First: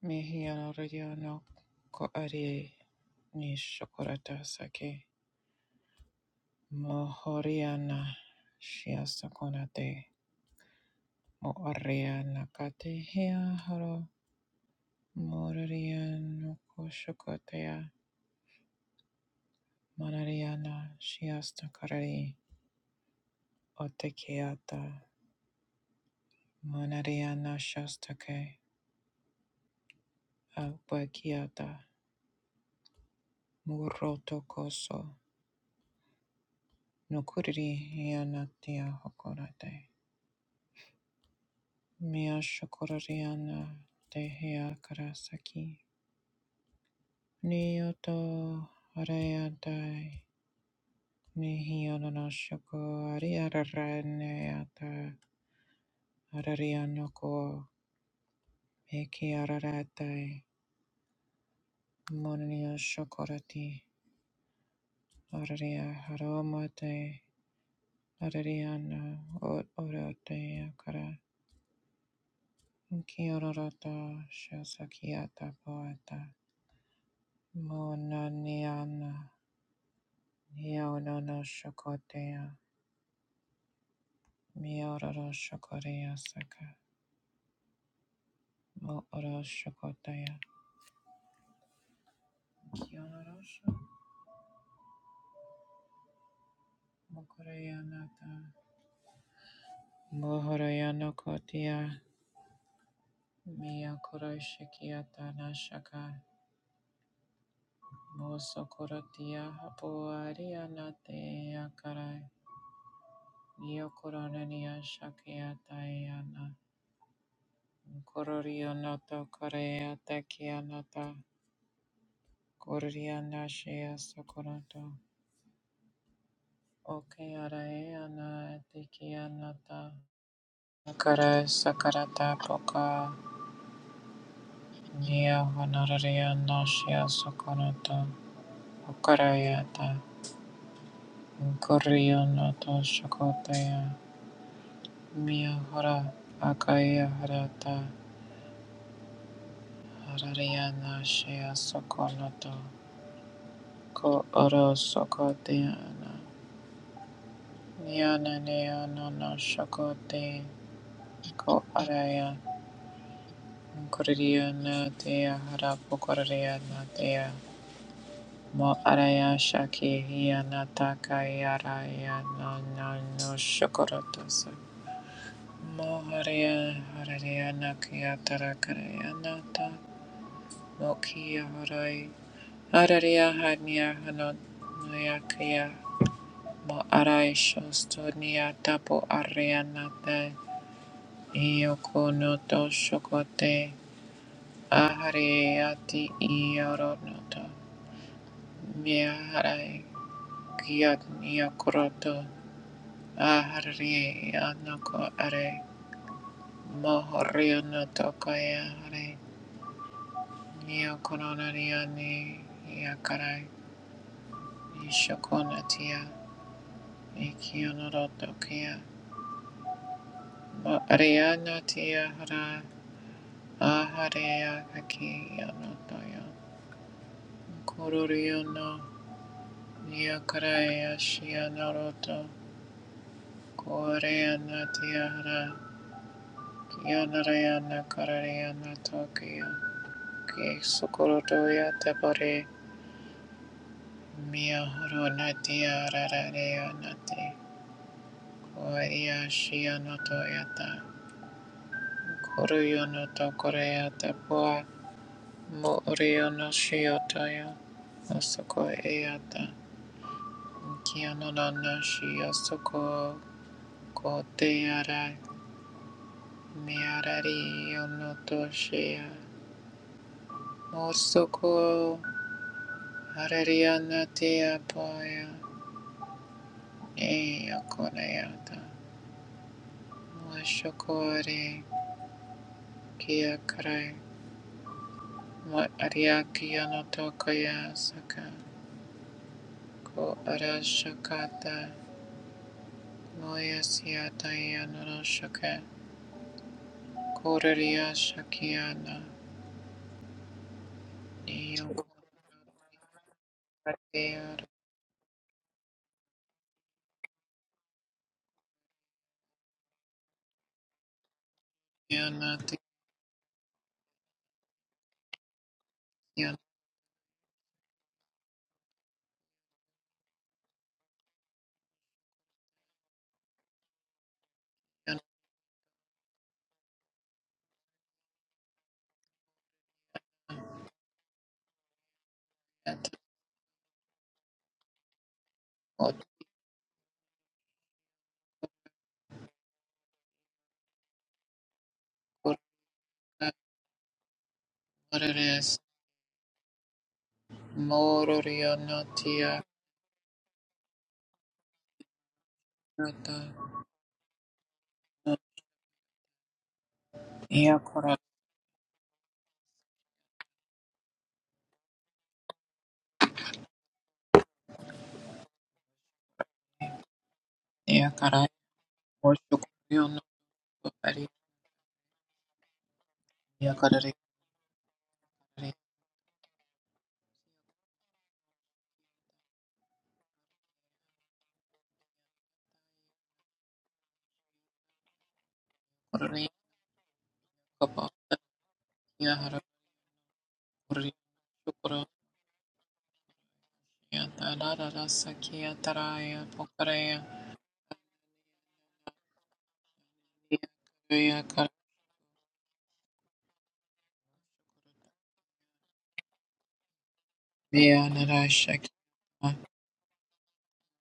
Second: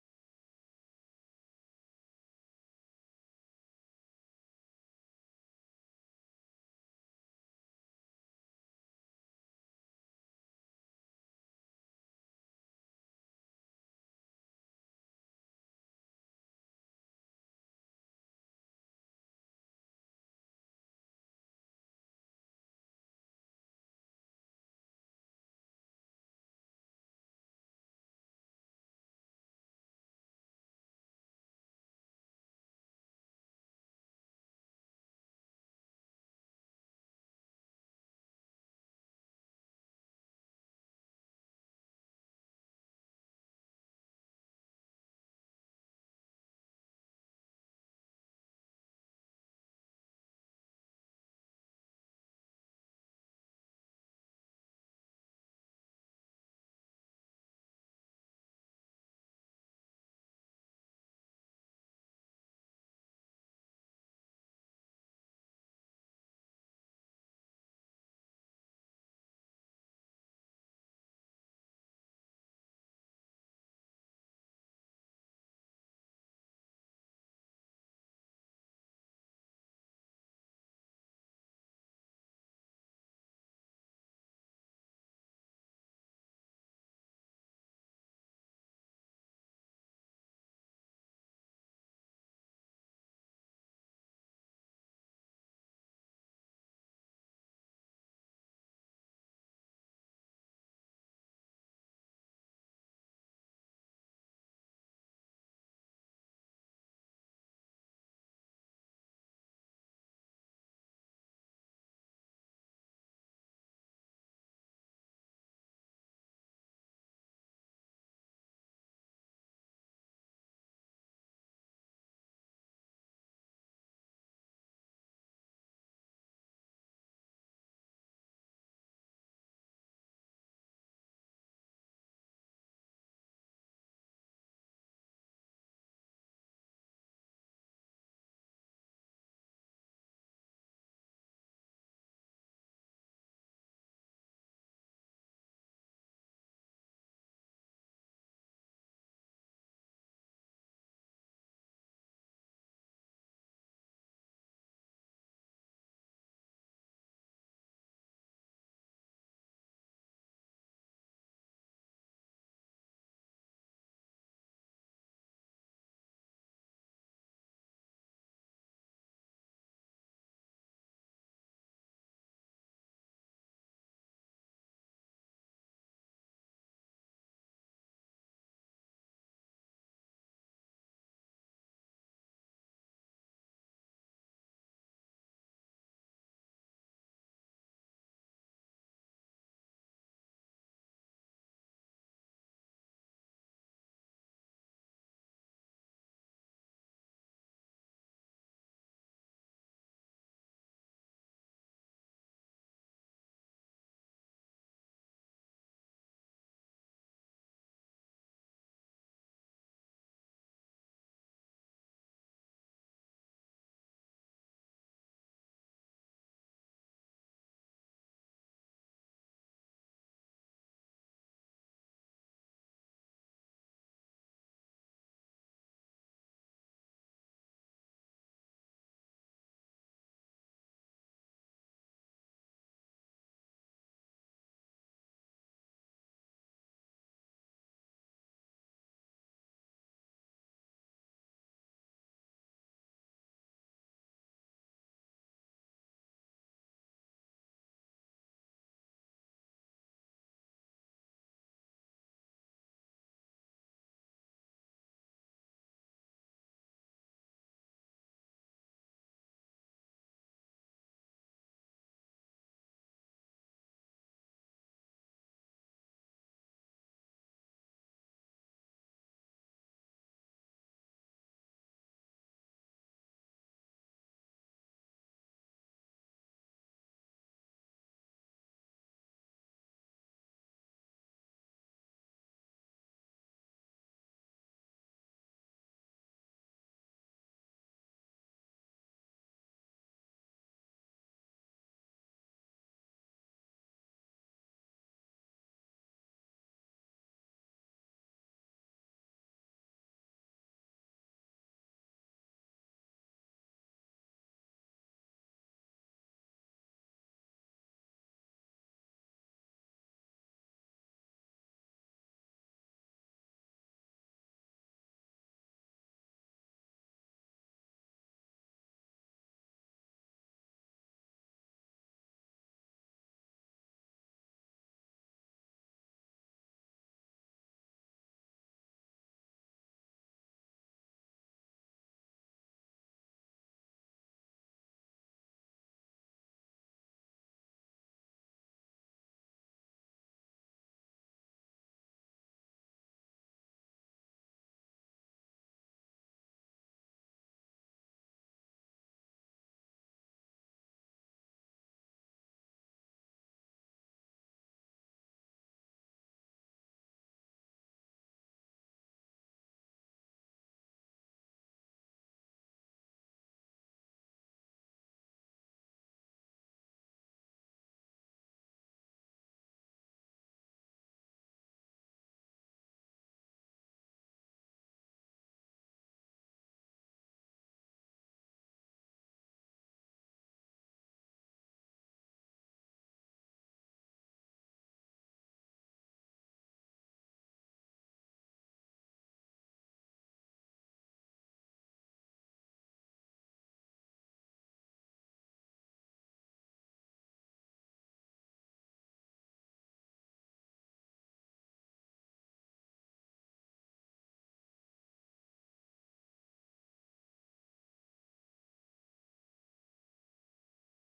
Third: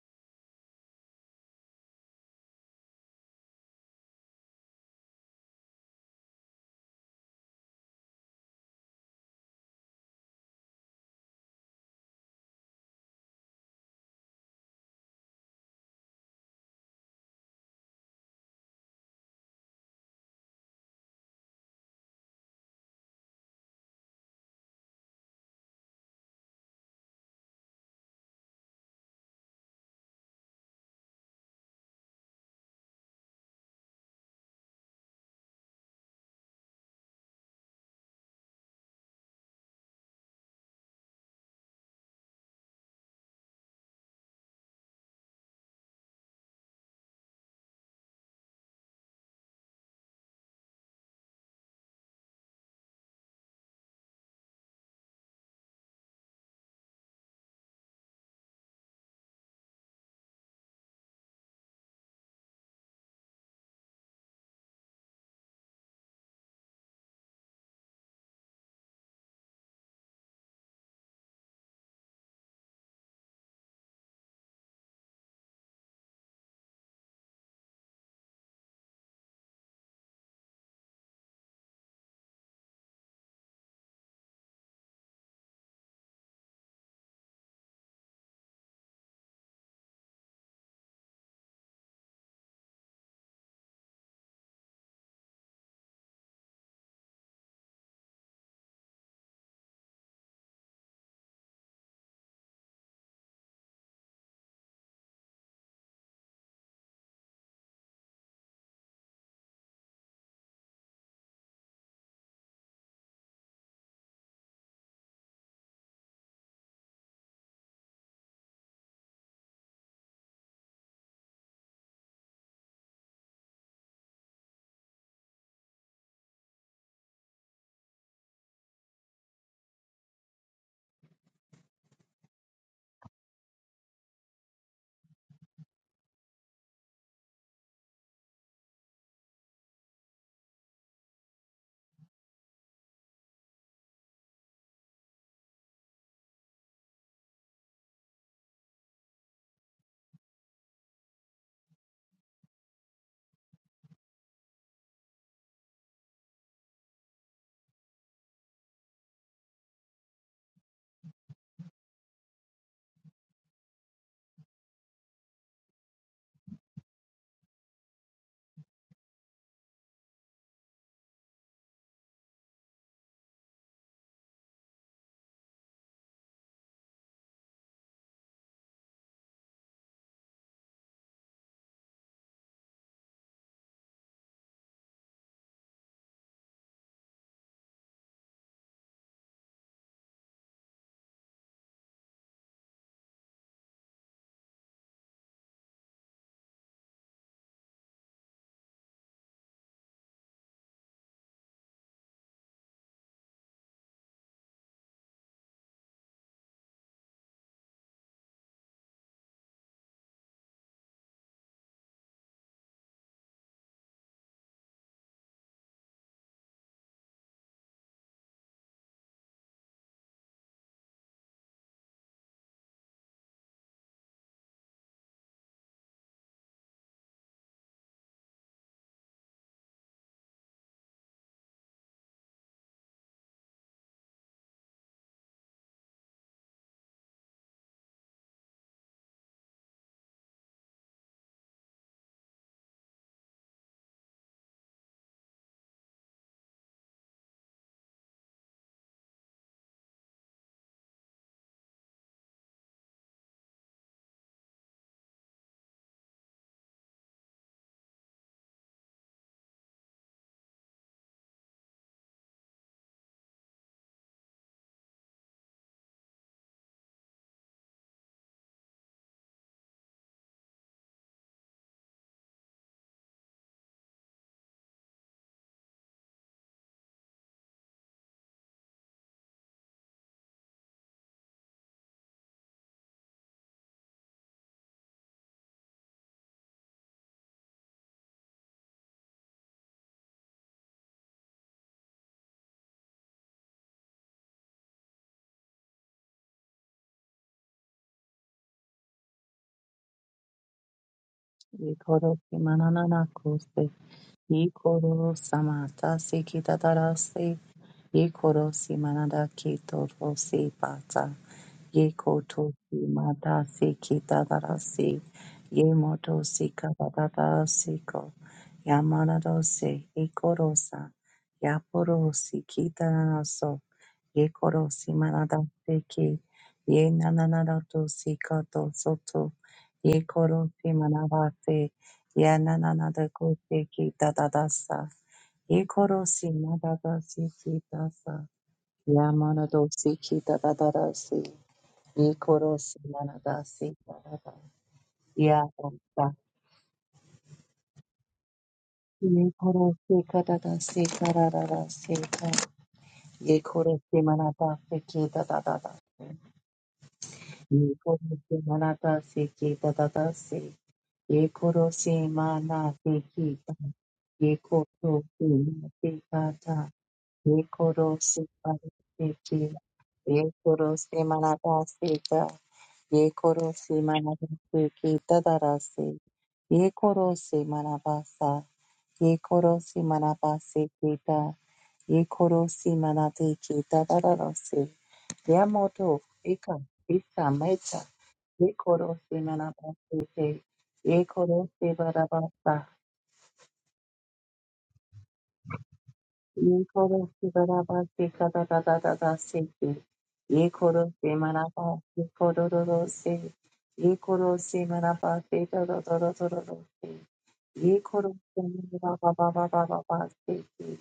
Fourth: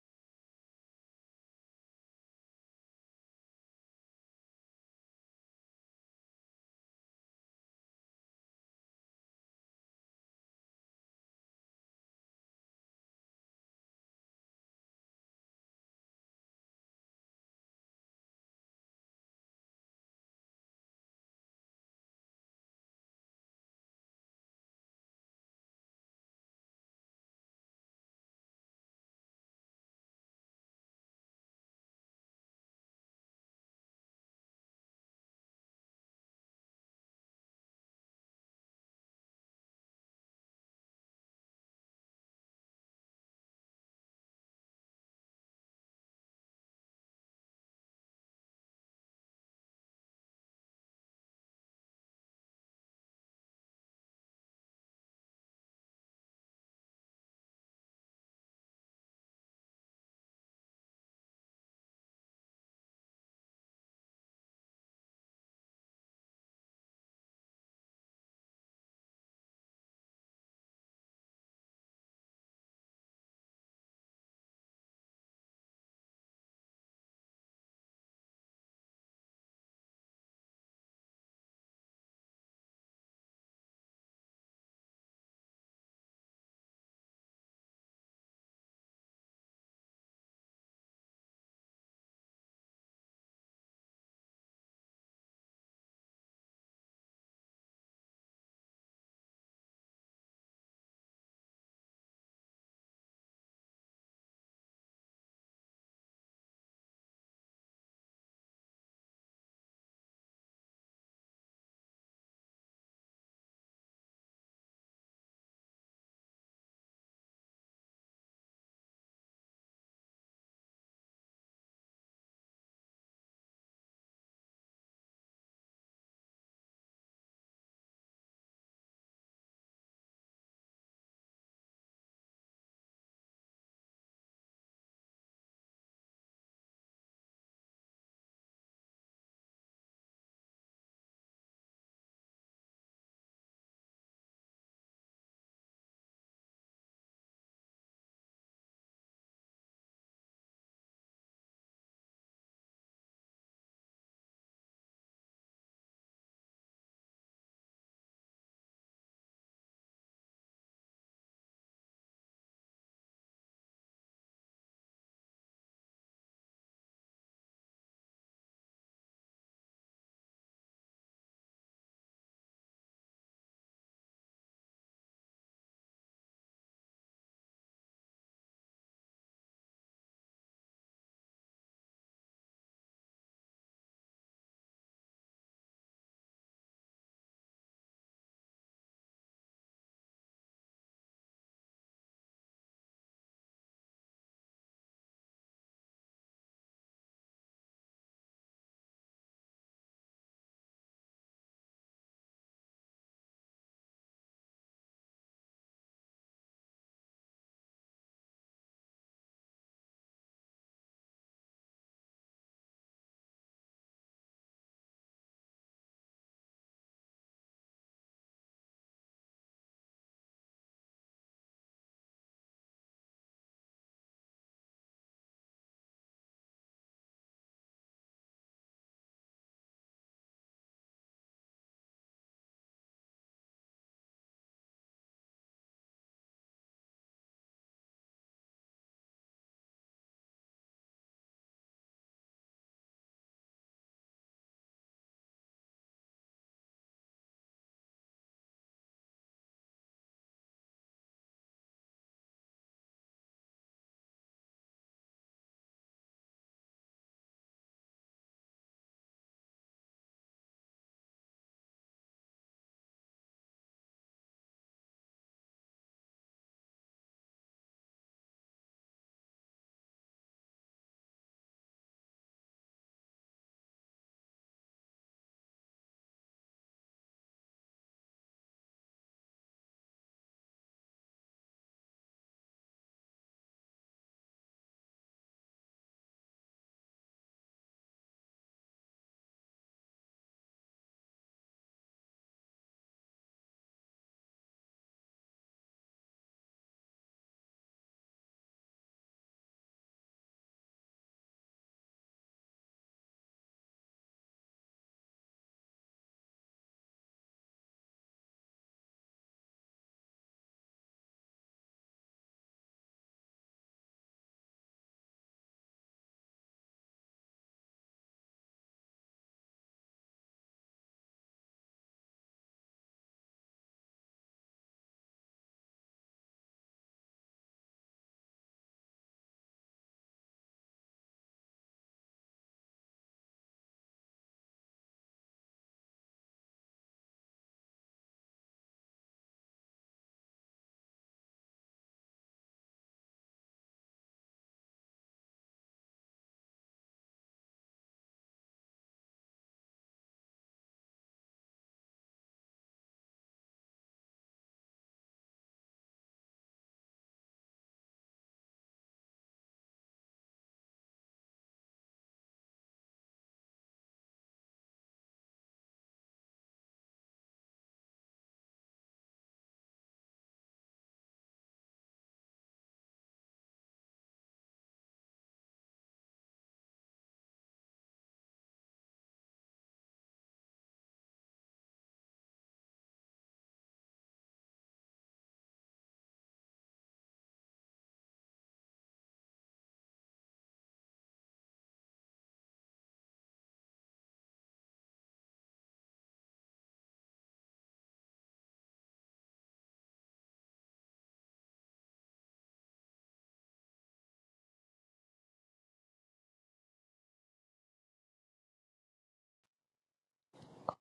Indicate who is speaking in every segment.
Speaker 1: Mihiano Rodiano Ko Ari Nishokorata Sake Mohoriana Shiasakonate Moariana Katehia Haro Morariano Koshokotea Manariana Shiastakarari Otekiata Manariana Shastake Albakiata Muroto Koso Nukuri Hianatia Hokorate Mia shokorariana dehia karasaki. Niyoto arayatai. Nihiyonana shoko ariaraneata. Ararianoko meki araratai. Mononio shokorati. Araria haromate. Arariana o- orate akara. Kiororata shasakiata poeta. Monaniana. Neo no no shokotea. Miororo shokorea saka. Mooro shokotea. Kyororo shokorea nata. Mohoroya no kotea. Miyakoro shikiata na shaka. Mosokorotia hapuaria nate akarai. Niokoronania shakiata yana. Kororio noto korea tekianata. Korea nashia sokoronto. Okay, arai ana teki anata sakara sakarata poka nia honoraria nosia sokonata okarayata inkorionata shakotaya mia hora akaya harata hararia nosia sokonata ko oro sokotiana niana niana no shakote ko araya Koririyanatea harapo koririyanatea mo araya shaki hiyanataka yaraya no no no shokorotasa mo haria harariyana kiyatara karayanata mo kiya harai harariya hanya hanonuyakaya mo arai shostonia tapo ariyanata iyoko no to shokote ahariyati iyoronoto Miare kiat niokroto ahari anoko are mohorio no tokaya are niokoronariani yakarai nishokonatia ikionoroto kia mo ariana tia hara aharea haki anotoyo kururio no niakarai ashianoroto koreana tia hara Yanarayana Kararayana Tokyo Kisukuruya Tabore Miyahuruna Diararayana Koya Shianoto Yata Koruyono Tokoreya Tapua Muriyono Shiotoya Osoko Eyata Kianonana Shiosoko Koteara Miyarari Yonoto Shia Osoko Harariana tia apoia e akonaiata. Mashokore kia karai. Ma ariaki anotokaya saka. Ko arashakata. Moya siata yanonoshaka. Koraria shakiana. Iyo
Speaker 2: Ikoro kimanana kose.
Speaker 1: koraria
Speaker 2: Ikoro samata sekidadarase. Ikoro simanada kitoro sepata.
Speaker 1: yana
Speaker 2: Yekoto
Speaker 1: te
Speaker 2: simata sekidadarase. Yemoto
Speaker 1: yana
Speaker 2: sikadadarasiko. Yamanadose ikorosa. Yaporo ye koro simanada seki, ye nananada to sikato soto, ye koro simanada se, ye
Speaker 1: yata.
Speaker 2: nananada ko seki dadadasa, ye koro
Speaker 1: Otkora
Speaker 2: simanada seki dasa, ya manado seki dadadasi, ye koro simanada se dadada, ya
Speaker 1: marares.
Speaker 2: dasa,
Speaker 1: Mororia
Speaker 2: ye
Speaker 1: notia.
Speaker 2: koro seka dadasi kararara seka, ye koro simanada seki
Speaker 1: Nata.
Speaker 2: Ye koro se manata se ke dadada se. Ye koro se mana te ki ta. Ye koro se ma te kata.
Speaker 1: Yeah,
Speaker 2: Yekorosi
Speaker 1: karai worship
Speaker 2: parikiti,
Speaker 1: Korea no
Speaker 2: yekorosi
Speaker 1: Korea.
Speaker 2: manadasita,
Speaker 1: Yeah,
Speaker 2: yekorosi
Speaker 1: karai
Speaker 2: manadasiki
Speaker 1: karai
Speaker 2: dadarasi, yekorosi manabasa, yekorosi manabasikita, yekorosi manadiki dadarasi, yamoto
Speaker 1: Korea
Speaker 2: ika ita meta,
Speaker 1: kapa. Yeah,
Speaker 2: yekorosi
Speaker 1: hara
Speaker 2: manabasite,
Speaker 1: Korea
Speaker 2: yekorosi
Speaker 1: shukura.
Speaker 2: barabasa,
Speaker 1: Yeah, tara rara sakiya taraya
Speaker 2: ye koro
Speaker 1: pokareya.
Speaker 2: se baraba se kada da da da da se ke
Speaker 1: Yeah,
Speaker 2: ye koro se
Speaker 1: Korea karai.
Speaker 2: maraba ye koro ro ro se ye koro se maraba se da da da da da da da se ye
Speaker 1: Yeah,
Speaker 2: koro
Speaker 1: nara
Speaker 2: se
Speaker 1: shakiya.
Speaker 2: maraba ba ba ba ba ba ba se ke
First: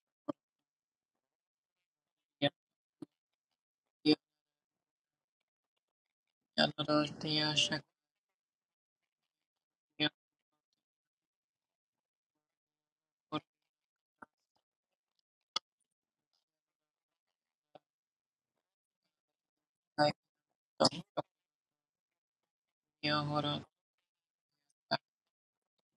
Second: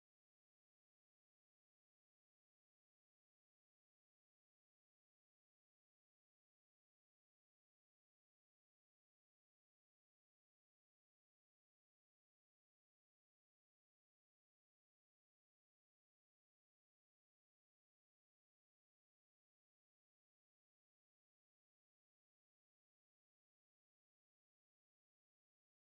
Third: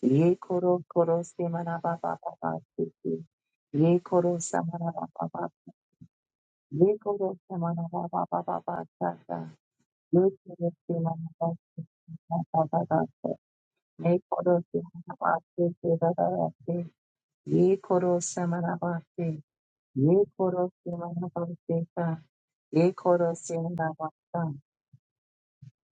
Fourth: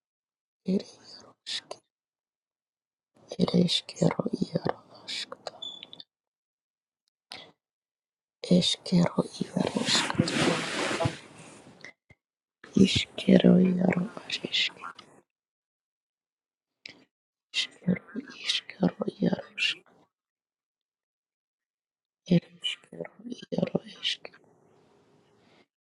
Speaker 2: ye koro koro se
Speaker 3: Ereshkigal,
Speaker 2: maraba ba ba
Speaker 1: Yeah,
Speaker 2: ba se ke ye
Speaker 1: yeah,
Speaker 3: Ereshkero,
Speaker 2: koro se
Speaker 3: Yaro,
Speaker 2: maraba ba ba
Speaker 3: Ashkata,
Speaker 1: yeah,
Speaker 2: ye
Speaker 1: nara
Speaker 2: koro se
Speaker 1: tiya shakiya
Speaker 2: maraba ba ba ba ba sa
Speaker 3: Eshkero,
Speaker 2: sa
Speaker 3: Yaroshk,
Speaker 2: ye koro se maraba ba ba ba ba sa
Speaker 3: Ishkero,
Speaker 1: korai.
Speaker 3: Yaro,
Speaker 2: ye koro
Speaker 3: Ereshk,
Speaker 2: se maraba se ke da da da se ye
Speaker 3: Ishkero,
Speaker 2: koro
Speaker 3: Ishkero,
Speaker 2: samarabate,
Speaker 3: Yaroshk,
Speaker 2: ye koro samarabate ta, ye
Speaker 3: Ereshkero,
Speaker 1: Yeah,
Speaker 2: koro
Speaker 1: hara
Speaker 3: Yaro, Eshk,
Speaker 2: samarabata,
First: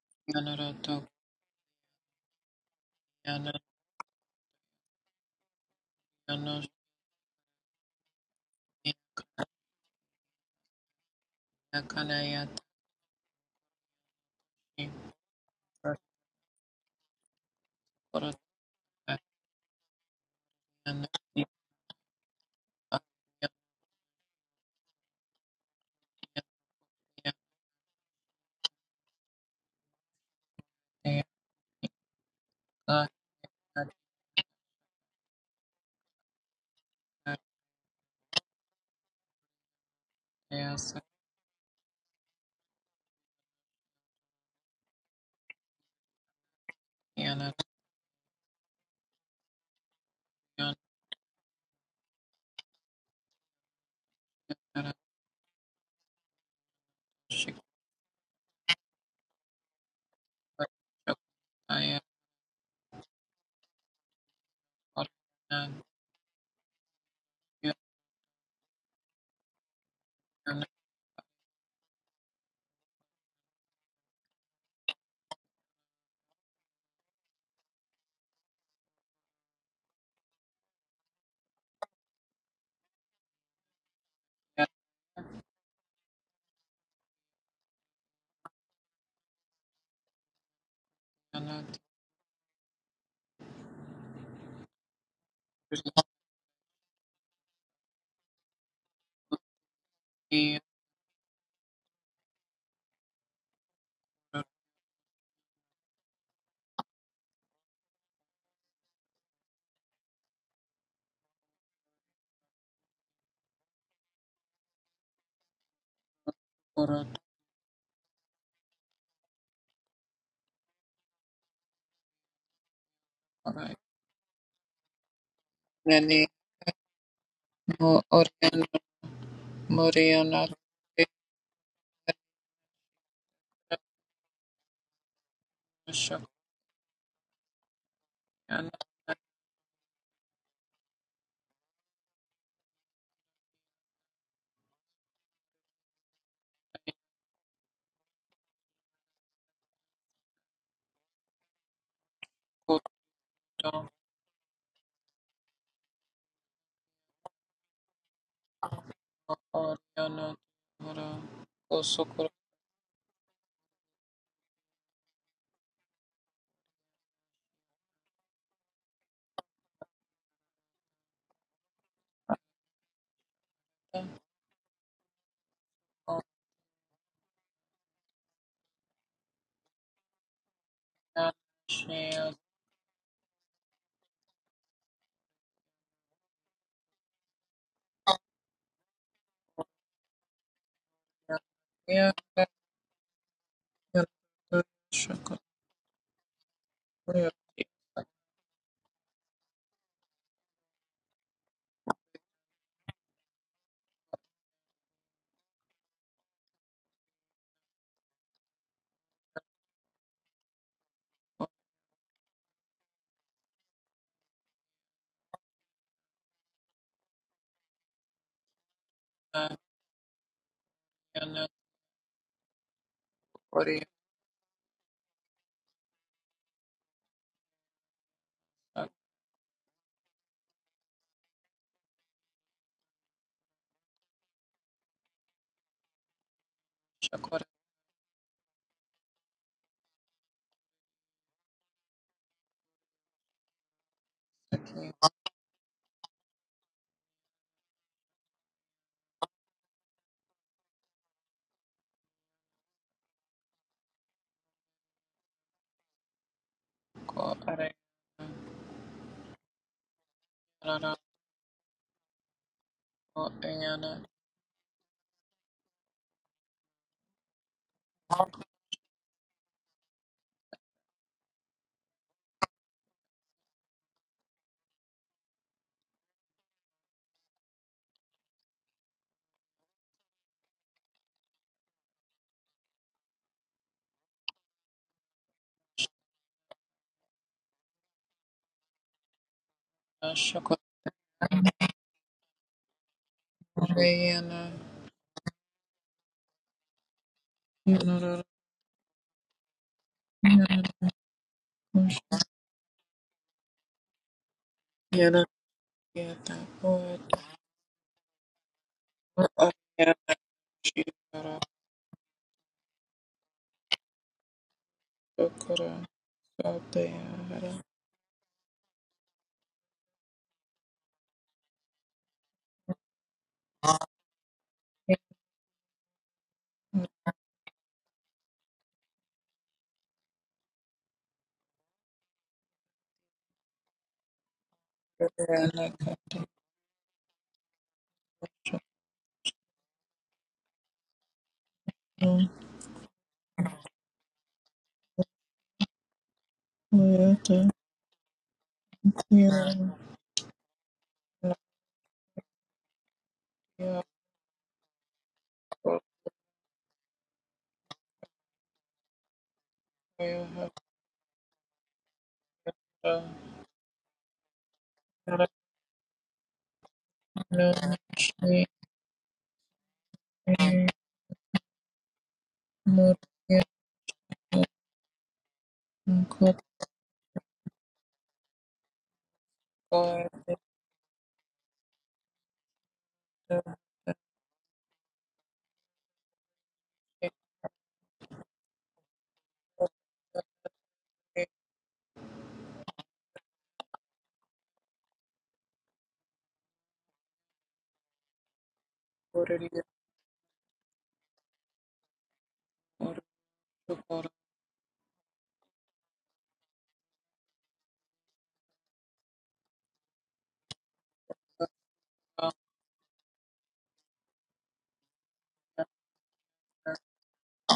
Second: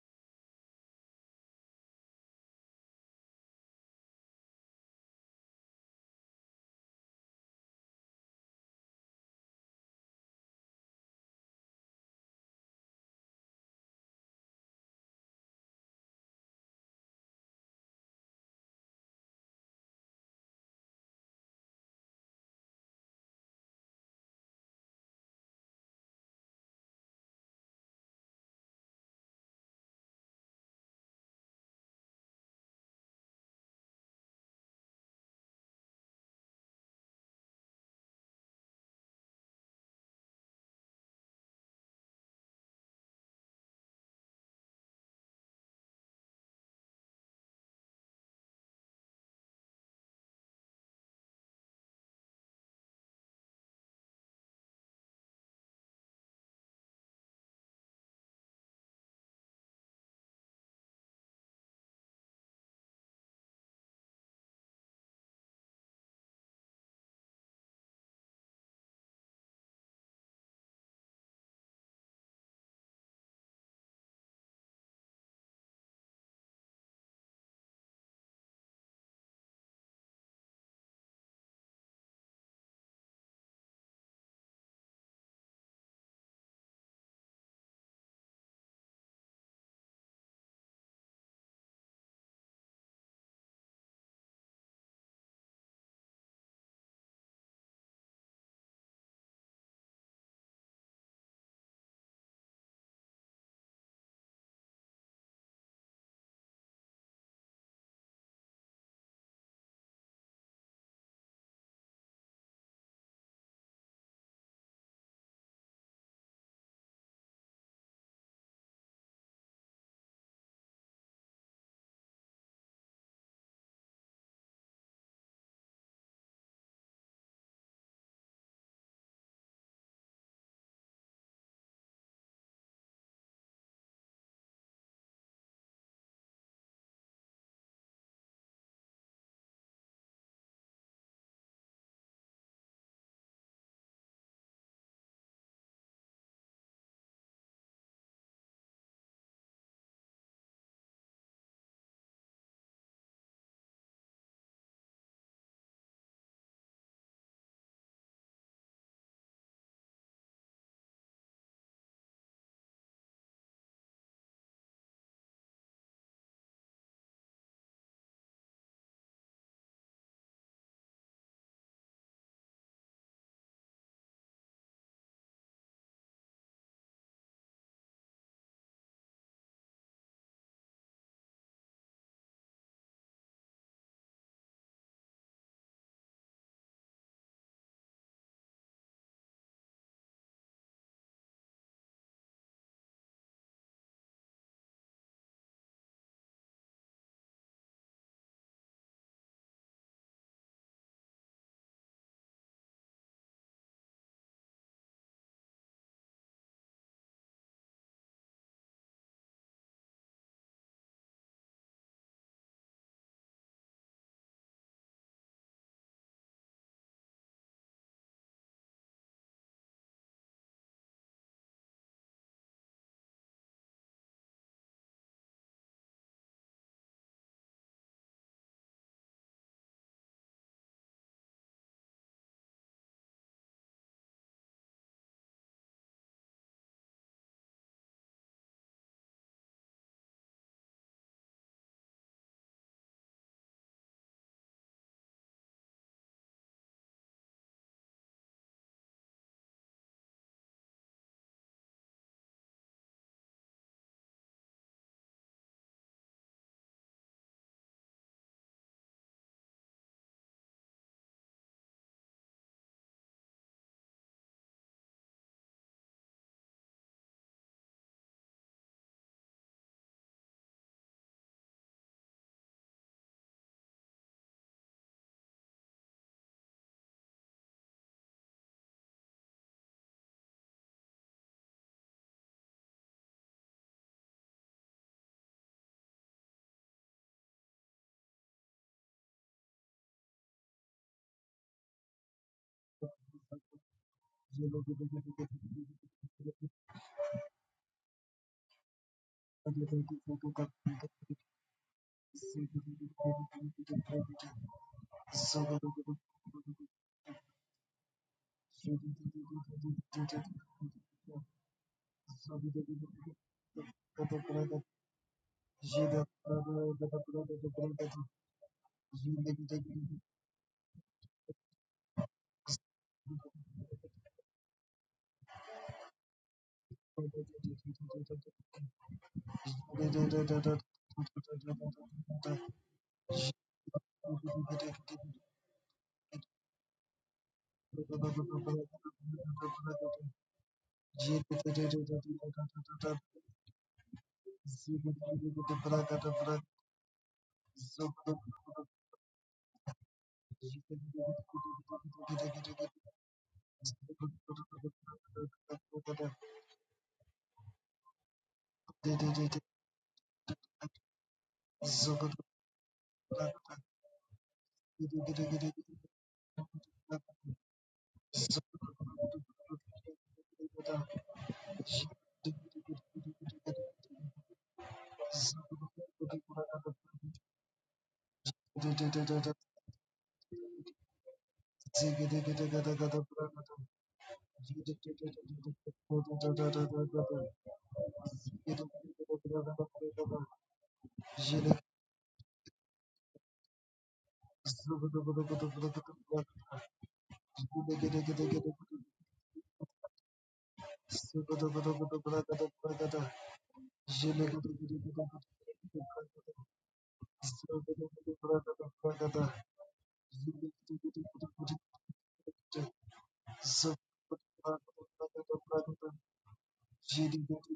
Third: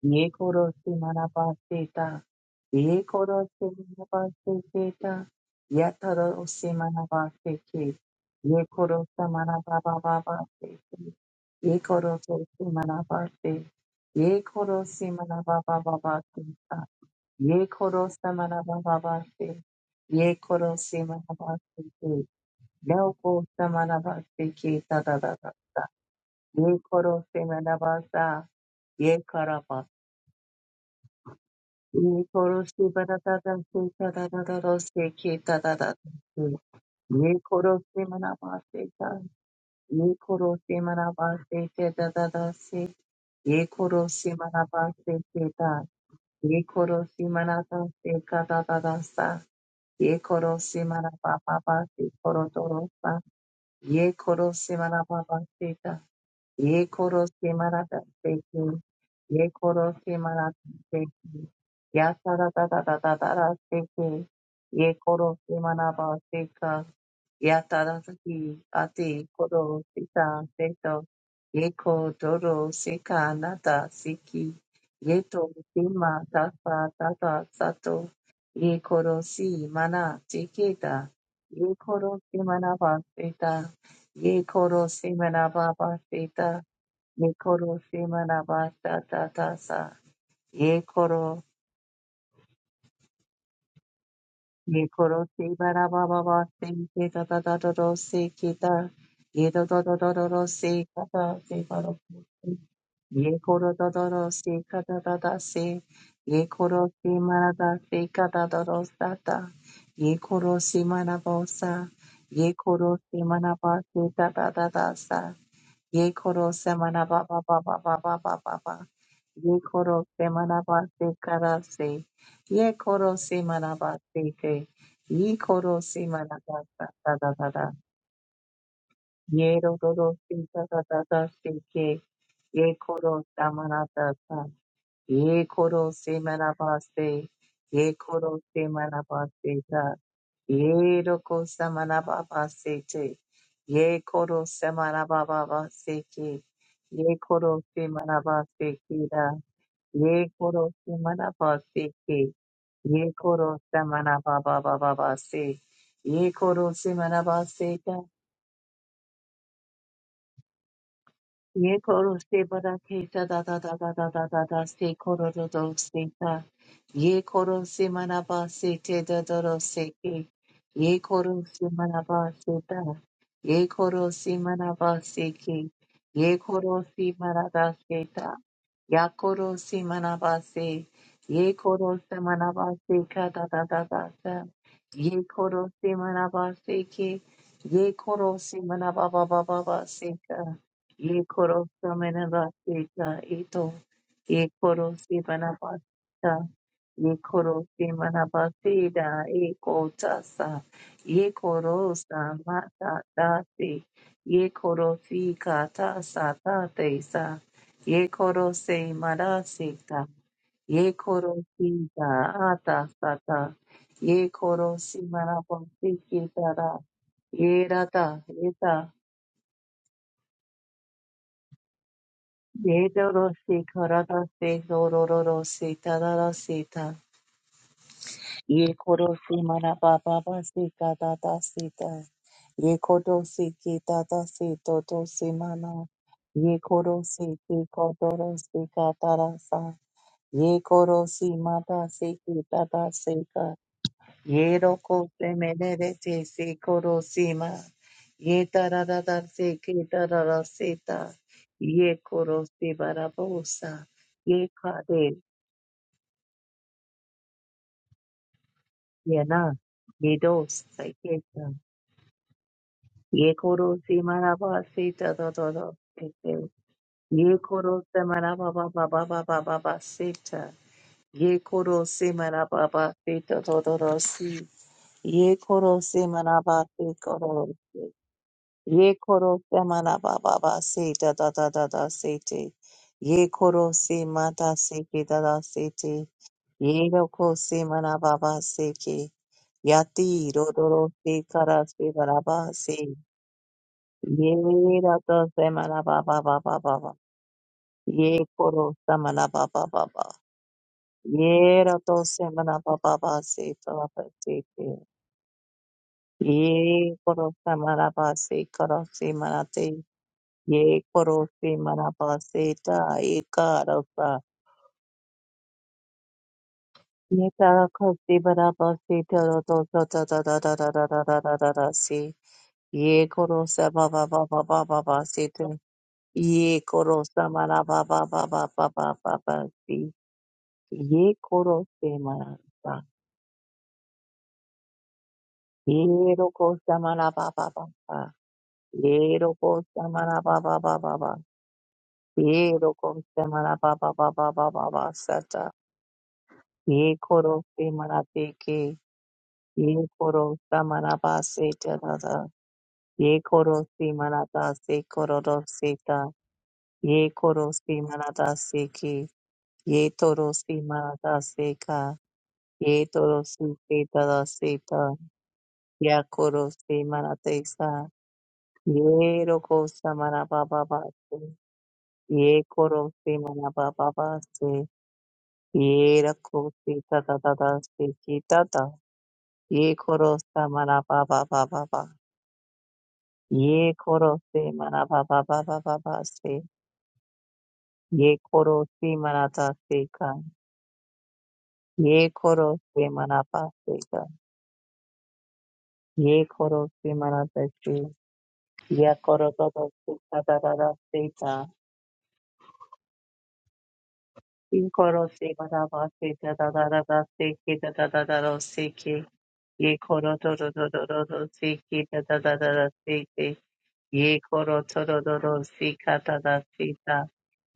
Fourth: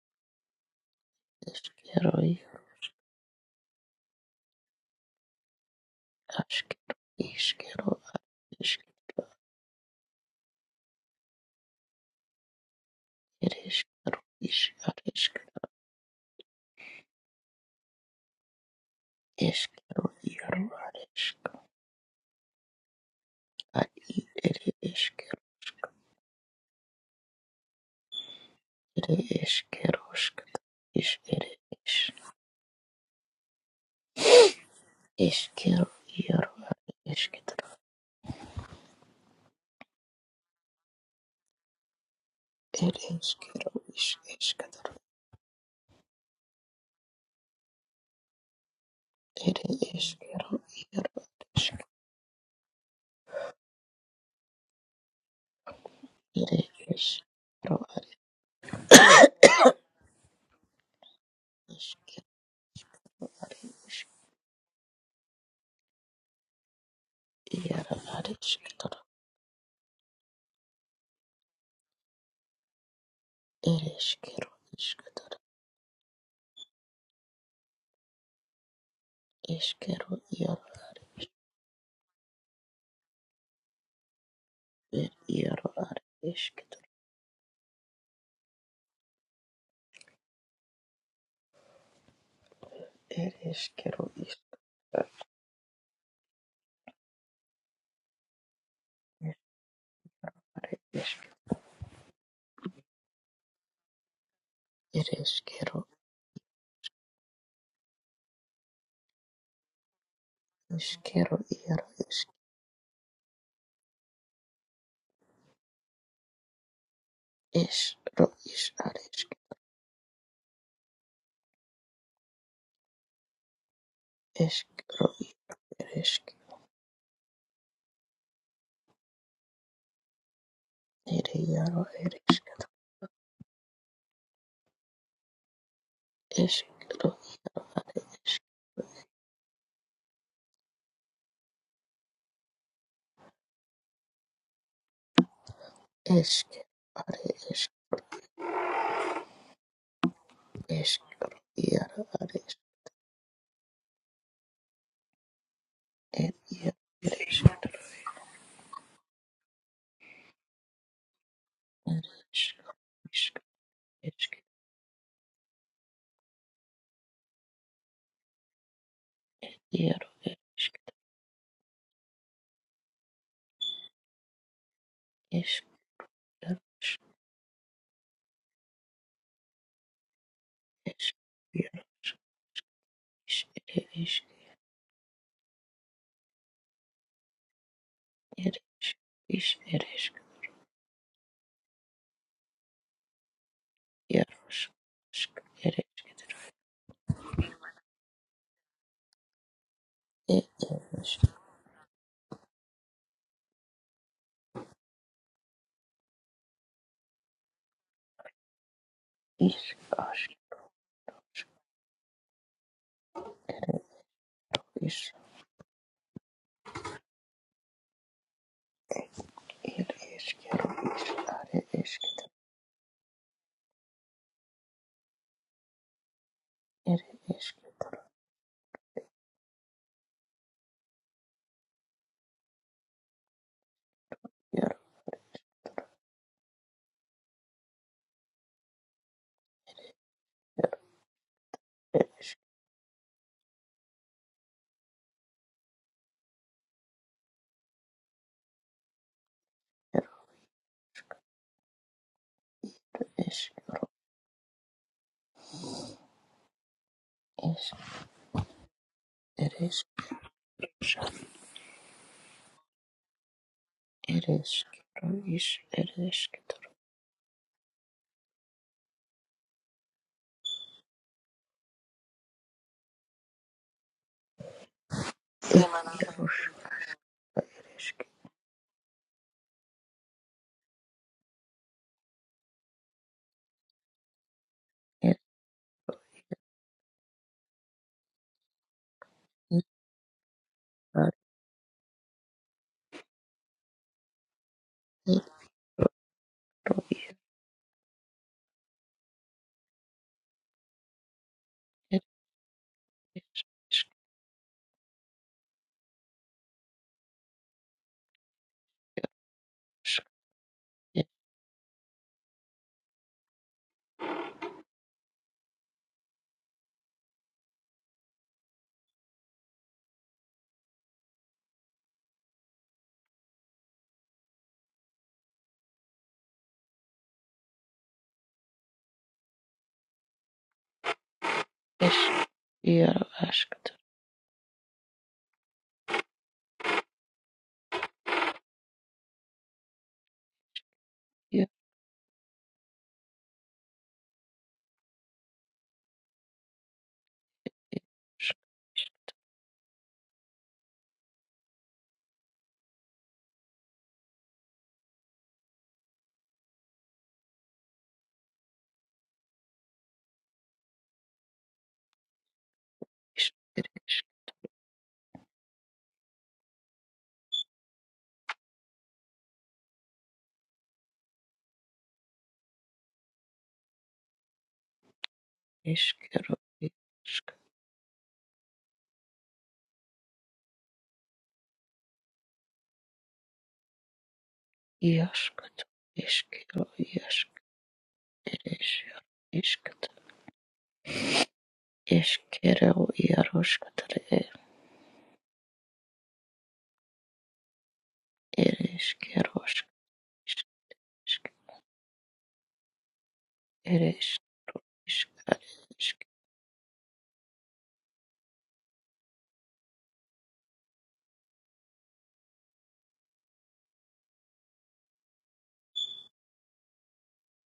Speaker 2: ye
Speaker 1: takiya nara
Speaker 2: koro
Speaker 1: tokiya
Speaker 2: samarabate ta,
Speaker 3: Eshkero,
Speaker 2: ye koro
Speaker 1: nara
Speaker 2: samarabate te ta, ya taro
Speaker 1: no
Speaker 3: Ashkero,
Speaker 2: samarabate ke,
Speaker 3: Ishkero,
Speaker 2: ye
Speaker 3: Ashk,
Speaker 1: shakiya
Speaker 2: koro samarabababate te, ye koro
Speaker 1: kanaya tari.
Speaker 2: samarabate,
Speaker 3: Ereshkero,
Speaker 2: ye
Speaker 3: Ish,
Speaker 2: koro
Speaker 3: Areshk,
Speaker 2: samarabababate ta, ye koro
Speaker 1: Kora takiya
Speaker 2: samarababate,
Speaker 3: Eshkero,
Speaker 2: ye
Speaker 3: Yaro,
Speaker 2: koro
Speaker 1: nara
Speaker 3: Areshk,
Speaker 1: tiya.
Speaker 2: samarabate Naoko
Speaker 1: Yeah,
Speaker 3: Ari,
Speaker 2: Samanabasti
Speaker 3: Ere,
Speaker 2: ki
Speaker 3: Eshkero,
Speaker 2: tadadadasta.
Speaker 1: yeah,
Speaker 2: Ye koro
Speaker 1: yeah, yeah, yeah,
Speaker 2: semanabasta.
Speaker 3: Ere,
Speaker 2: Ye karaba.
Speaker 3: Eshkeroshk, Ish, Ere, Ish,
Speaker 2: Ye koro sibaradadasti tadadadadosti ki
Speaker 3: Eshkero, Yaro,
Speaker 2: tadadadasti.
Speaker 1: yeah,
Speaker 2: Ye
Speaker 3: Areshk,
Speaker 2: koro semanabasti ta. Ye koro
Speaker 1: yeah,
Speaker 2: semanabasti ki tadadadasti.
Speaker 3: Ere
Speaker 2: Ye
Speaker 3: eskero
Speaker 2: koro
Speaker 3: isk eskatoro.
Speaker 2: semanabasti ki ta. Ye koro
Speaker 1: yeah, yeah,
Speaker 2: semanabasti ka tadadadasta.
Speaker 3: Ere
Speaker 2: Ye koro
Speaker 3: eskero
Speaker 1: yeah,
Speaker 3: iaro isk
Speaker 2: semanababasti koro torosta. ye koro se marababa seta,
Speaker 3: Ere
Speaker 2: ye koro se
Speaker 3: eskero
Speaker 2: marata
Speaker 3: ari
Speaker 2: seki, ye koro se marata seki, ya
Speaker 3: isk
Speaker 2: tara da da da da da da
Speaker 3: Ari isk.
Speaker 2: seki, ye koro se maraba seka, ya
Speaker 3: It
Speaker 2: tara
Speaker 3: is
Speaker 2: seki
Speaker 3: Kero
Speaker 2: ate koro seta seto, ye ko doro seka
Speaker 3: Ishkatoro. It
Speaker 2: nata seki, ye to sima tata tata sato, ye koro si
Speaker 3: is Kero
Speaker 2: mana
Speaker 3: Ere
Speaker 2: teketa, ye koro se maraba seta, Ye koro simena baba sita.
Speaker 3: Adishk.
Speaker 2: Ye koro simena basta ta ta sa. Ye koro.
Speaker 3: It is Kero
Speaker 2: Ye
Speaker 3: Adishk.
Speaker 2: koro simena baba basta ta ta ta ta ta si kita. Ye ta ta ta ta ta ta si
Speaker 3: Yaro
Speaker 2: kata si karo. Ye koro ta ta ta si
Speaker 3: Adishkatoro.
Speaker 2: kata
Speaker 3: It
Speaker 2: ta
Speaker 3: is
Speaker 2: ta
Speaker 3: Kero
Speaker 2: si. Ye koro simena ta si kata ta ta ta ta. Ye koro
Speaker 3: Ishkatoro.
Speaker 2: simena
Speaker 3: Ishkero Yaro Yaro
Speaker 2: basta.
Speaker 3: Adishkatoro.
Speaker 2: Ye koro simena basta ta ta ta ta sa. Ye koro semana ba ba ba ba ba ba ba ba ba. Ye koro semana ba se kara se. Ye koro semana ba se
Speaker 3: It
Speaker 2: te.
Speaker 3: is Kero Ishkatoro.
Speaker 2: Ye koro
Speaker 3: It is isk
Speaker 1: Nani
Speaker 2: semana ba da da da da da.
Speaker 1: mo oriana
Speaker 2: Ye ro ro ro se
Speaker 1: moriana
Speaker 2: da da da
Speaker 3: Ishkero Yaro Ishk. Ishro Ish Adishk. Ishkro Yarishk.
Speaker 2: da
Speaker 3: It is
Speaker 2: se
Speaker 3: Yaro
Speaker 2: ke.
Speaker 3: Erishk.
Speaker 2: Ye koro samana da da ye koro se
Speaker 1: shakana
Speaker 3: Ishkro
Speaker 2: manabaste, ye
Speaker 3: Adishk.
Speaker 2: koro se manabaste ta, ye roko se manababaste te, ye koro se manababaste ke,
Speaker 3: Eşk,
Speaker 2: ye
Speaker 3: are
Speaker 2: koro
Speaker 3: eşk,
Speaker 2: se manabaste ke da, ye koro se
Speaker 3: eşk,
Speaker 2: manabaste
Speaker 3: yara
Speaker 2: ke,
Speaker 3: are eşk,
Speaker 2: ye koro se
Speaker 1: koto
Speaker 2: manababababaste, ye
Speaker 3: er,
Speaker 2: koro
Speaker 3: yara
Speaker 2: se
Speaker 3: er eşk,
Speaker 2: manabaste
Speaker 1: oriana mora
Speaker 2: Ye
Speaker 3: er
Speaker 2: koro
Speaker 1: kosokurata
Speaker 2: se
Speaker 3: eşk,
Speaker 2: bara ke ta
Speaker 3: eşk,
Speaker 2: da da da da da da
Speaker 3: eşk,
Speaker 2: da da se koro do do se ta. Ye koro se mana ba se te da do do se
Speaker 3: yara
Speaker 2: ke.
Speaker 3: er eşk,
Speaker 2: Ye koro se mana ba se ta. Ye koro se mana ba se
Speaker 3: eşk,
Speaker 2: ke. Ye
Speaker 3: er
Speaker 2: koro
Speaker 3: eşk,
Speaker 2: se mana da se ta. Ya koro se mana ba se.
Speaker 3: eşk,
Speaker 1: oriana
Speaker 2: Ye
Speaker 3: yara
Speaker 2: koro se
Speaker 3: eşk,
Speaker 1: shia
Speaker 2: mana ba se ka
Speaker 3: iş,
Speaker 2: da da da
Speaker 3: er
Speaker 2: da
Speaker 3: eşk,
Speaker 2: da. Ye koro se mana ba se ke. Ye koro
Speaker 3: er
Speaker 2: se mana
Speaker 3: eşk,
Speaker 2: ba ba ba
Speaker 3: iş,
Speaker 2: ba
Speaker 3: er
Speaker 2: ba se
Speaker 3: eşk,
Speaker 2: ka ye koro
Speaker 1: ya
Speaker 2: samena vasita ito
Speaker 3: yara
Speaker 2: ye
Speaker 3: eşk,
Speaker 2: koro
Speaker 3: eşk,
Speaker 1: shakaya
Speaker 2: simana
Speaker 3: er eşk,
Speaker 2: vasita ye koro simana vasita ye kota
Speaker 3: er er
Speaker 2: sa
Speaker 3: eşk,
Speaker 2: ye koro samata dati ye koro si kata sa tate sa ye koro se
Speaker 3: iş,
Speaker 2: marasita
Speaker 3: aşk,
Speaker 2: ye koro si ta ata sata ye koro
Speaker 3: iş,
Speaker 2: simana vasita ra ye rata
Speaker 3: er eşk, yara eşk,
Speaker 1: oriana
Speaker 3: are eşk,
Speaker 2: Ye dorosi
Speaker 1: oriana
Speaker 2: karadasi dororosi tararasita.
Speaker 3: er eşk,
Speaker 2: Ye korosi manabababasi kadadasita. Ye kodosi kitadasi
Speaker 3: yara
Speaker 2: dodosi mana. Ye korosi
Speaker 1: shakurati
Speaker 2: kikodorosi katarasa. Ye korosi
Speaker 3: er
Speaker 2: madasi
Speaker 3: eşk,
Speaker 2: kitadasi Ye roko se menere te se koro sima. Ye tararara se ke
Speaker 3: er
Speaker 2: tarara seta. Ye koro se
Speaker 3: eşk,
Speaker 2: barabosa. Ye kare
Speaker 1: ko
Speaker 3: eşk,
Speaker 2: ye
Speaker 3: er
Speaker 2: na.
Speaker 3: eşk,
Speaker 2: Ye dos
Speaker 1: ariana
Speaker 2: se keta. Ye koro se
Speaker 1: oriana
Speaker 2: maraba se
Speaker 3: ereshkigal
Speaker 2: ta ta
Speaker 3: is
Speaker 2: ta ta. kete.
Speaker 3: ereshkigal
Speaker 2: Ye koro se maraba ba ba ba ba ba ba ba seta. Ye koro se maraba ba se ta ta ta ta si. Ye koro se
Speaker 3: yaroshkigal
Speaker 2: maraba se koro. Ye koro se mana baba ba se da da da da da se te. Ye koro se mata se ke
Speaker 3: er
Speaker 2: da da se te. Ye roko se mana baba se ke. Yati rodoro
Speaker 3: ibar
Speaker 2: se kara se baraba se.
Speaker 1: Shakurayana
Speaker 2: Ye rato se mana baba baba
Speaker 3: ikro
Speaker 2: baba.
Speaker 3: ir
Speaker 1: Yana
Speaker 2: Ye koro se mana baba baba. Ye rato se mana baba baba se
Speaker 3: ereshkigal
Speaker 2: baraba se te.
Speaker 1: Yata
Speaker 2: Ye
Speaker 1: Poeta
Speaker 2: koro se mana baba se koro se mana te.
Speaker 1: Yana
Speaker 2: ये करो
Speaker 1: Shikara
Speaker 2: से करोसि मनापसेता एकारसा
Speaker 1: Sukura
Speaker 2: ये
Speaker 1: Satayara
Speaker 2: करो से से तो तो तो तो तो तो तो तो तो तो तो तो से ये तरखसि बरापसि तरोतो तततततततततततसि ये करो करो से ये करो से
Speaker 1: Yana
Speaker 2: करोसा बाबाबाबाबाबासिते ये रोको करोसा मनाबाबाबाबाबाबाबासि ये रोको करोसि
Speaker 3: eresh
Speaker 2: मनासा
Speaker 3: yarashkigal
Speaker 2: ये रोकोसा मनाबाबाबाबा ये रोकोसा मनाबाबाबाबा
Speaker 3: yar
Speaker 2: ये रोकोसा मनाबाबाबाबाबाबासता ye
Speaker 1: Kuyata
Speaker 2: koro se marate
Speaker 3: ish
Speaker 2: ke
Speaker 1: Yana
Speaker 2: ye koro sa maraba se tarada ye koro
Speaker 1: Yako
Speaker 2: se marata se kororo se ta ye koro se marata se ke ye toro
Speaker 1: Yahara
Speaker 2: se marata se ka ye toro se se
Speaker 3: eresh
Speaker 2: tada se ta ya koro se marate
Speaker 1: Yana
Speaker 2: sa
Speaker 1: Shi
Speaker 2: ye roko sa maraba baba se ye koro se
Speaker 1: Murya
Speaker 2: maraba baba se ye
Speaker 3: eshkiro
Speaker 1: Kukar
Speaker 2: rako se tada
Speaker 3: ishk
Speaker 2: tada se ki Ye koro sa mana ba ba ba ba ba.
Speaker 1: Dita
Speaker 2: Ye koro se mana ba ba ba ba
Speaker 3: yashkigal
Speaker 2: ba ba se.
Speaker 3: eshkiro yashk
Speaker 2: Ye koro
Speaker 3: eresh
Speaker 2: se mana ta se
Speaker 3: ishkigal
Speaker 2: ka.
Speaker 1: Shikura
Speaker 2: Ye koro
Speaker 3: eshkiro
Speaker 2: se mana pa se
Speaker 3: yaroshkigal
Speaker 2: ka. Ye koro se mana ta se. Ye koro to
Speaker 1: Kuriya
Speaker 3: ereshkiroshk
Speaker 2: to se ta ta ta ta se ta.
Speaker 1: Murya Kukura
Speaker 2: Ye koro se
Speaker 3: ereshkigal
Speaker 2: mana ba se ta ta ta ta ta se ke ta ta ta ta ro se ke. Ye koro to to to to to to se ke ta ta
Speaker 1: Satayara
Speaker 2: ta ta ta se ke. Ye koro toro doro si kata da sita.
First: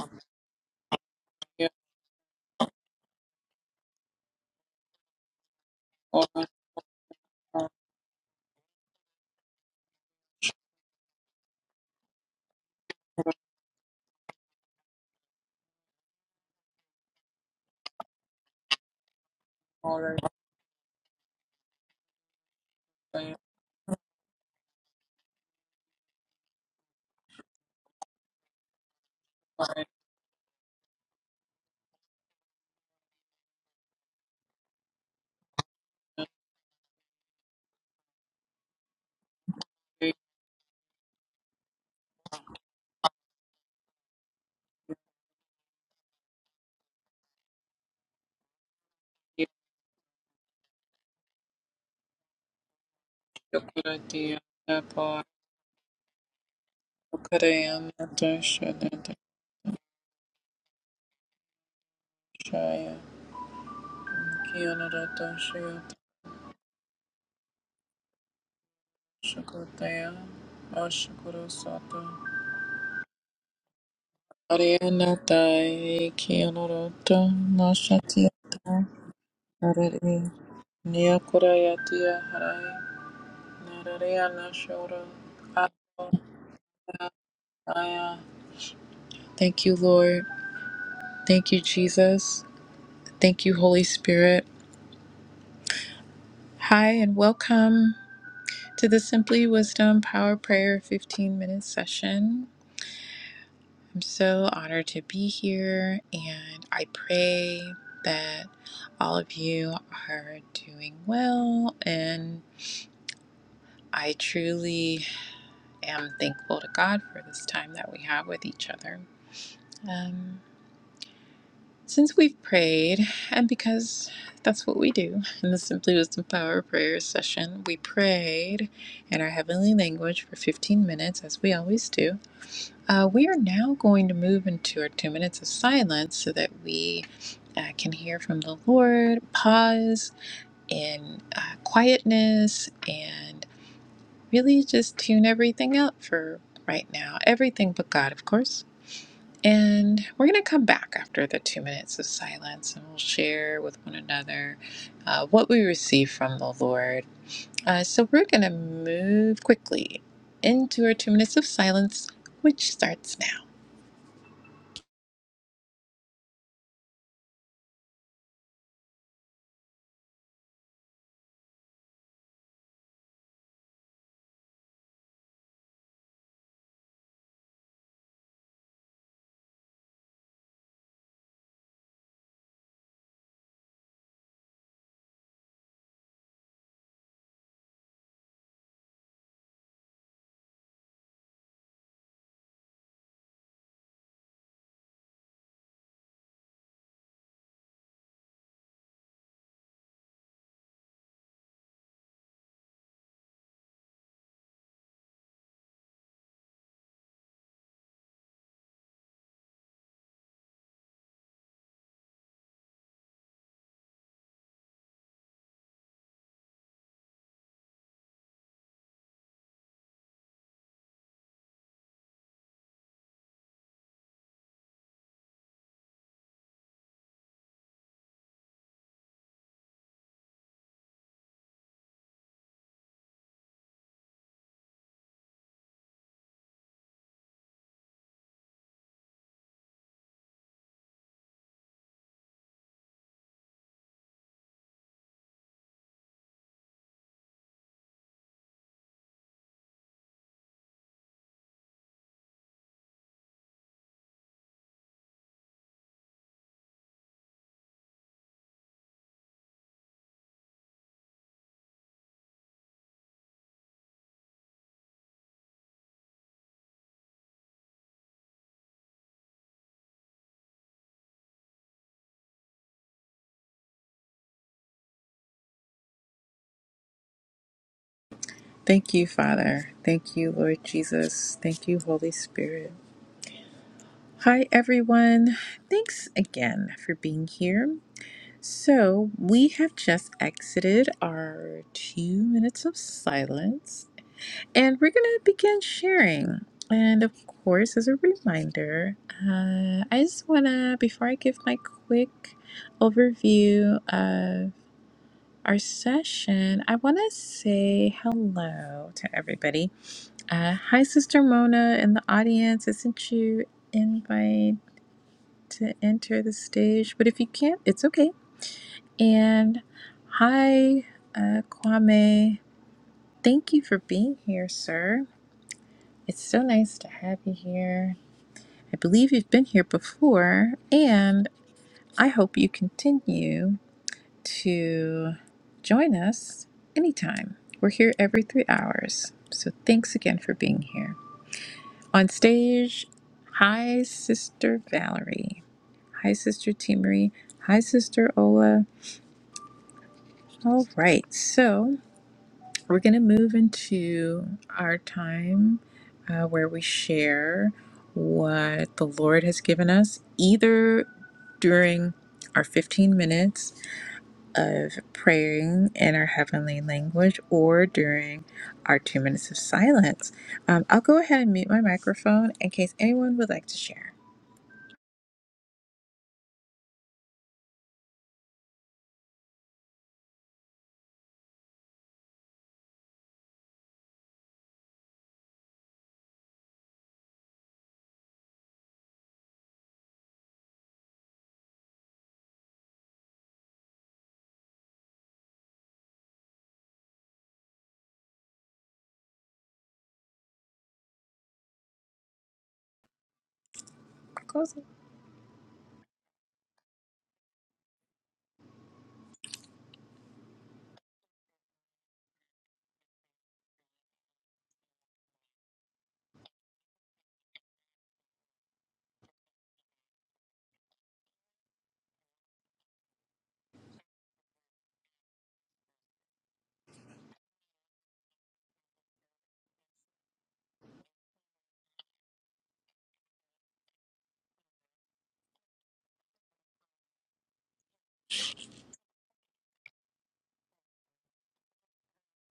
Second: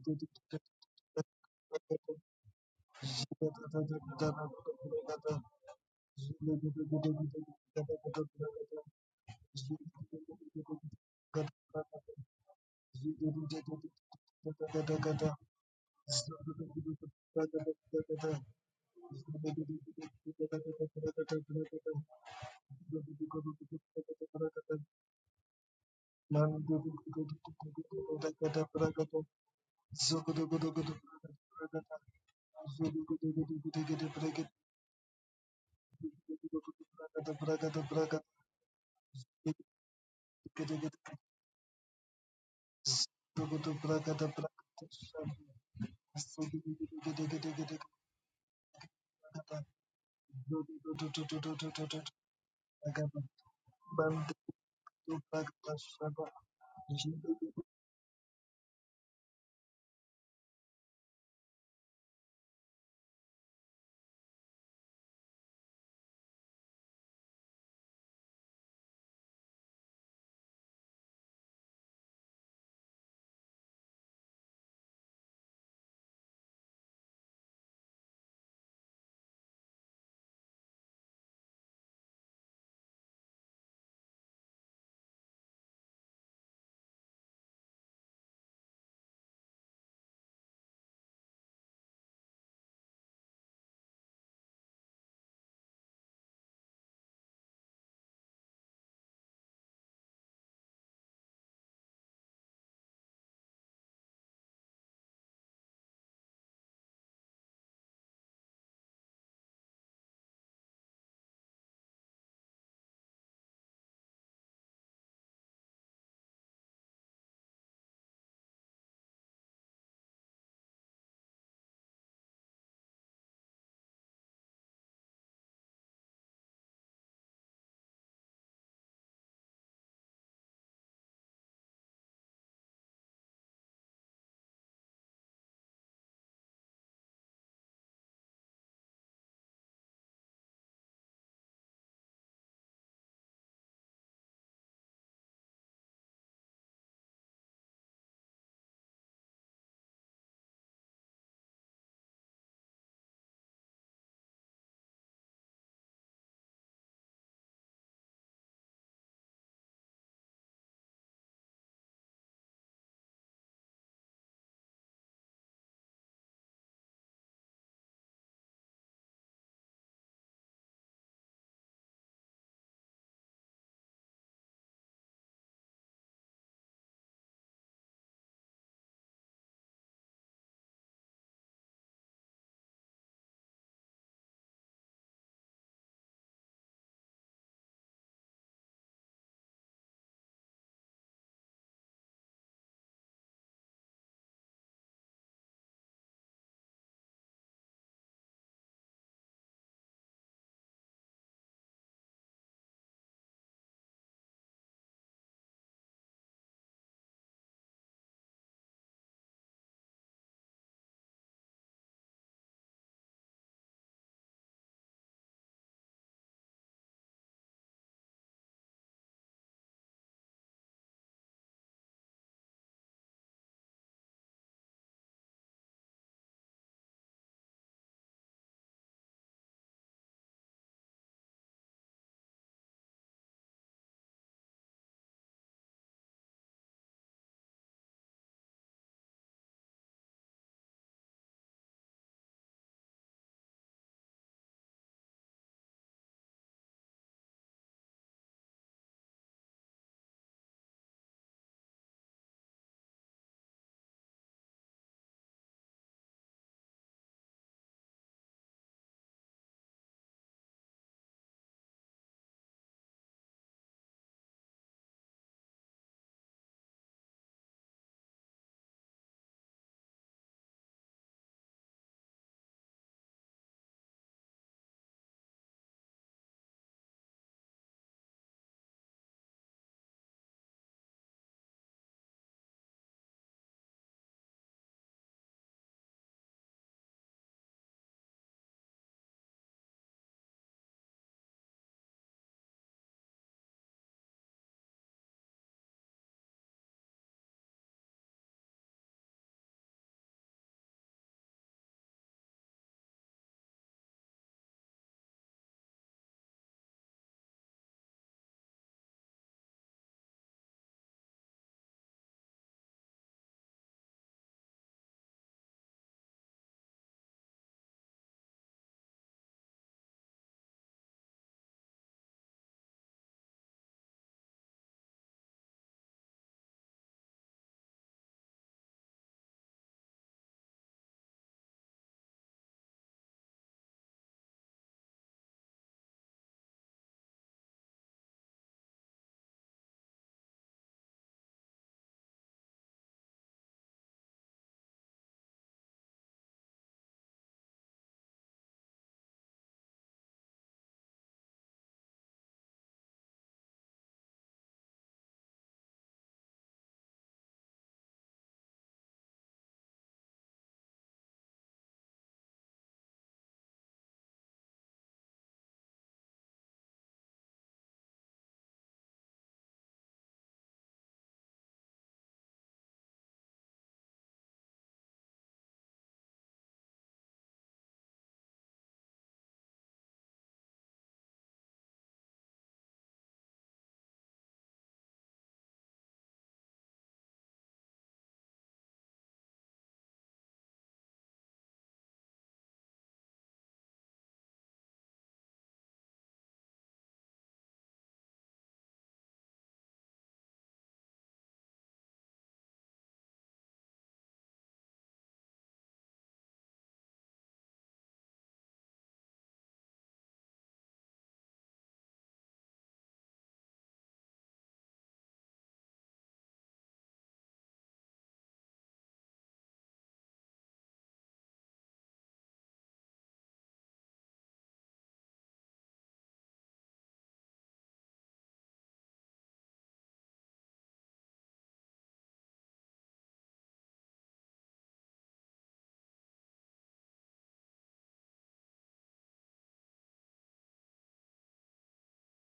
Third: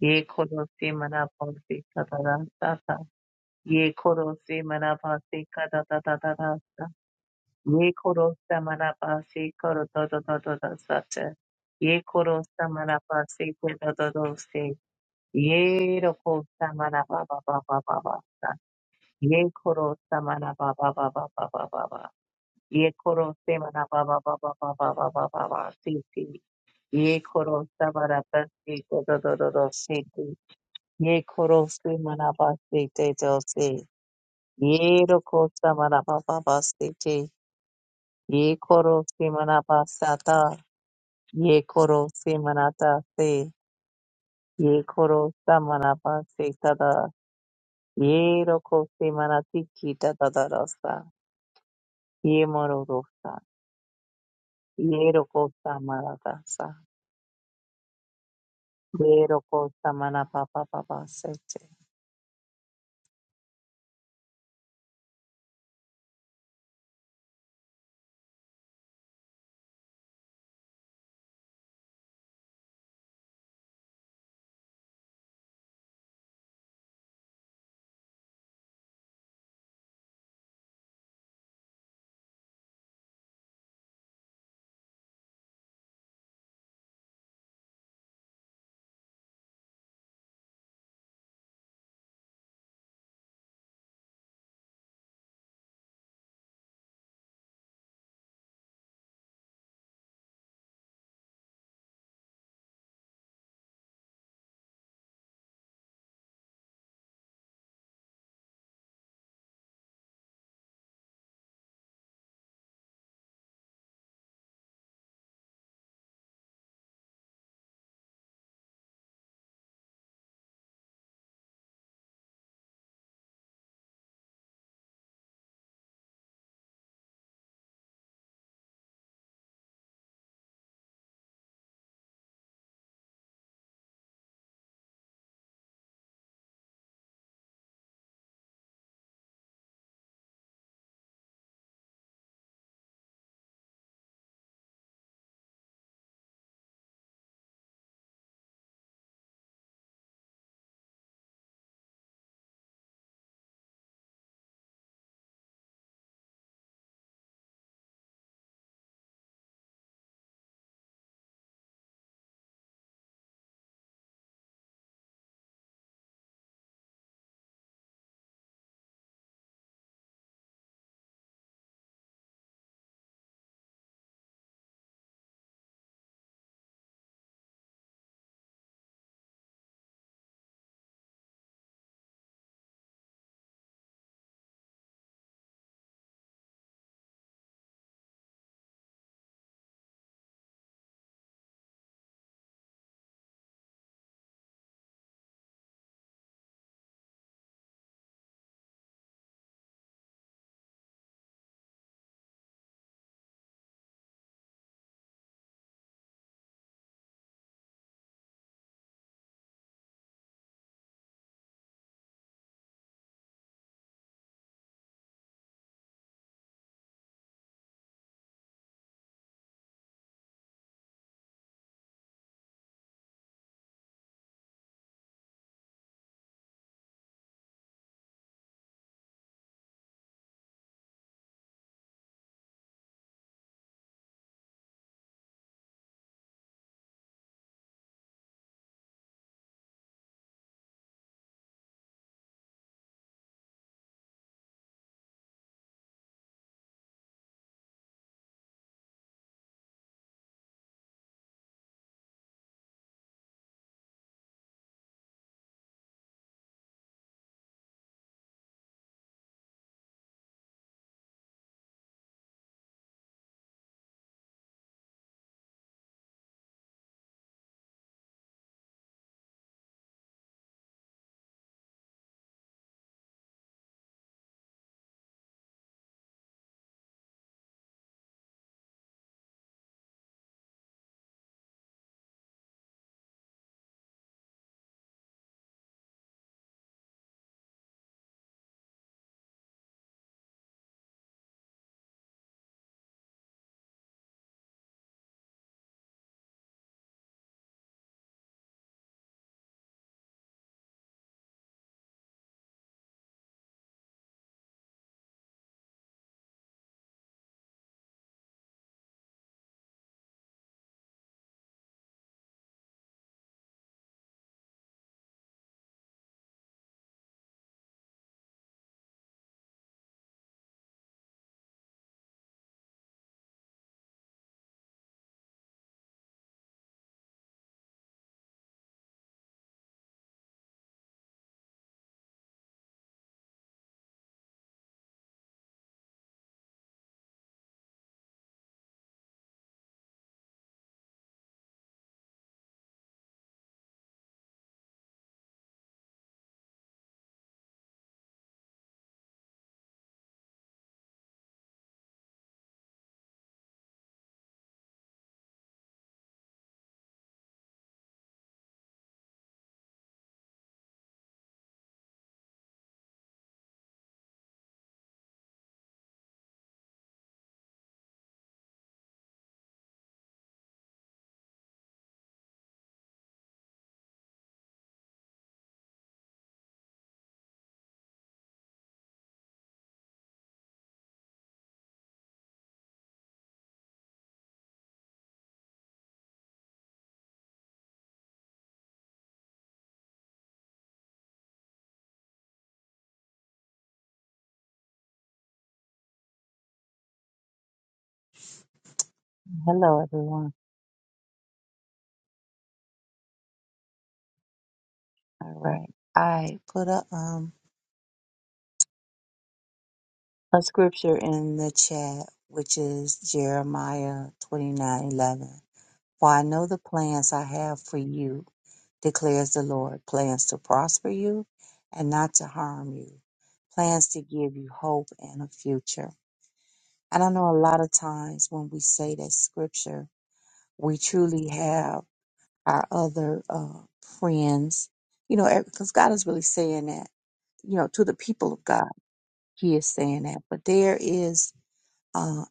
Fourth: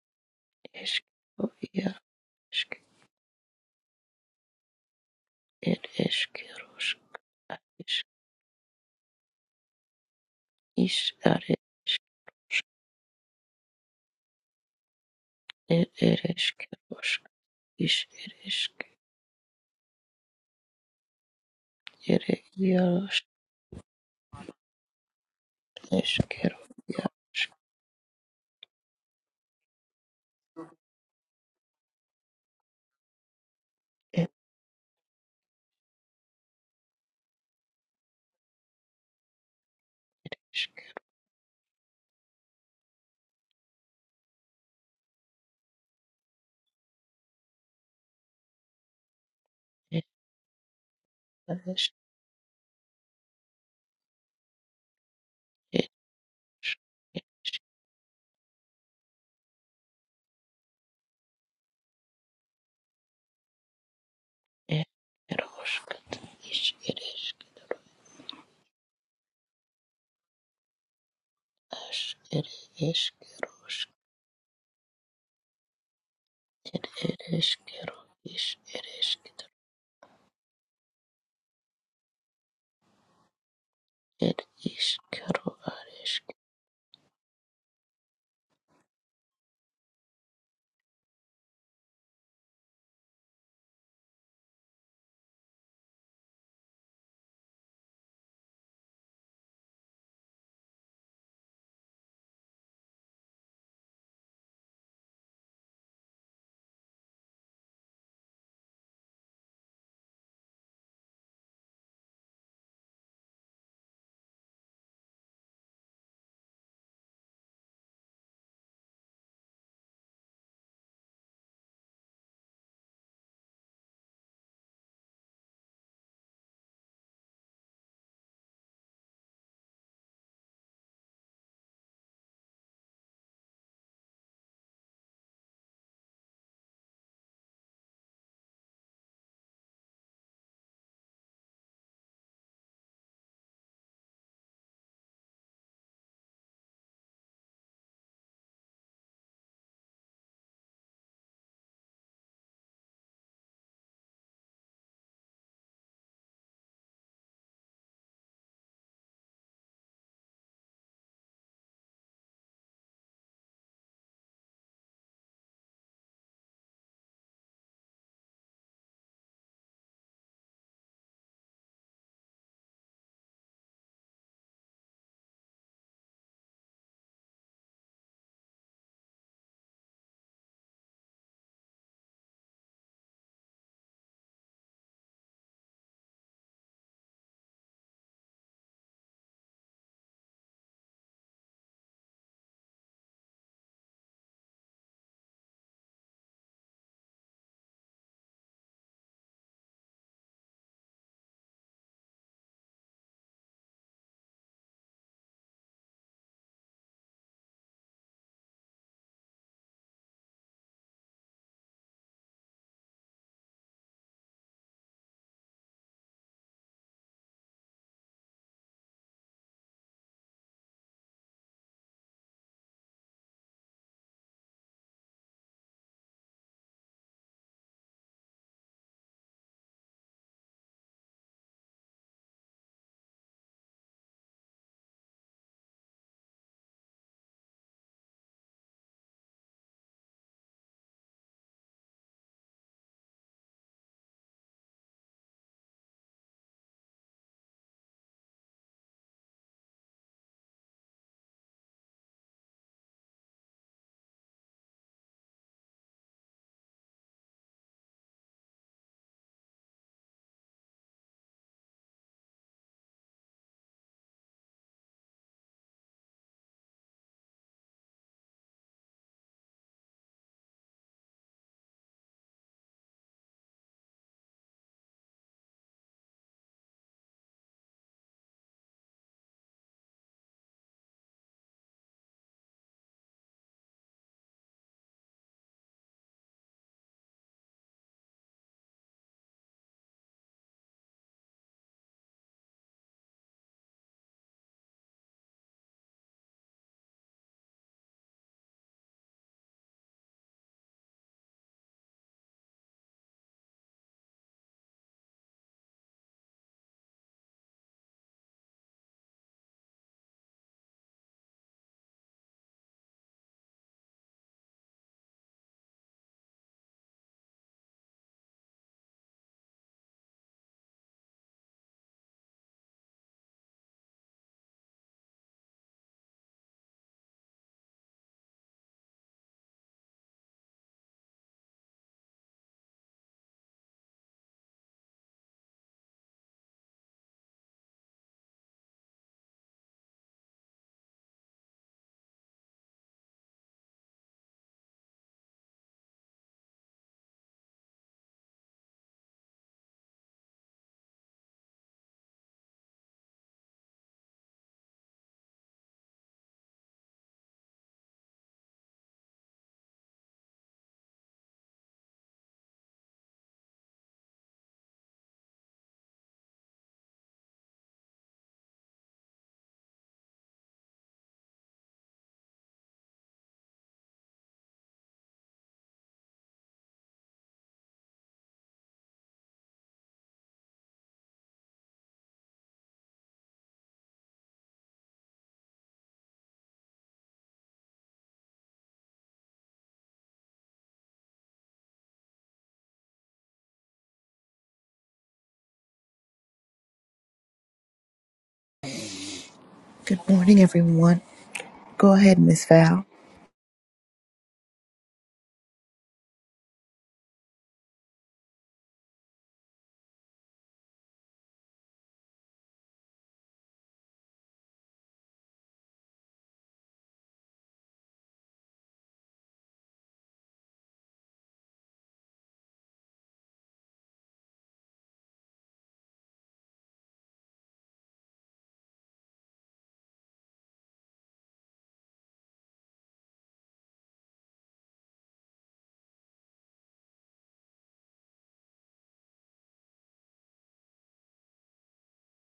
Speaker 2: Ye koro si mana po si
Speaker 3: eshkiro
Speaker 2: kata da sata. Ye koro si mana po si kata
Speaker 3: It
Speaker 2: da da
Speaker 3: is
Speaker 2: da da sa.
Speaker 3: Kerouac,
Speaker 2: Ye
Speaker 3: is
Speaker 2: koro sa mana po si koro do do do do da
Speaker 3: is
Speaker 2: sata.
Speaker 3: are
Speaker 2: Ye koro sa mana po si koro do do si. Ye ro
Speaker 3: it is
Speaker 2: sa mana ba
Speaker 3: Kerouac,
Speaker 2: ba ba ba ba
Speaker 3: is
Speaker 2: ba
Speaker 3: it
Speaker 2: sa.
Speaker 3: is
Speaker 2: Ye koro
Speaker 1: Yako
Speaker 2: sa mana ba ba ba ba ba ba ba ba. Ye
Speaker 3: Yarosh
Speaker 2: koro se mana ba ba ba ba ba ba ba ba ba ba si
Speaker 3: is
Speaker 2: si.
Speaker 3: Kerouac,
Speaker 2: Ye
Speaker 3: Yarosh
Speaker 2: koro sa bara ta si ko do do do do
Speaker 1: Ariana
Speaker 2: si si. Ye koro se mana ba si te do si. Ye ro ko sa mana ba ba ba si te. Ye koro se mana ba sa
Speaker 3: it
Speaker 2: ta.
Speaker 3: is Kerouac,
Speaker 2: Ye koro se mana ta si. Ye koro sa mana ba si ta da. Ye ro ko se mana ti ki ta da da da sa.
Speaker 3: Yarosh
Speaker 2: Ye moro ro sa. Ye ro ko sa
Speaker 3: it
Speaker 2: mana ta sa. Beautiful Samana Papa Papa Sete.
Speaker 3: is Kerouac, is it is as it is Kerouac,
Speaker 1: tai
Speaker 3: it
Speaker 1: kianoroto
Speaker 3: is Kerouac, is
Speaker 1: nashatiata
Speaker 3: it is
Speaker 1: arari niakurayatia harai
Speaker 3: Kerouac, it
Speaker 1: narariana
Speaker 3: is
Speaker 1: shoro
Speaker 3: Kerouac,
Speaker 1: ato
Speaker 3: is
Speaker 1: aya. Thank you, Lord. Thank you, Jesus. Thank you, Holy Spirit. Hi, and welcome. to the Simply Wisdom Power Prayer 15 minute session. I'm so honored to be here, and I pray that all of you are doing well. And I truly am thankful to God for this time that we have with each other. Um, since we've prayed, and because that's what we do in the Simply Wisdom Power Prayer session, we prayed in our heavenly language for 15 minutes, as we always do. Uh, we are now going to move into our two minutes of silence so that we uh, can hear from the Lord, pause in uh, quietness, and really just tune everything out for right now. Everything but God, of course. And we're going to come back after the two minutes of silence and we'll share with one another uh, what we receive from the Lord. Uh, so we're going to move quickly into our two minutes of silence, which starts now. Thank you, Father. Thank you, Lord Jesus. Thank you, Holy Spirit. Hi, everyone. Thanks again for being here. So, we have just exited our two minutes of silence, and we're going to begin sharing. And of course, as a reminder, uh, I just want to, before I give my quick overview of our session, I want to say hello to everybody. Uh, hi, Sister Mona in the audience. I sent you invite to enter the stage, but if you can't, it's okay. And hi, uh, Kwame. Thank you for being here, sir. It's so nice to have you here. I believe you've been here before, and I hope you continue to join us anytime. We're here every three hours. So thanks again for being here. On stage, hi, Sister Valerie. Hi, Sister Timory. Hi, Sister Ola. All right, so we're going to move into our time uh, where we share what the Lord has given us, either during our 15 minutes of praying in our heavenly language or during our two minutes of silence. Um, I'll go ahead and mute my microphone in case anyone would like to share.
Speaker 2: Hello
Speaker 3: Good
Speaker 2: everyone.
Speaker 3: morning, everyone. Go ahead, Miss Val.
Speaker 1: Close it.
Speaker 2: All right. I put a um a scripture in the chat which is Jeremiah twenty nine eleven. For I know the plans I have for you, declares the Lord, plans to prosper you and not to harm you, plans to give you hope and a future. And I know a lot of times when we say that scripture, we truly have our other uh, friends. You know, because God is really saying that, you know, to the people of God, He is saying that. But there is, uh,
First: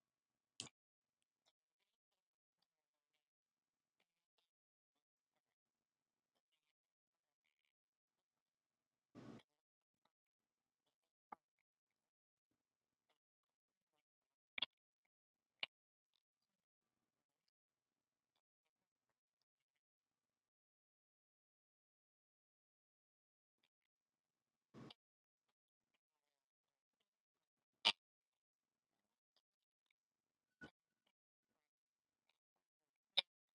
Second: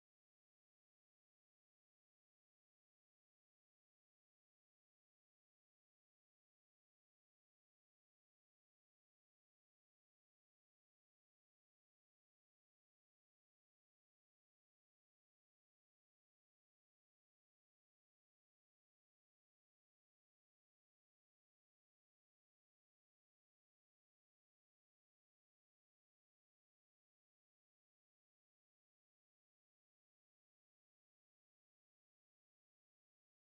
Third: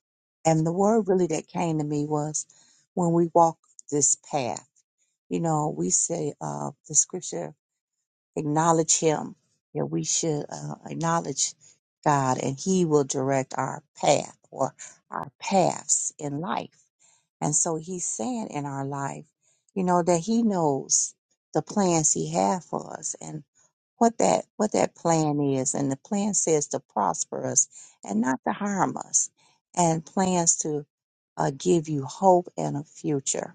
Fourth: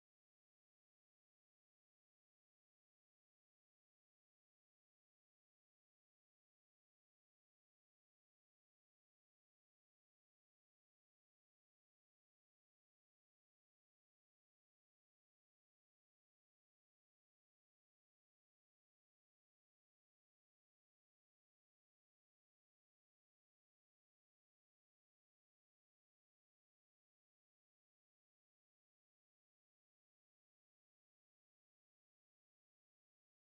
Speaker 2: and the word really that came to me was when we walk this path, you know, we say uh, the scripture, acknowledge Him, that we should uh, acknowledge God and He will direct our path or our paths in life and so he's saying in our life, you know, that he knows the plans he has for us. and what that what that plan is and the plan says to prosper us and not to harm us and plans to uh, give you hope and a future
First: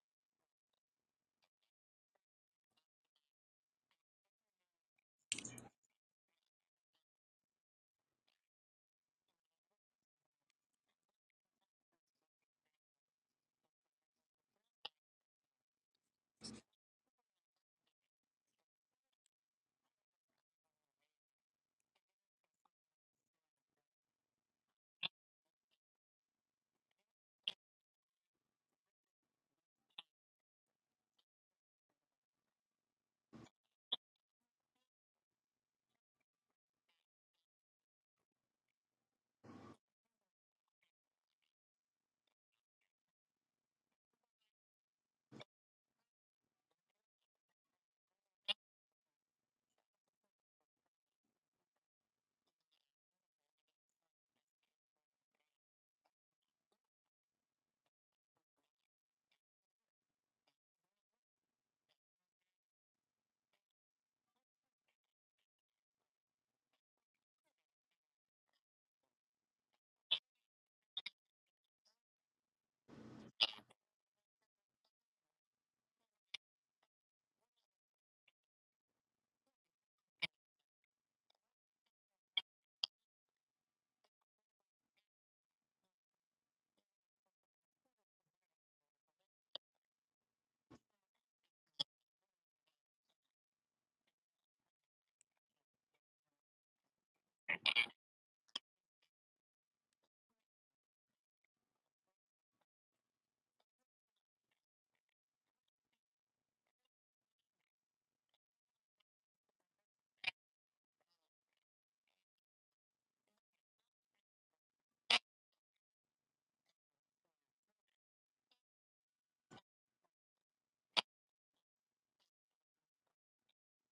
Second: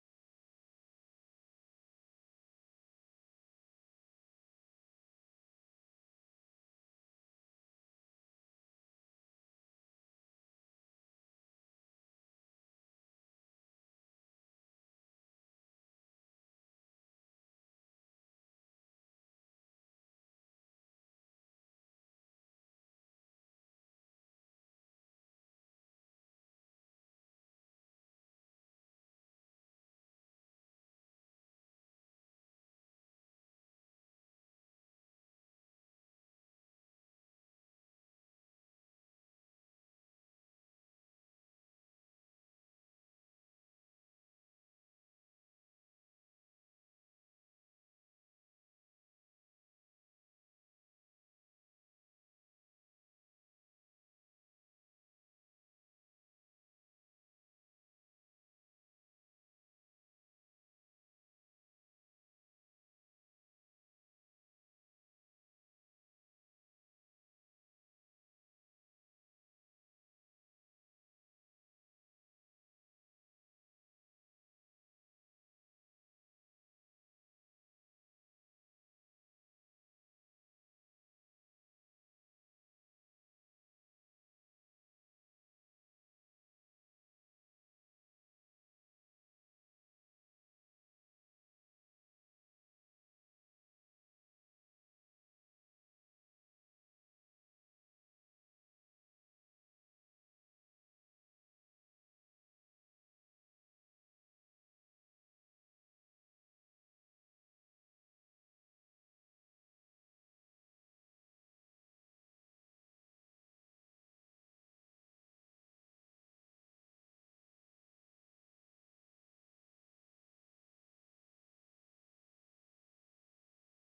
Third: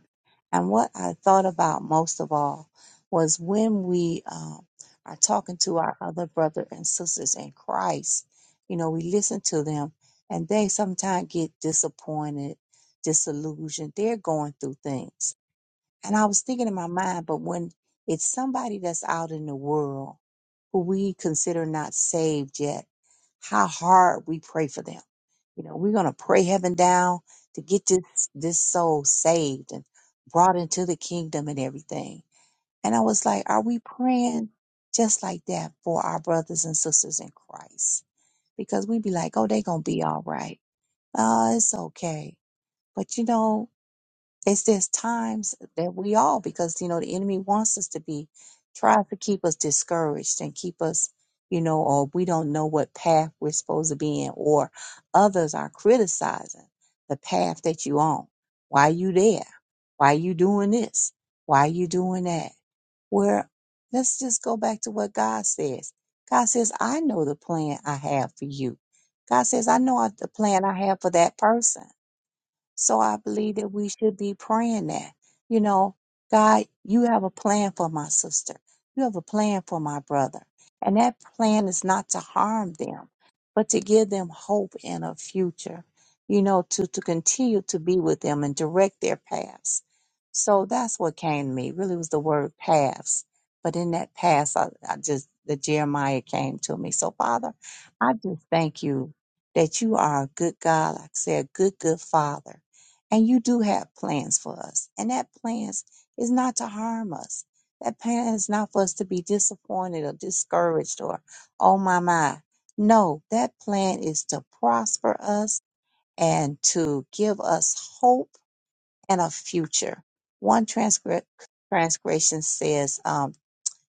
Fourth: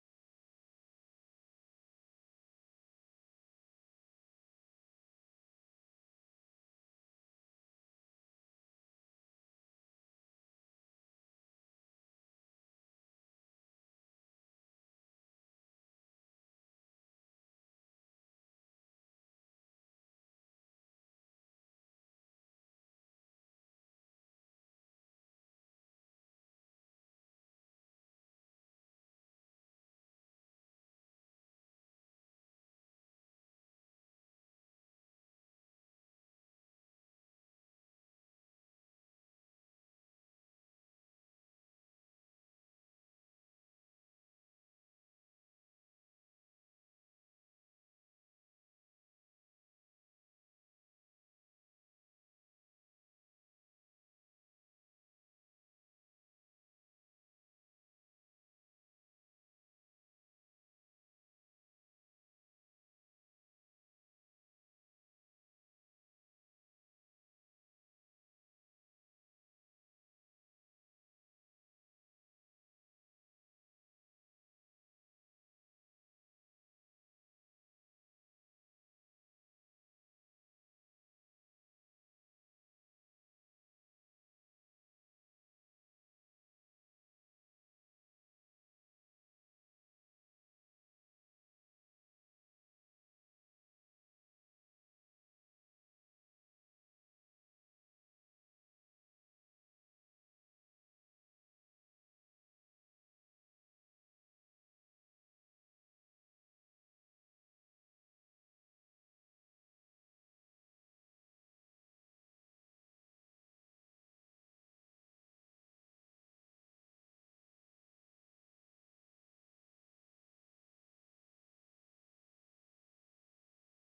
Speaker 2: and what i thought about most of all was when we um, are talking to our other brother and sisters in christ you know we listen to them and they sometimes get disappointed disillusioned they're going through things and i was thinking in my mind but when it's somebody that's out in the world who we consider not saved yet, how hard we pray for them. You know, we're gonna pray heaven down to get this this soul saved and brought into the kingdom and everything. And I was like, are we praying just like that for our brothers and sisters in Christ? Because we'd be like, oh, they gonna be all right. Oh, it's okay. But you know, it's just times that we all because you know the enemy wants us to be tries to keep us discouraged and keep us you know or we don't know what path we're supposed to be in or others are criticizing the path that you on why you there why you doing this why you doing that where let's just go back to what god says god says i know the plan i have for you god says i know the plan i have for that person so I believe that we should be praying that, you know, God, you have a plan for my sister. You have a plan for my brother. And that plan is not to harm them, but to give them hope in a future, you know, to, to continue to be with them and direct their paths. So that's what came to me. Really was the word paths. But in that path, I, I just, the Jeremiah came to me. So Father, I just thank you that you are a good God. Like I said, a good, good Father and you do have plans for us. And that plans is not to harm us. That plan is not for us to be disappointed or discouraged or, oh my, my. No, that plan is to prosper us and to give us hope and a future. One transcript, transgression says, um,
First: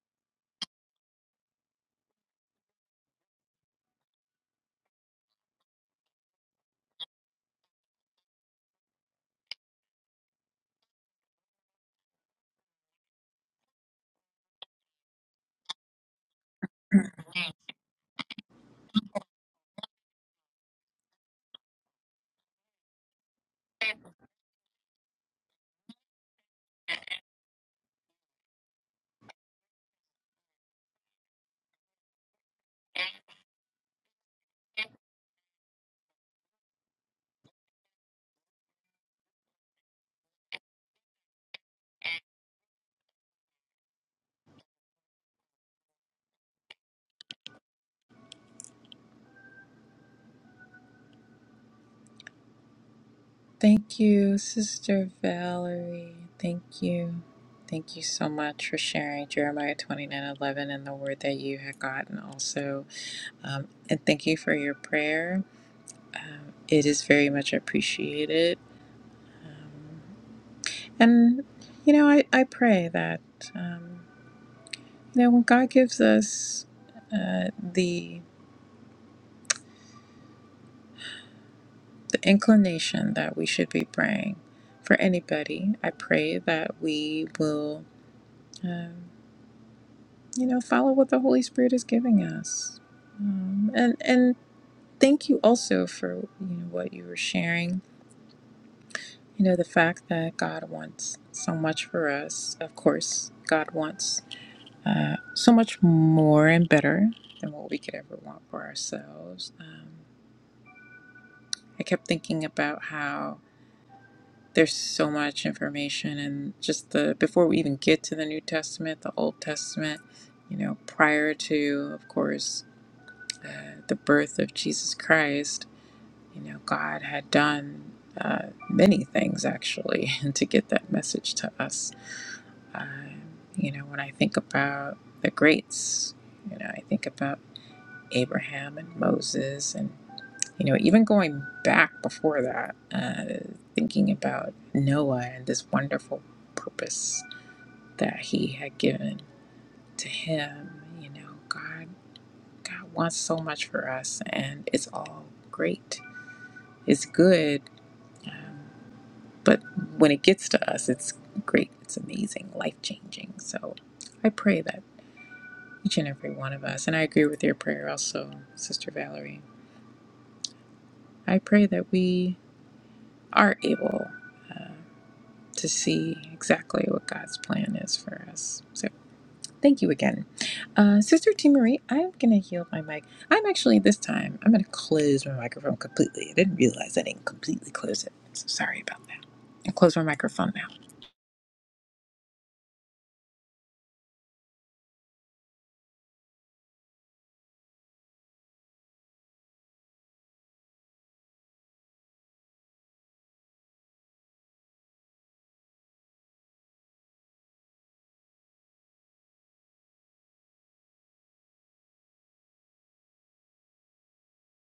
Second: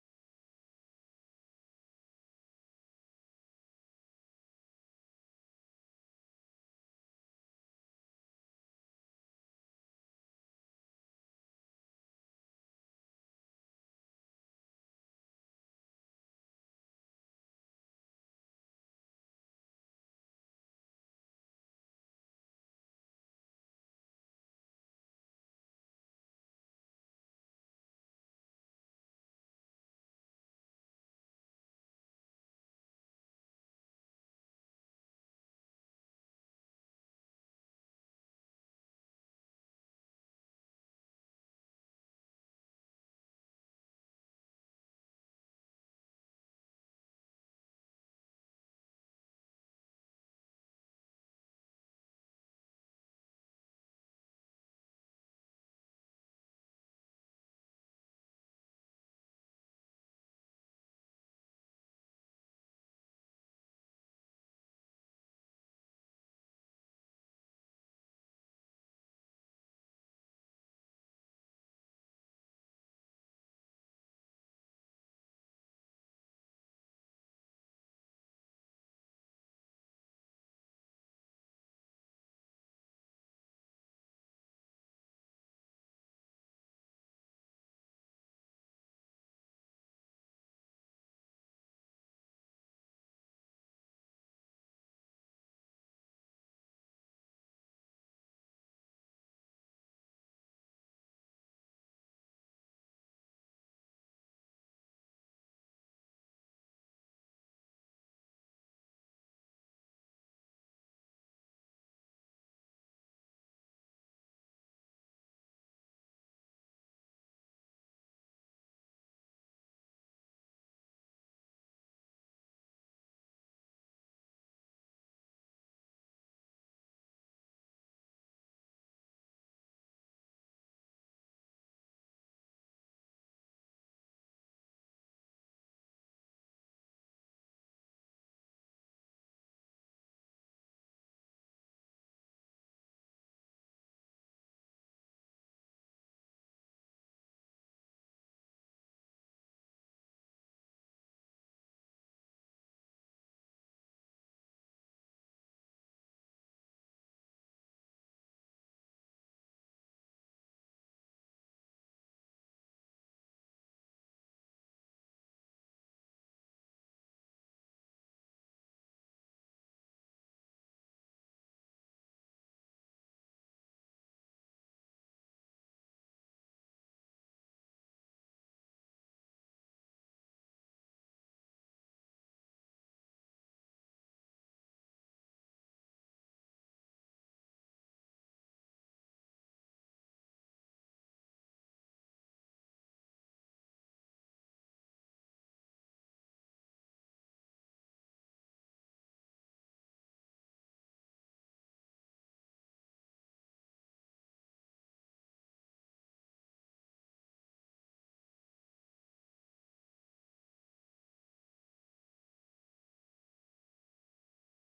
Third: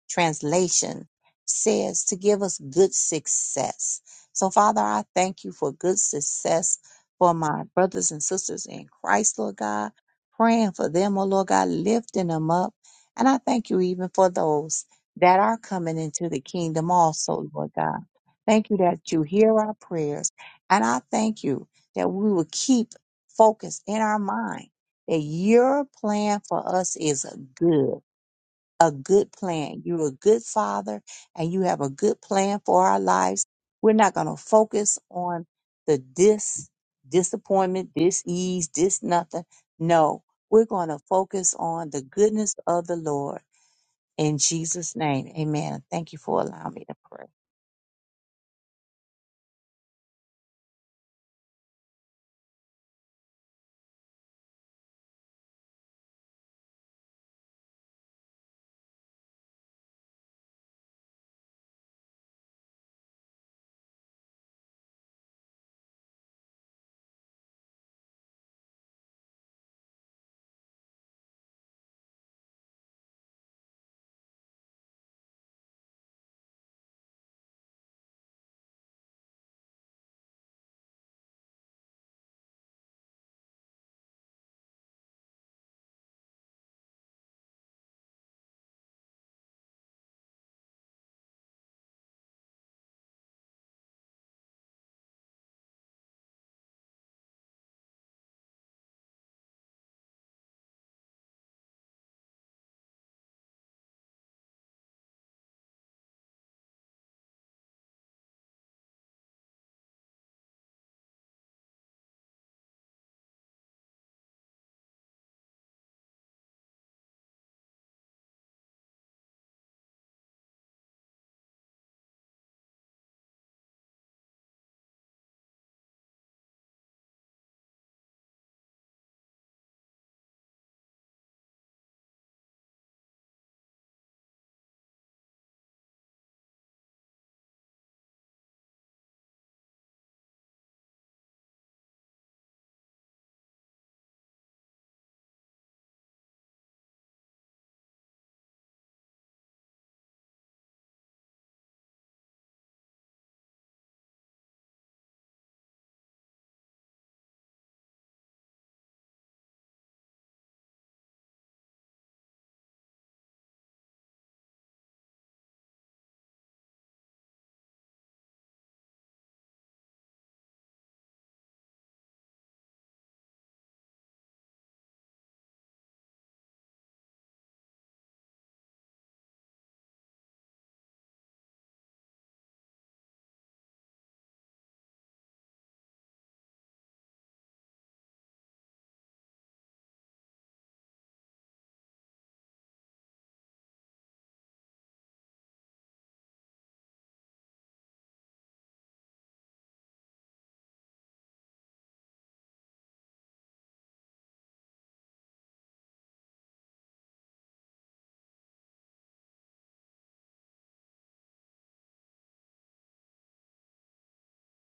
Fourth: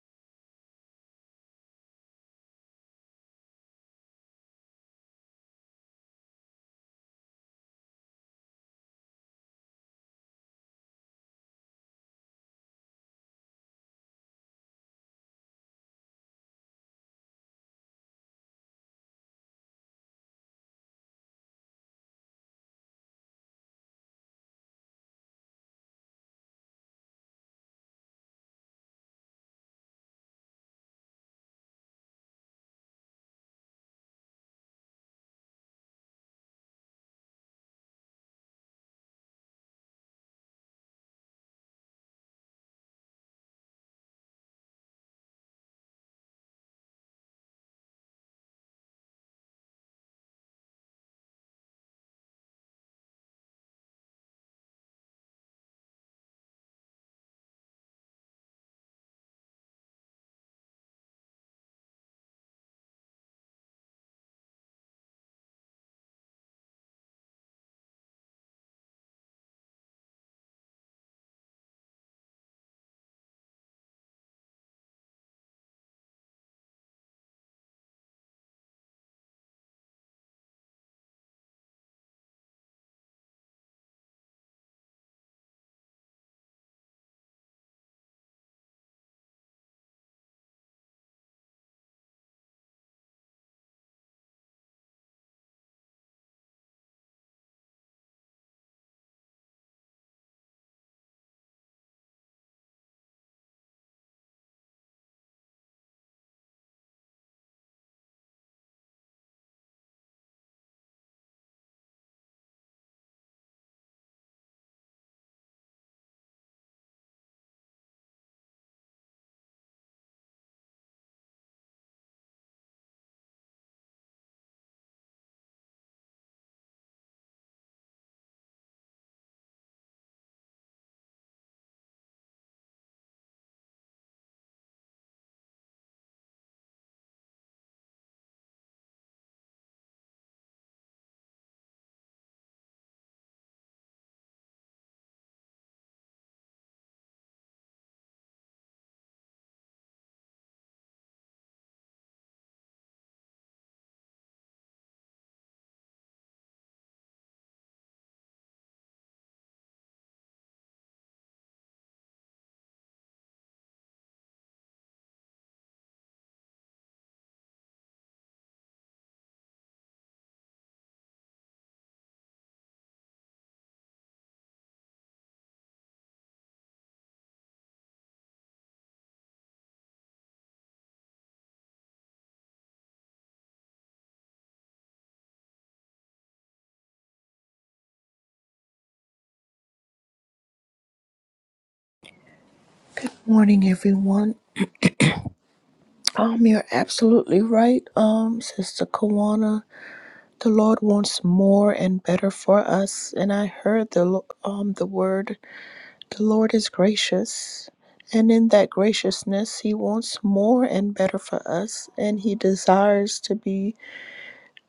Speaker 2: translation says to give us good success. So, Father, I thank you for good success for my brothers and sisters in Christ, Lord God, praying for them, oh Lord God, lifting them up. And I thank you even for those that are coming into the kingdom also, Lord God. Thank you that you hear our prayers. And I thank you that we will keep focused in our mind that your plan for us is good a good plan. You're a good father and you have a good plan for our lives. We're not going to focus on the dis, disappointment, dis ease, dis nothing. No, we're going to focus on the goodness of the Lord in Jesus' name. Amen. Thank you for allowing me to pray.
Speaker 1: Thank you, Sister Valerie. Thank you. Thank you so much for sharing Jeremiah 29 11 and the word that you had gotten also. Um, and thank you for your prayer. Um, it is very much appreciated. Um, and, you know, I, I pray that, um, you know, when God gives us uh, the, the inclination that we should be praying for anybody, I pray that we will. Um, you know follow what the holy spirit is giving us um, and and thank you also for you know what you were sharing you know the fact that god wants so much for us of course god wants uh, so much more and better than what we could ever want for ourselves um, i kept thinking about how there's so much information and just the before we even get to the new testament the old testament you know prior to of course the the birth of Jesus Christ, you know, God had done uh, many things actually to get that message to us. Uh, you know, when I think about the greats, you know, I think about Abraham and Moses, and you know, even going back before that, uh, thinking about Noah and this wonderful purpose that he had given to him. You know, God, God wants so much for us, and it's all great is good, but when it gets to us, it's great, it's amazing, life changing. So I pray that each and every one of us, and I agree with your prayer also, Sister Valerie, I pray that we are able uh, to see exactly what God's plan is for us. So thank you again. Uh, Sister T. Marie, I'm going to heal my mic. I'm actually, this time, I'm going to close my microphone completely. I didn't realize I didn't completely close it. So sorry about that. I'll close my microphone now.
Speaker 3: Good morning, everyone. Um, you're absolutely right, um, Sister Kawana. The Lord wants more and better for us, and I heard the lo- um the word, the Lord is gracious, and in that graciousness, He wants more and better for us, and He desires to be,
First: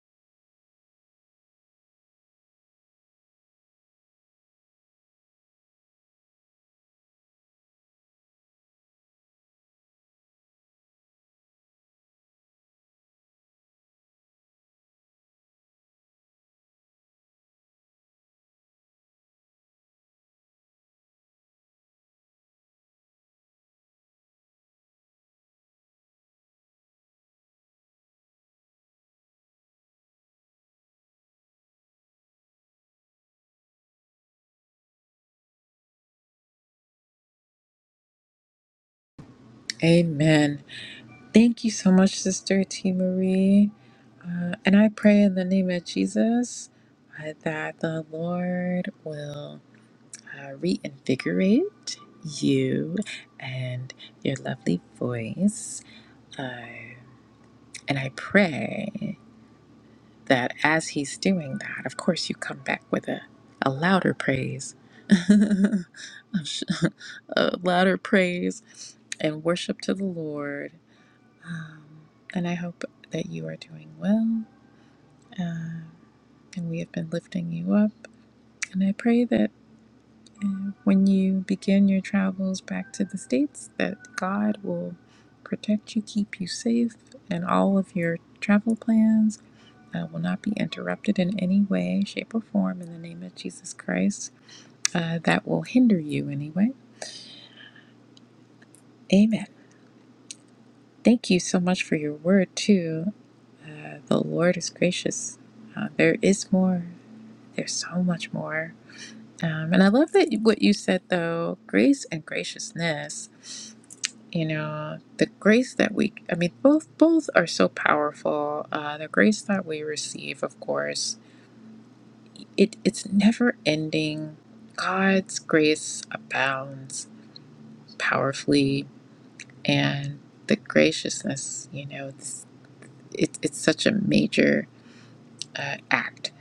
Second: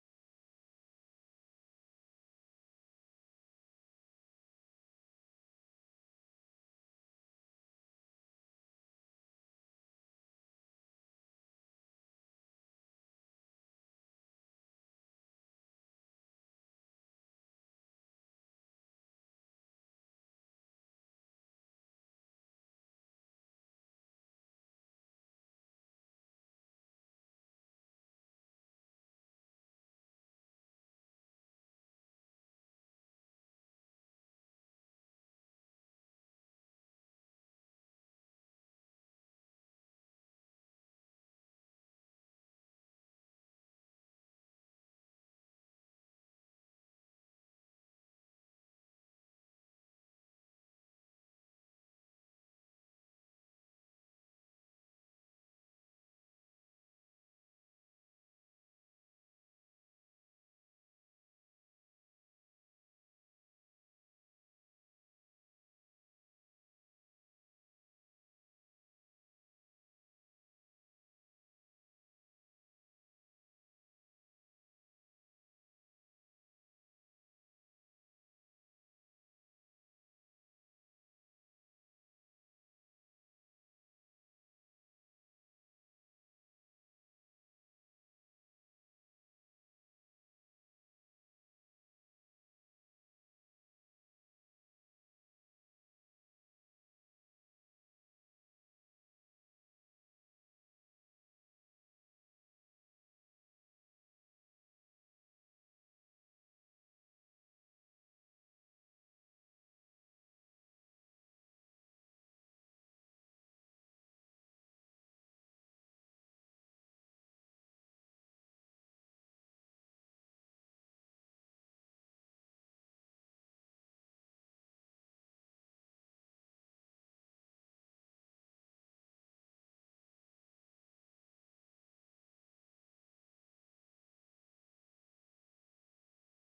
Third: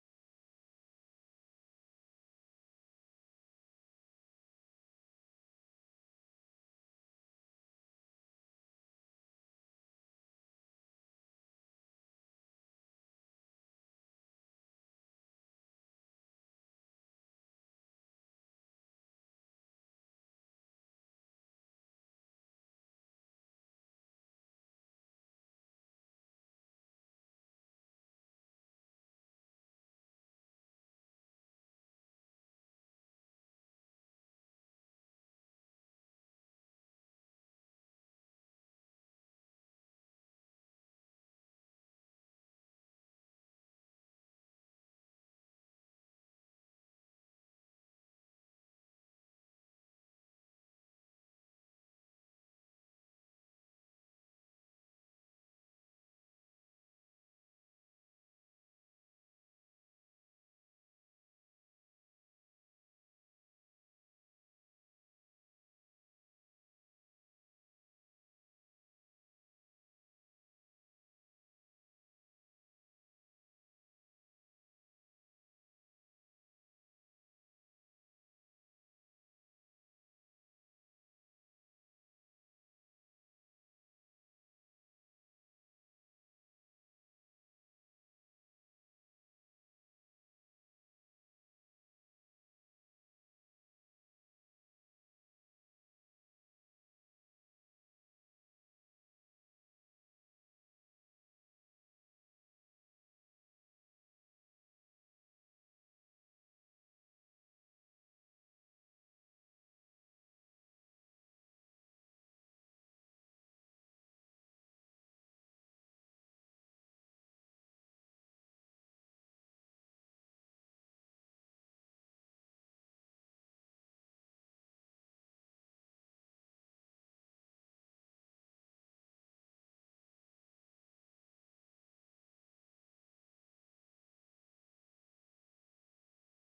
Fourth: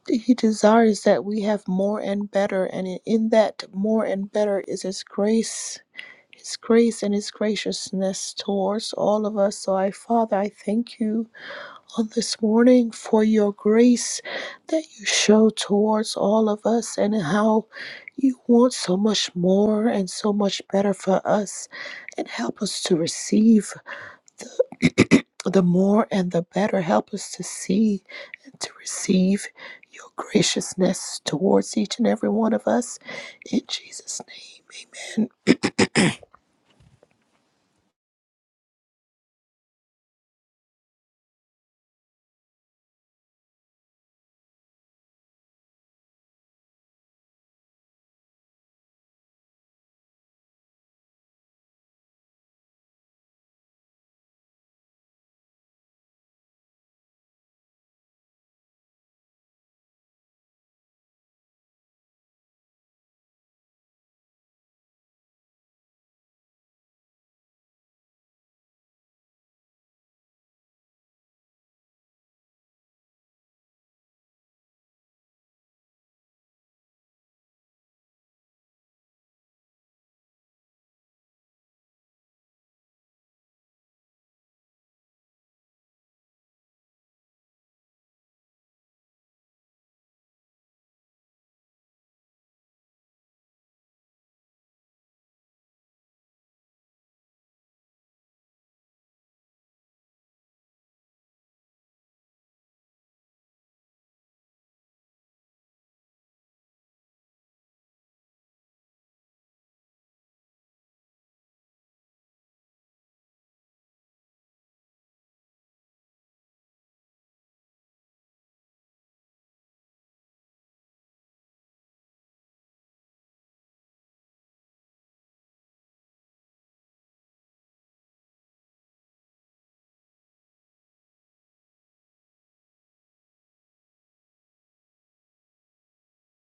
Speaker 3: He desires that we have more and better, and in in that more and better is His grace. His grace and His graciousness towards all of us. So, I, Father, I thank you on this morning for your grace that you show towards all of us and how you want so much more and so much better for us. And help us to receive the more and the better. Help us to see and to receive your graciousness towards each and every one of us. In Jesus' name, amen.
Speaker 1: Amen. Thank you so much, Sister T. Marie. Uh, and I pray in the name of Jesus uh, that the Lord will uh, reinvigorate you and your lovely voice. Uh, and I pray that as He's doing that, of course, you come back with a, a louder praise, a sh- a louder praise and worship to the Lord Um, and I hope that you are doing well. Uh, and we have been lifting you up. And I pray that uh, when you begin your travels back to the States, that God will protect you, keep you safe, and all of your travel plans uh, will not be interrupted in any way, shape, or form in the name of Jesus Christ. Uh, that will hinder you anyway. Amen. Thank you so much for your word, too. Uh, the Lord is gracious. Uh, there is more. There's so much more. Um, and I love that you- what you said though, grace and graciousness. You know, the grace that we, I mean, both both are so powerful. Uh, the grace that we receive, of course, it it's never ending. God's grace abounds powerfully, and the graciousness, you know, it's it, it's such a major uh, act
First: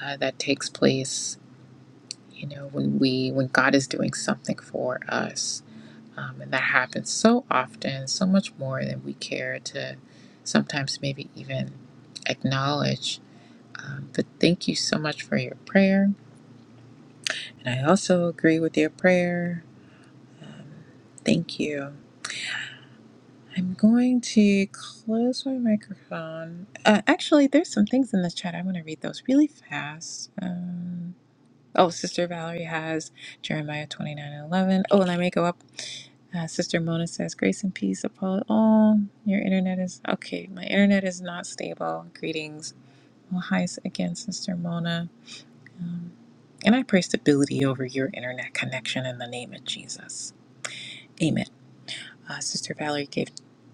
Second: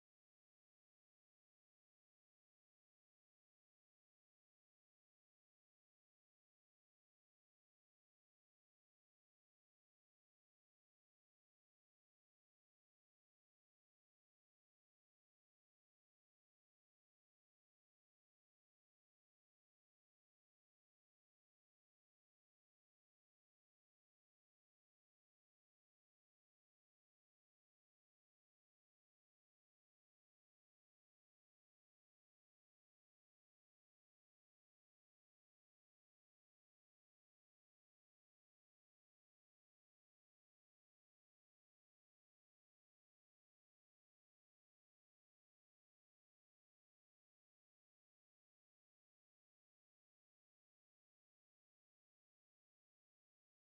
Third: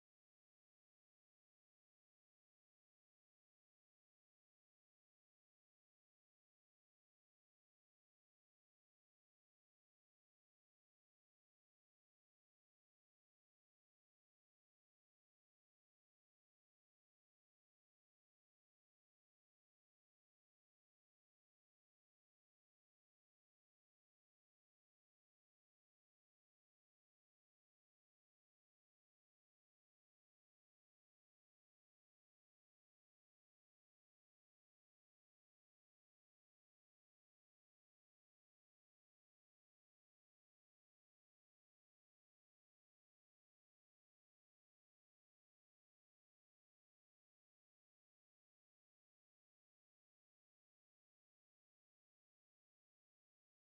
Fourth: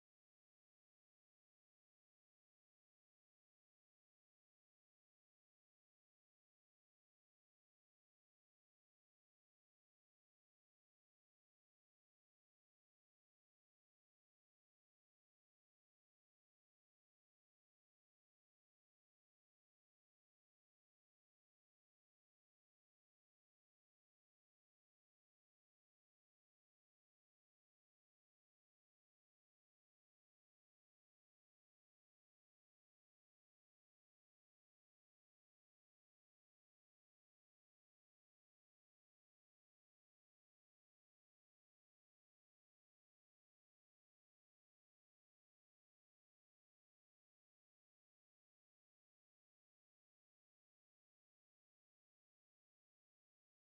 Speaker 1: uh, that takes place. You know, when we when God is doing something for us Um, and that happens so often, so much more than we care to sometimes maybe even acknowledge. Um, but thank you so much for your prayer. And I also agree with your prayer. Thank you. I'm going to close my microphone. Uh, actually, there's some things in the chat. I'm going to read those really fast. Um, Oh, Sister Valerie has Jeremiah 29 and 11. Oh, and I may go up. Uh, Sister Mona says, Grace and peace, Apollo. Oh, your internet is okay. My internet is not stable. Greetings. Well, hi s- again, Sister Mona. Um, and I pray stability over your internet connection in the name of Jesus. Uh, Sister Valerie gave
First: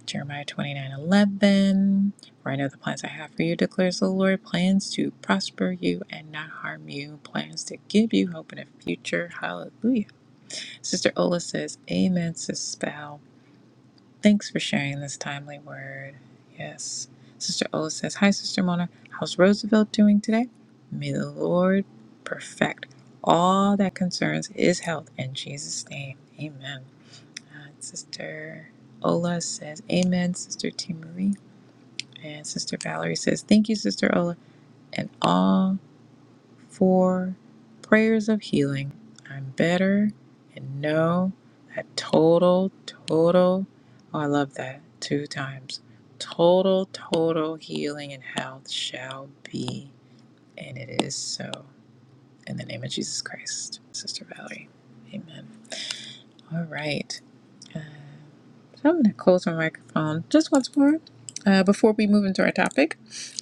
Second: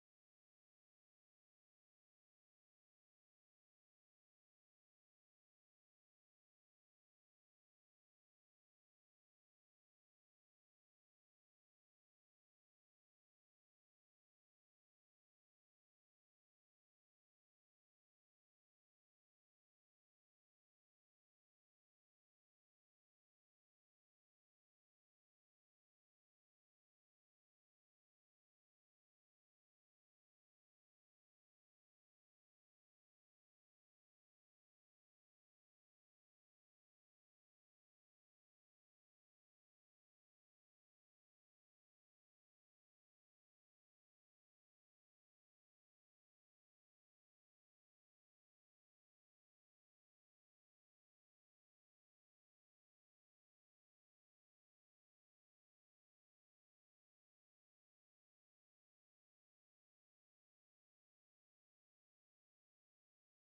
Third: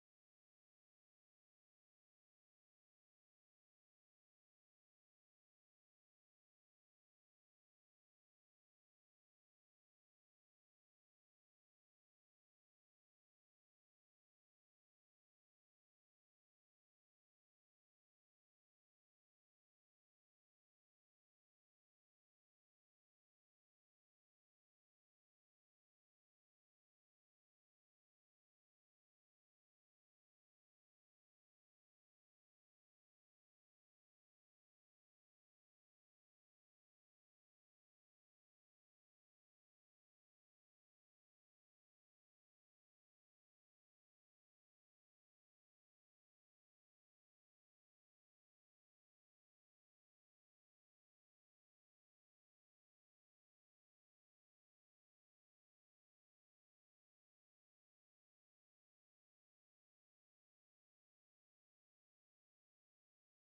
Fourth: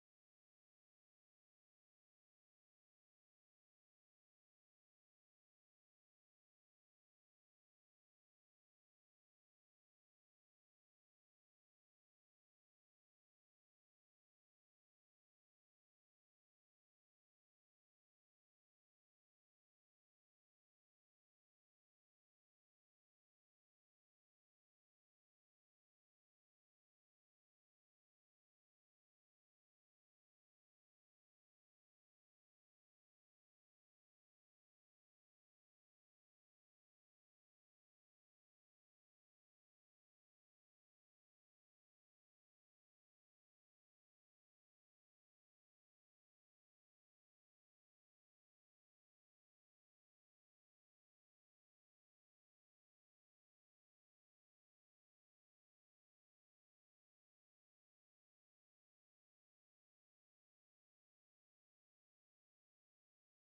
Speaker 1: Jeremiah twenty nine eleven. For I know the plans I have for you, declares the Lord plans to prosper you and not harm you, plans to give you hope and a future. Hallelujah. Sister Ola says, Amen, Sis Val Thanks for sharing this timely word. Yes. Sister Ola says, Hi, Sister Mona. How's Roosevelt doing today? May the Lord perfect all that concerns his health in Jesus' name. Amen. Uh, Sister Ola says, Amen, Sister T. Marie. And Sister Valerie says, Thank you, Sister Ola. And all four prayers of healing. I'm better and know that total, total, oh, I love that two times. Total, total healing and health shall be. And it is so. In the name of Jesus Christ, Sister Valerie. Amen. All right. So I'm going to close my microphone just once more uh, before we move into our topic,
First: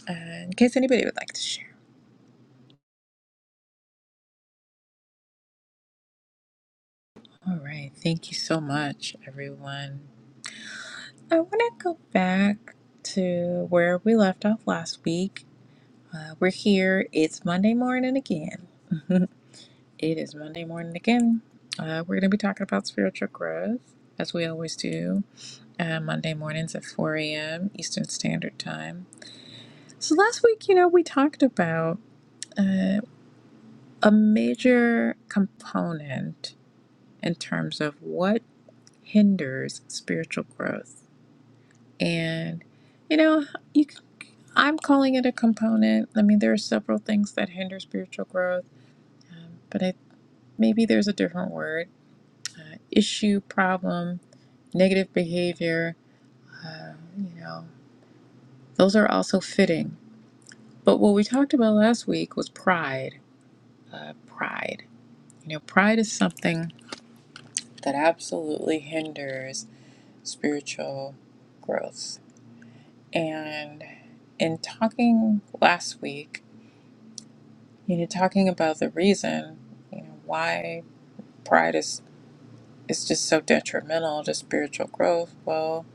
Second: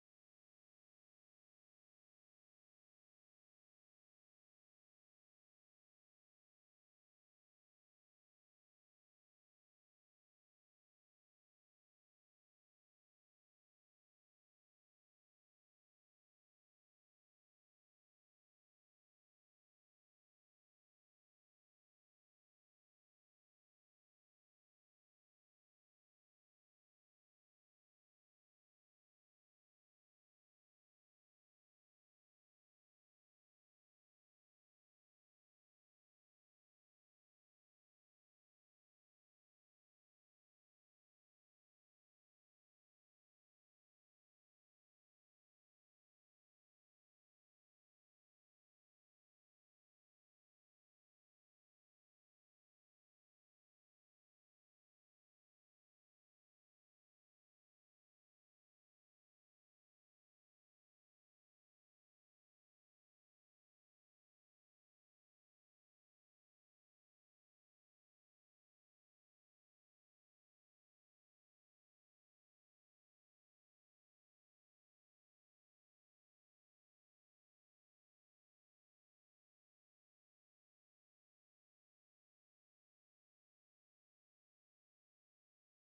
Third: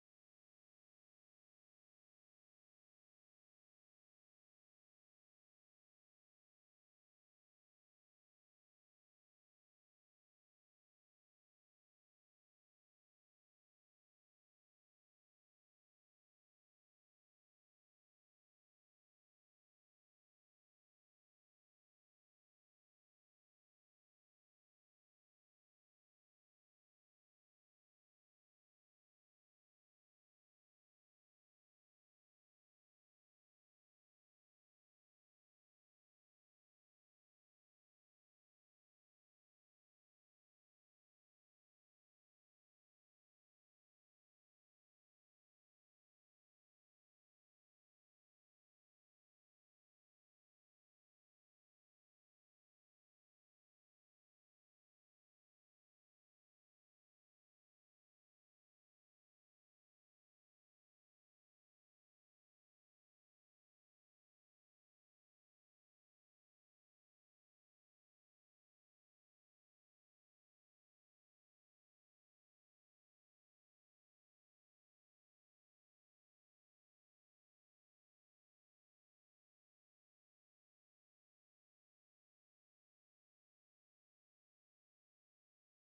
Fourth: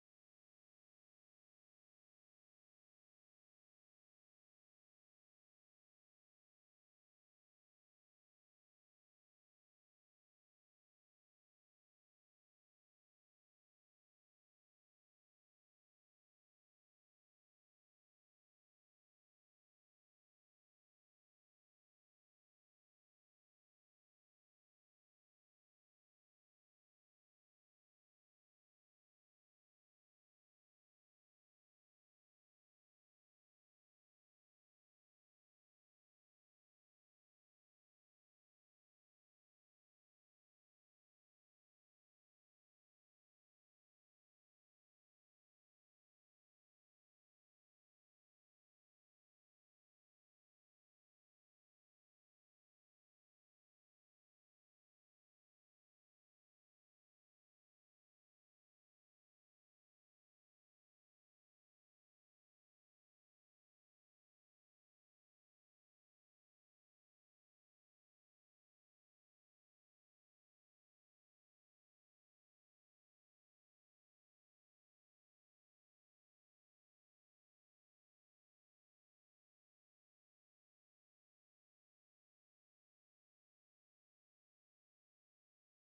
Speaker 1: uh, in case anybody would like to share. All right. Thank you so much, everyone. I want to go back to where we left off last week. Uh, we're here. It's Monday morning again. it is Monday morning again. Uh, we're going to be talking about spiritual growth, as we always do, uh, Monday mornings at 4 a.m. Eastern Standard Time. So last week, you know, we talked about. uh, a major component in terms of what hinders spiritual growth. And you know, you c- I'm calling it a component. I mean, there are several things that hinder spiritual growth, um, but I, maybe there's a different word: uh, issue, problem, negative behavior. Uh, you know, those are also fitting. But what we talked about last week was pride. Uh, pride. You know, pride is something that absolutely hinders spiritual growth. And in talking last week, you know, talking about the reason, you know, why pride is is just so detrimental to spiritual growth. Well,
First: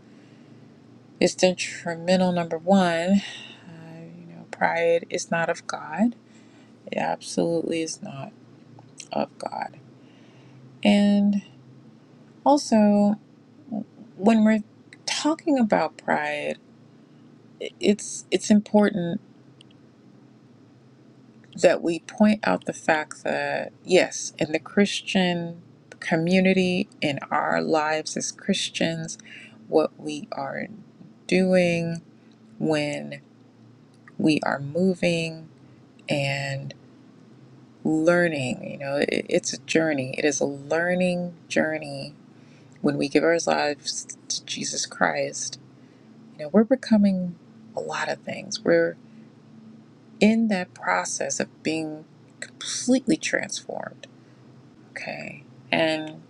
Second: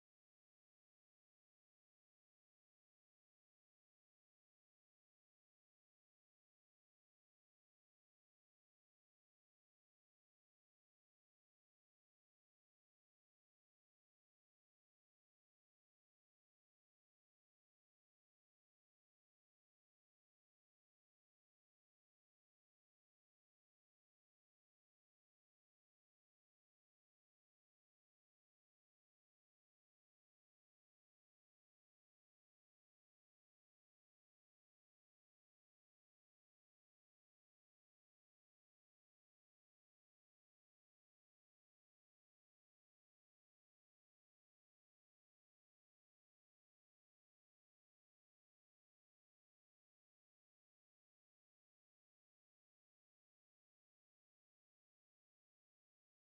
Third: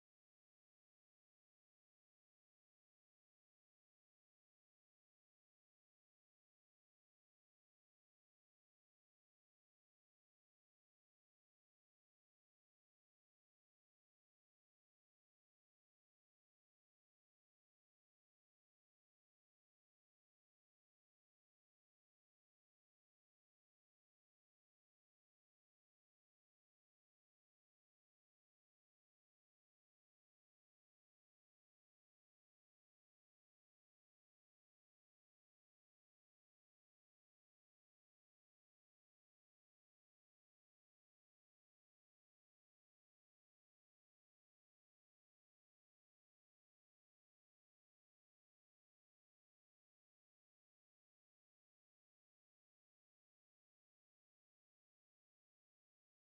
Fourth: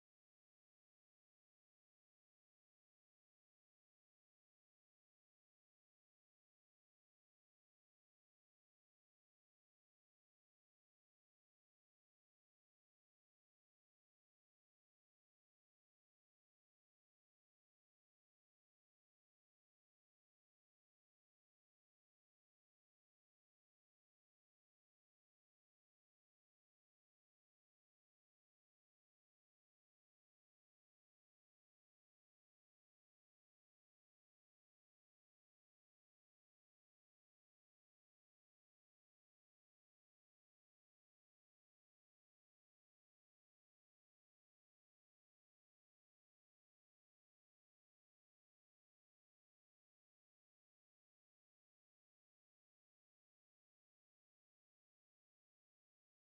Speaker 1: it's detrimental number one. Uh, you know, pride is not of God. It absolutely is not of God. And also, when we're talking about pride, it's it's important that we point out the fact that, yes, in the Christian community, in our lives as Christians, what we are doing when we are moving and learning, you know, it, it's a journey. It is a learning journey when we give our lives to Jesus Christ. You know, we're becoming a lot of things. We're in that process of being completely transformed Okay. And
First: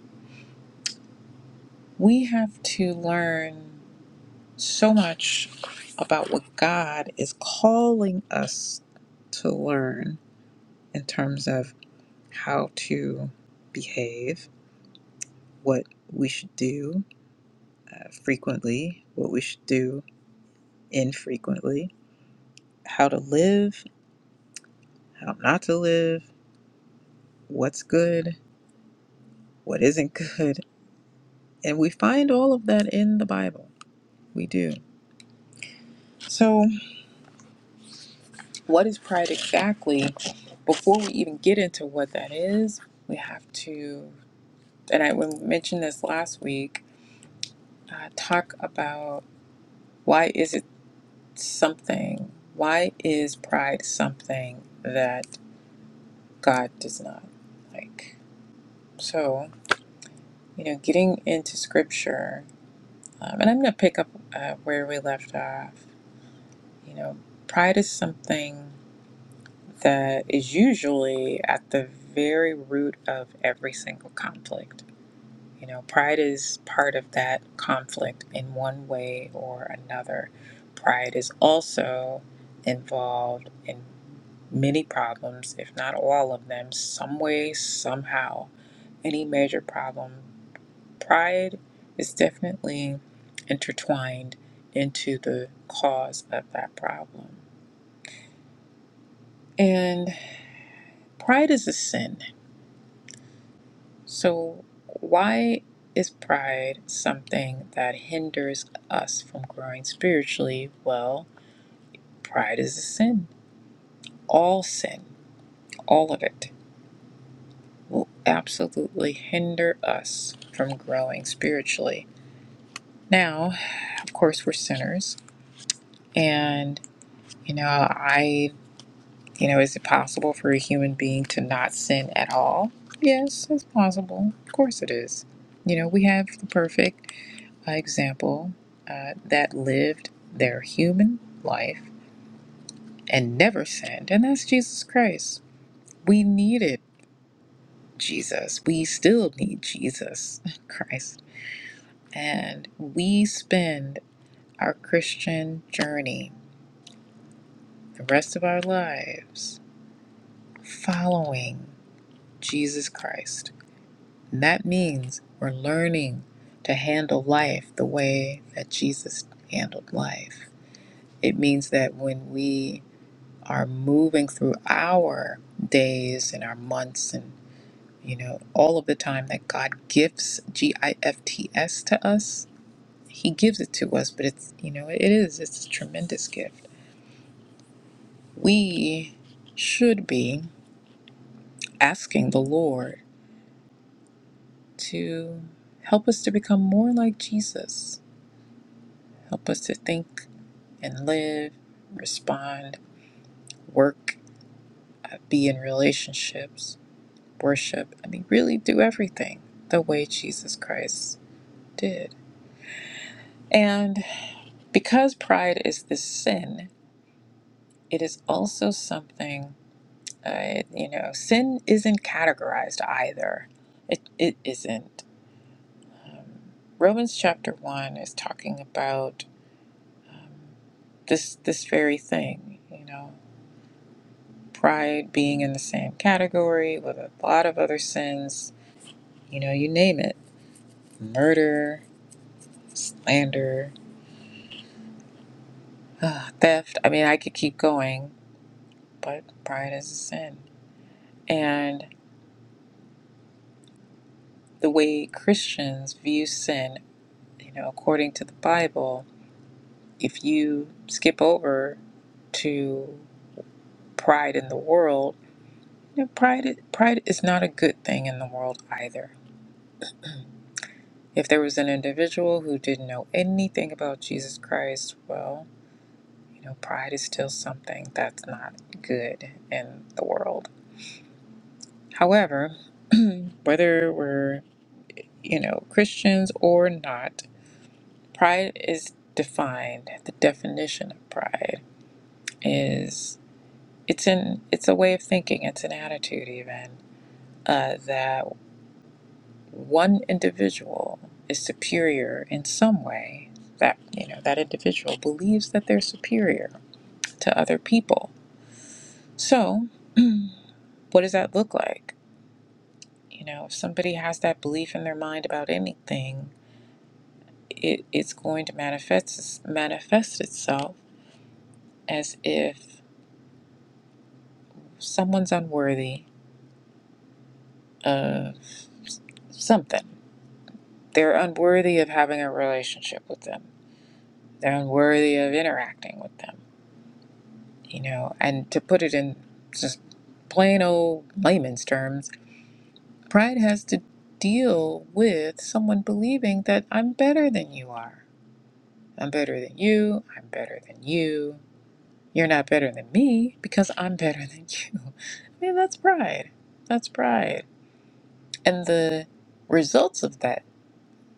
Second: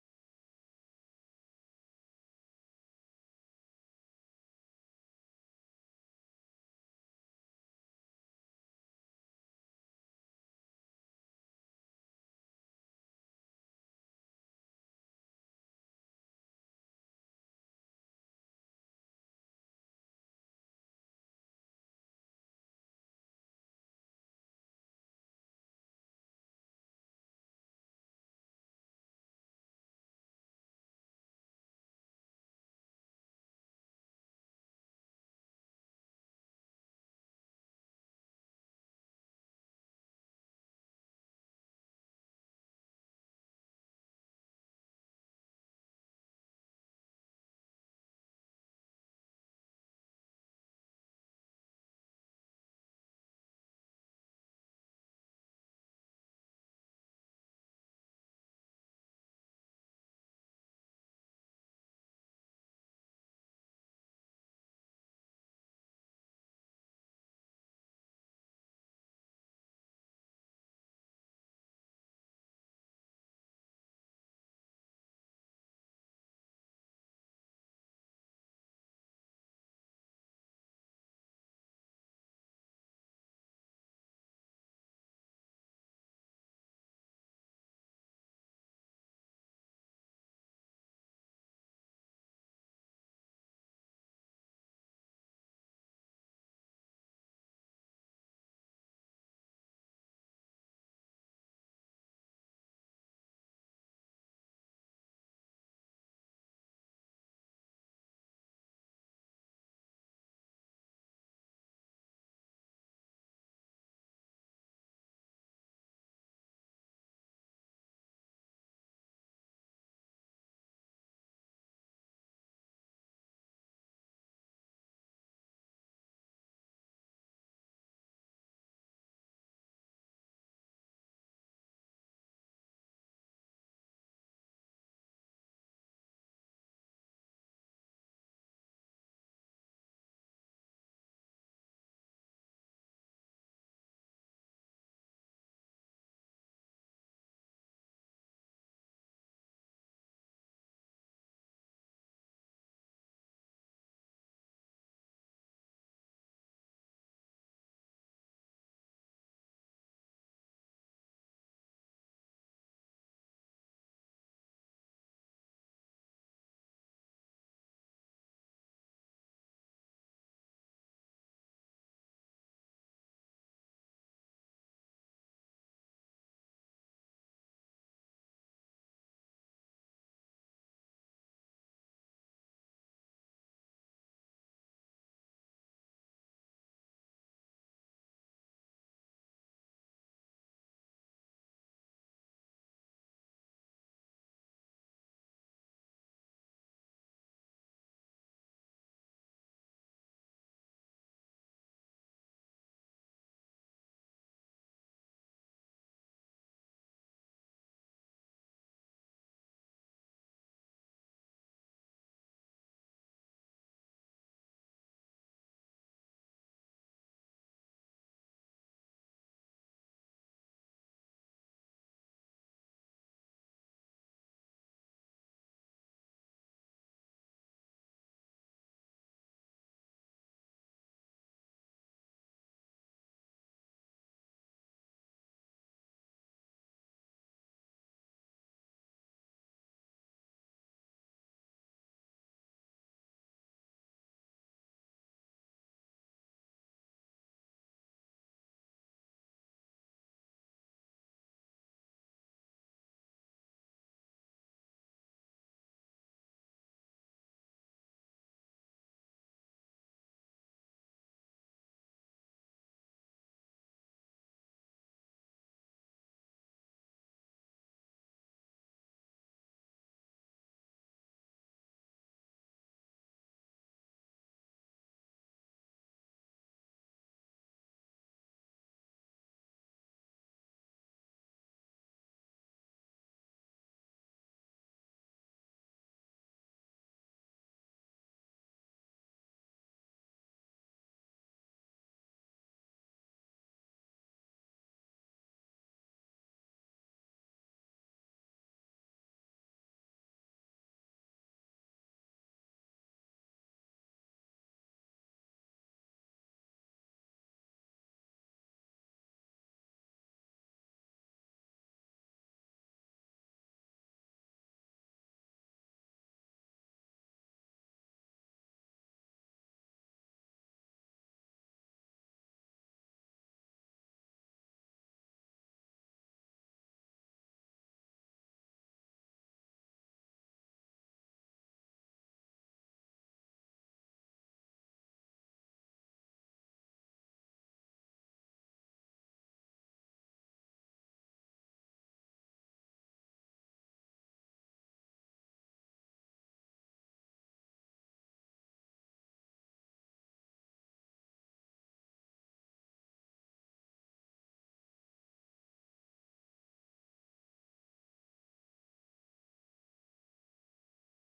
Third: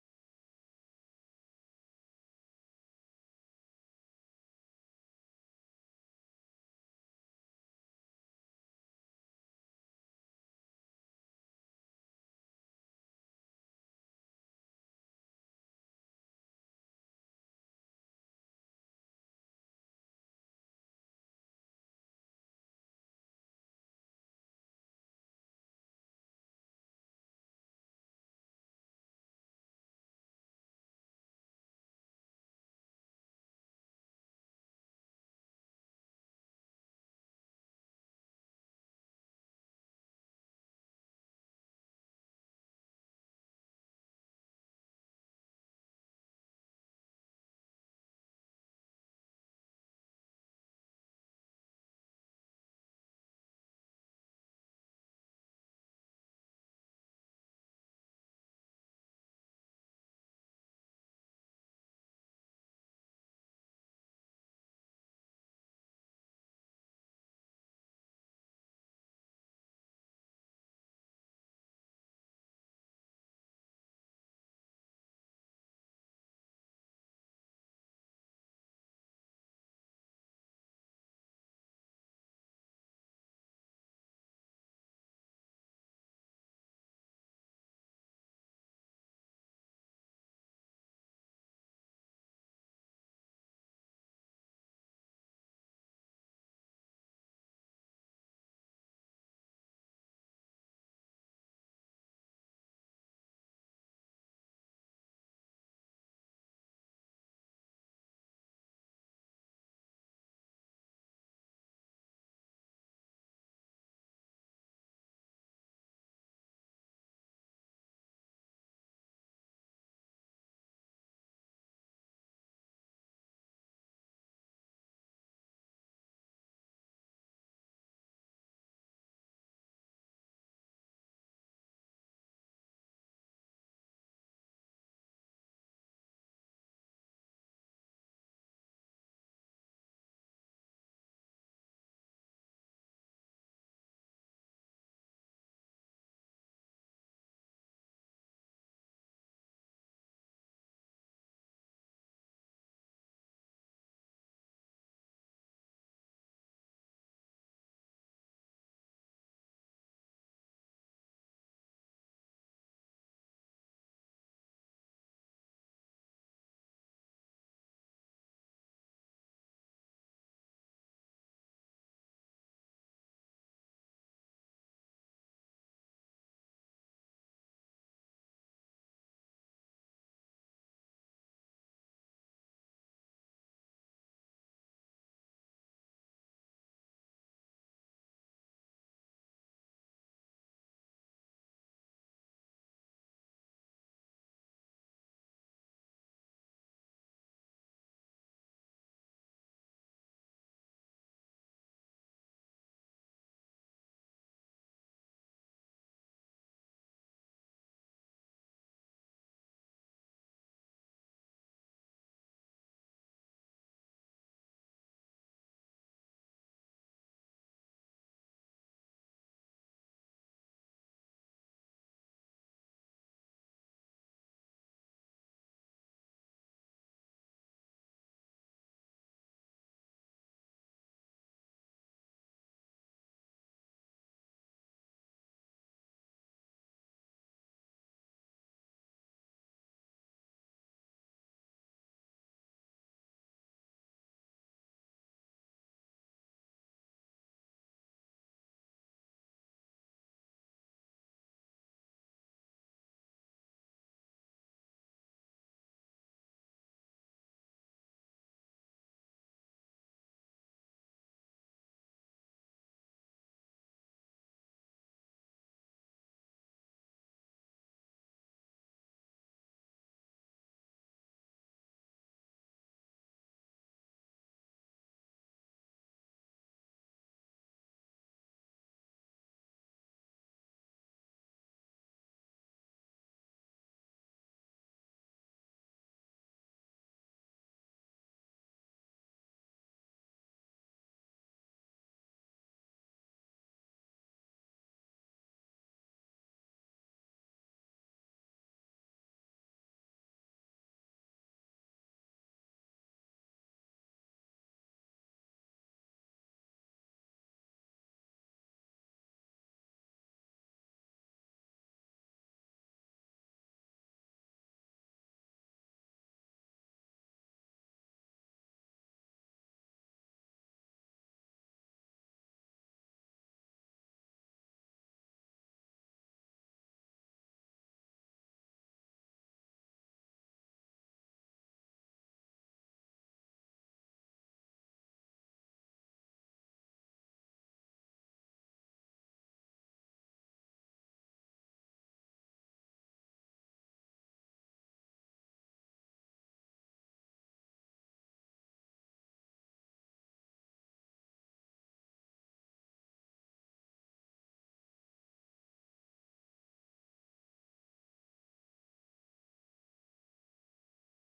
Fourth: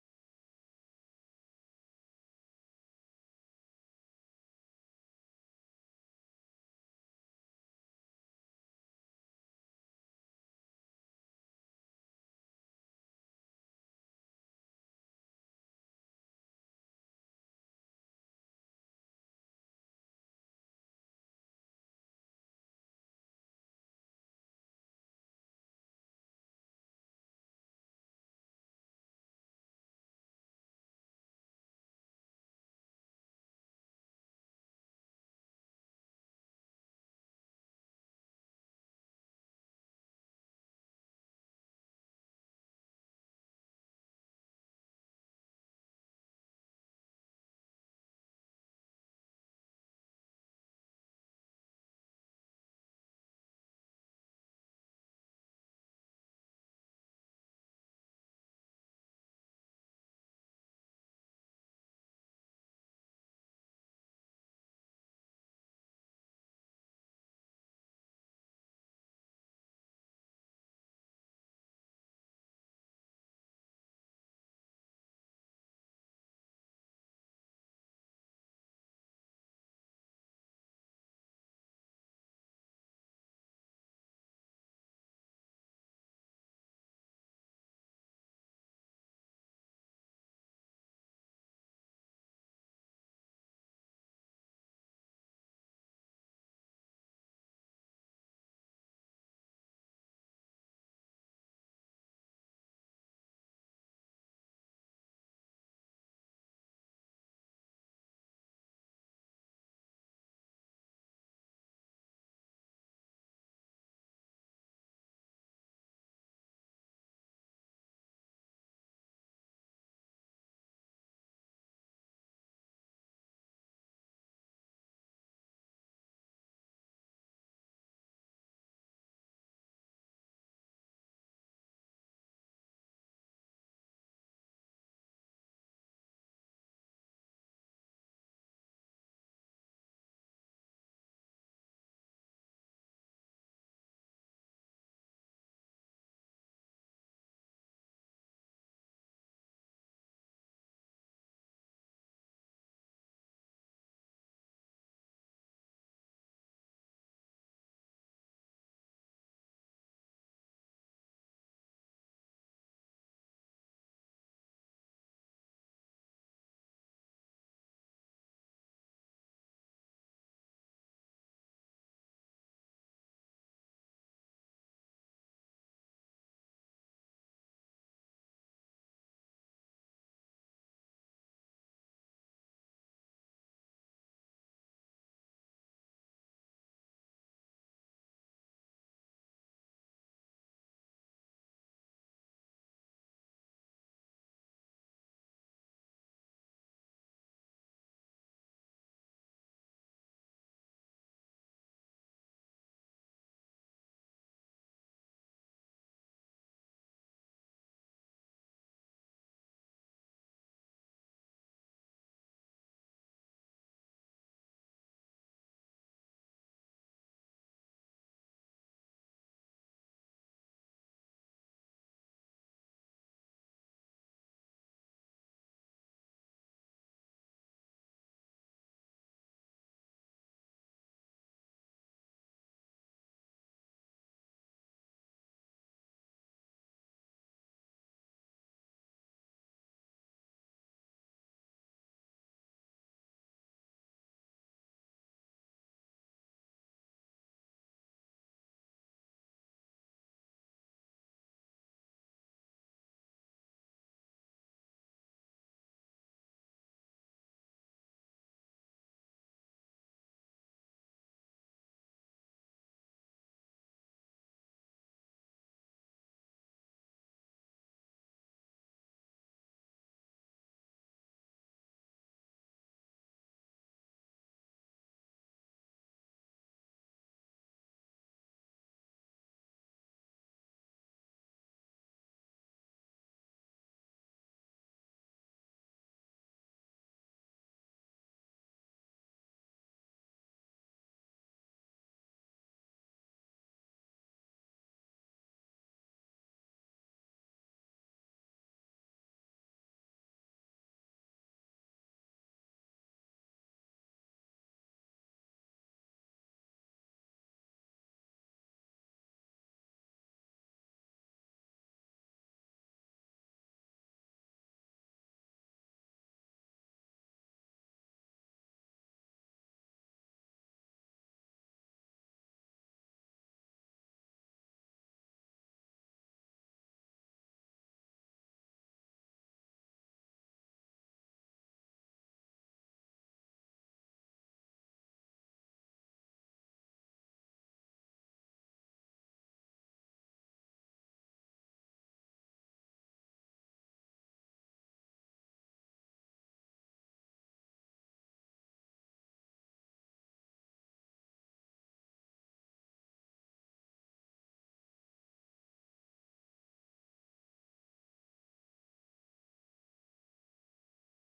Speaker 1: we have to learn so much about what God is calling us to learn in terms of how to behave, what we should do uh, frequently, what we should do infrequently, how to live, how not to live, what's good, what isn't good. And we find all of that in the Bible. We do. So, What is pride exactly? Before we even get into what that is, we have to, and I mentioned this last week, uh, talk about why is it something? Why is pride something that God does not like? So, you know, getting into scripture, um, and I'm going to pick up uh, where we left off. You know, pride is something that is usually at the very root of every single conflict You know, pride is part of that conflict in one way or another. Pride is also involved in many problems, if not all of them, some way, somehow. Any major problem, pride is definitely intertwined into the cause of that problem. And pride is a sin. So, why is pride something that hinders us from growing spiritually? Well, pride is a sin. All sin, all of it, will absolutely hinder us from growing spiritually. Now, of course, we're sinners, and you know, I, you know, is it possible for a human being to not sin at all? Yes, it's possible. Of course, it is. You know, we have the perfect. by example uh, that lived their human life and never sinned, and that's Jesus Christ. We needed Jesus. We still need Jesus Christ. And we spend our Christian journey, the rest of our lives, following Jesus Christ. And that means we're learning to handle life the way that Jesus handled life. It means that when we are moving through our days and our months and you know all of the time that god gifts g-i-f-t-s to us he gives it to us but it's you know it is it's a tremendous gift we should be asking the lord to help us to become more like jesus help us to think and live respond work uh, be in relationships worship and really do everything the way Jesus Christ did. And because pride is this sin, it is also something, uh, you know, sin isn't categorized either. It, it isn't. Um, Romans chapter 1 is talking about um, this, this very thing, you know, pride being in the same category with a lot of other sins, you know, you name it murder, slander, Ah, theft. I mean, I could keep going, but pride is a sin. And the way Christians view sin, you know, according to the Bible, if you skip over to pride in the world, you know, pride pride is not a good thing in the world either. If there was an individual who didn't know anything about Jesus Christ, well, you know, pride is still something that's not good in the world. However, whether we're you know, Christians or not, pride is defined. The definition of pride is it's an it's a way of thinking, it's an attitude even uh, that one individual is superior in some way. That you know that individual believes that they're superior to other people. So what does that look like? You know, if somebody has that belief in their mind about anything, it, it's going to manifest manifest itself as if someone's unworthy of something. They're unworthy of having a relationship with them. They're unworthy of interacting with them. You know, and to put it in just plain old layman's terms, pride has to deal with someone believing that I'm better than you are. I'm better than you. I'm better than you. You're not better than me because I'm better than you. I mean, that's pride. That's pride. And the results of that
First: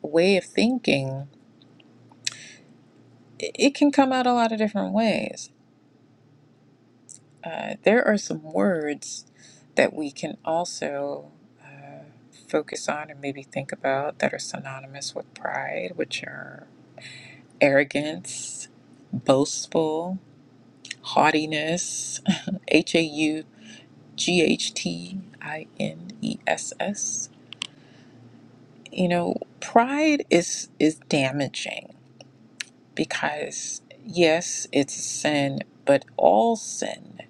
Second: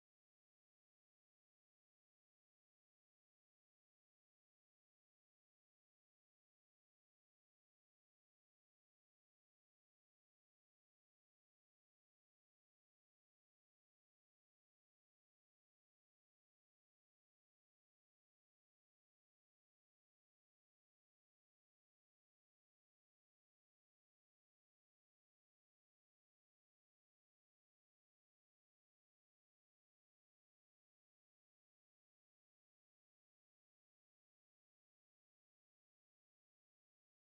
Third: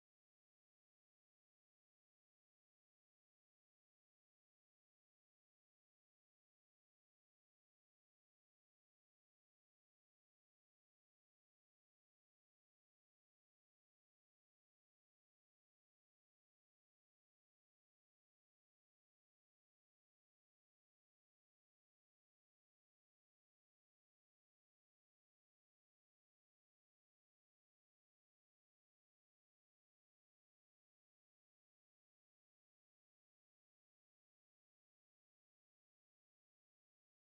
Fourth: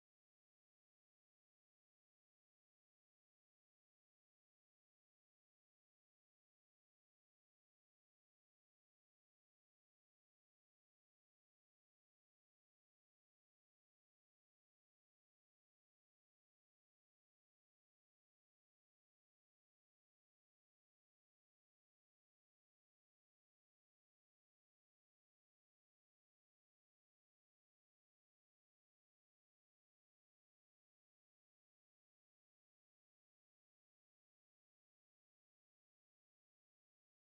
Speaker 1: way of thinking, it it can come out a lot of different ways. Uh, there are some words that we can also uh, focus on and maybe think about that are synonymous with pride, which are arrogance, boastful, haughtiness, H A U G H T I N E S S. You know, pride is is damaging because yes, it's a sin, but all sin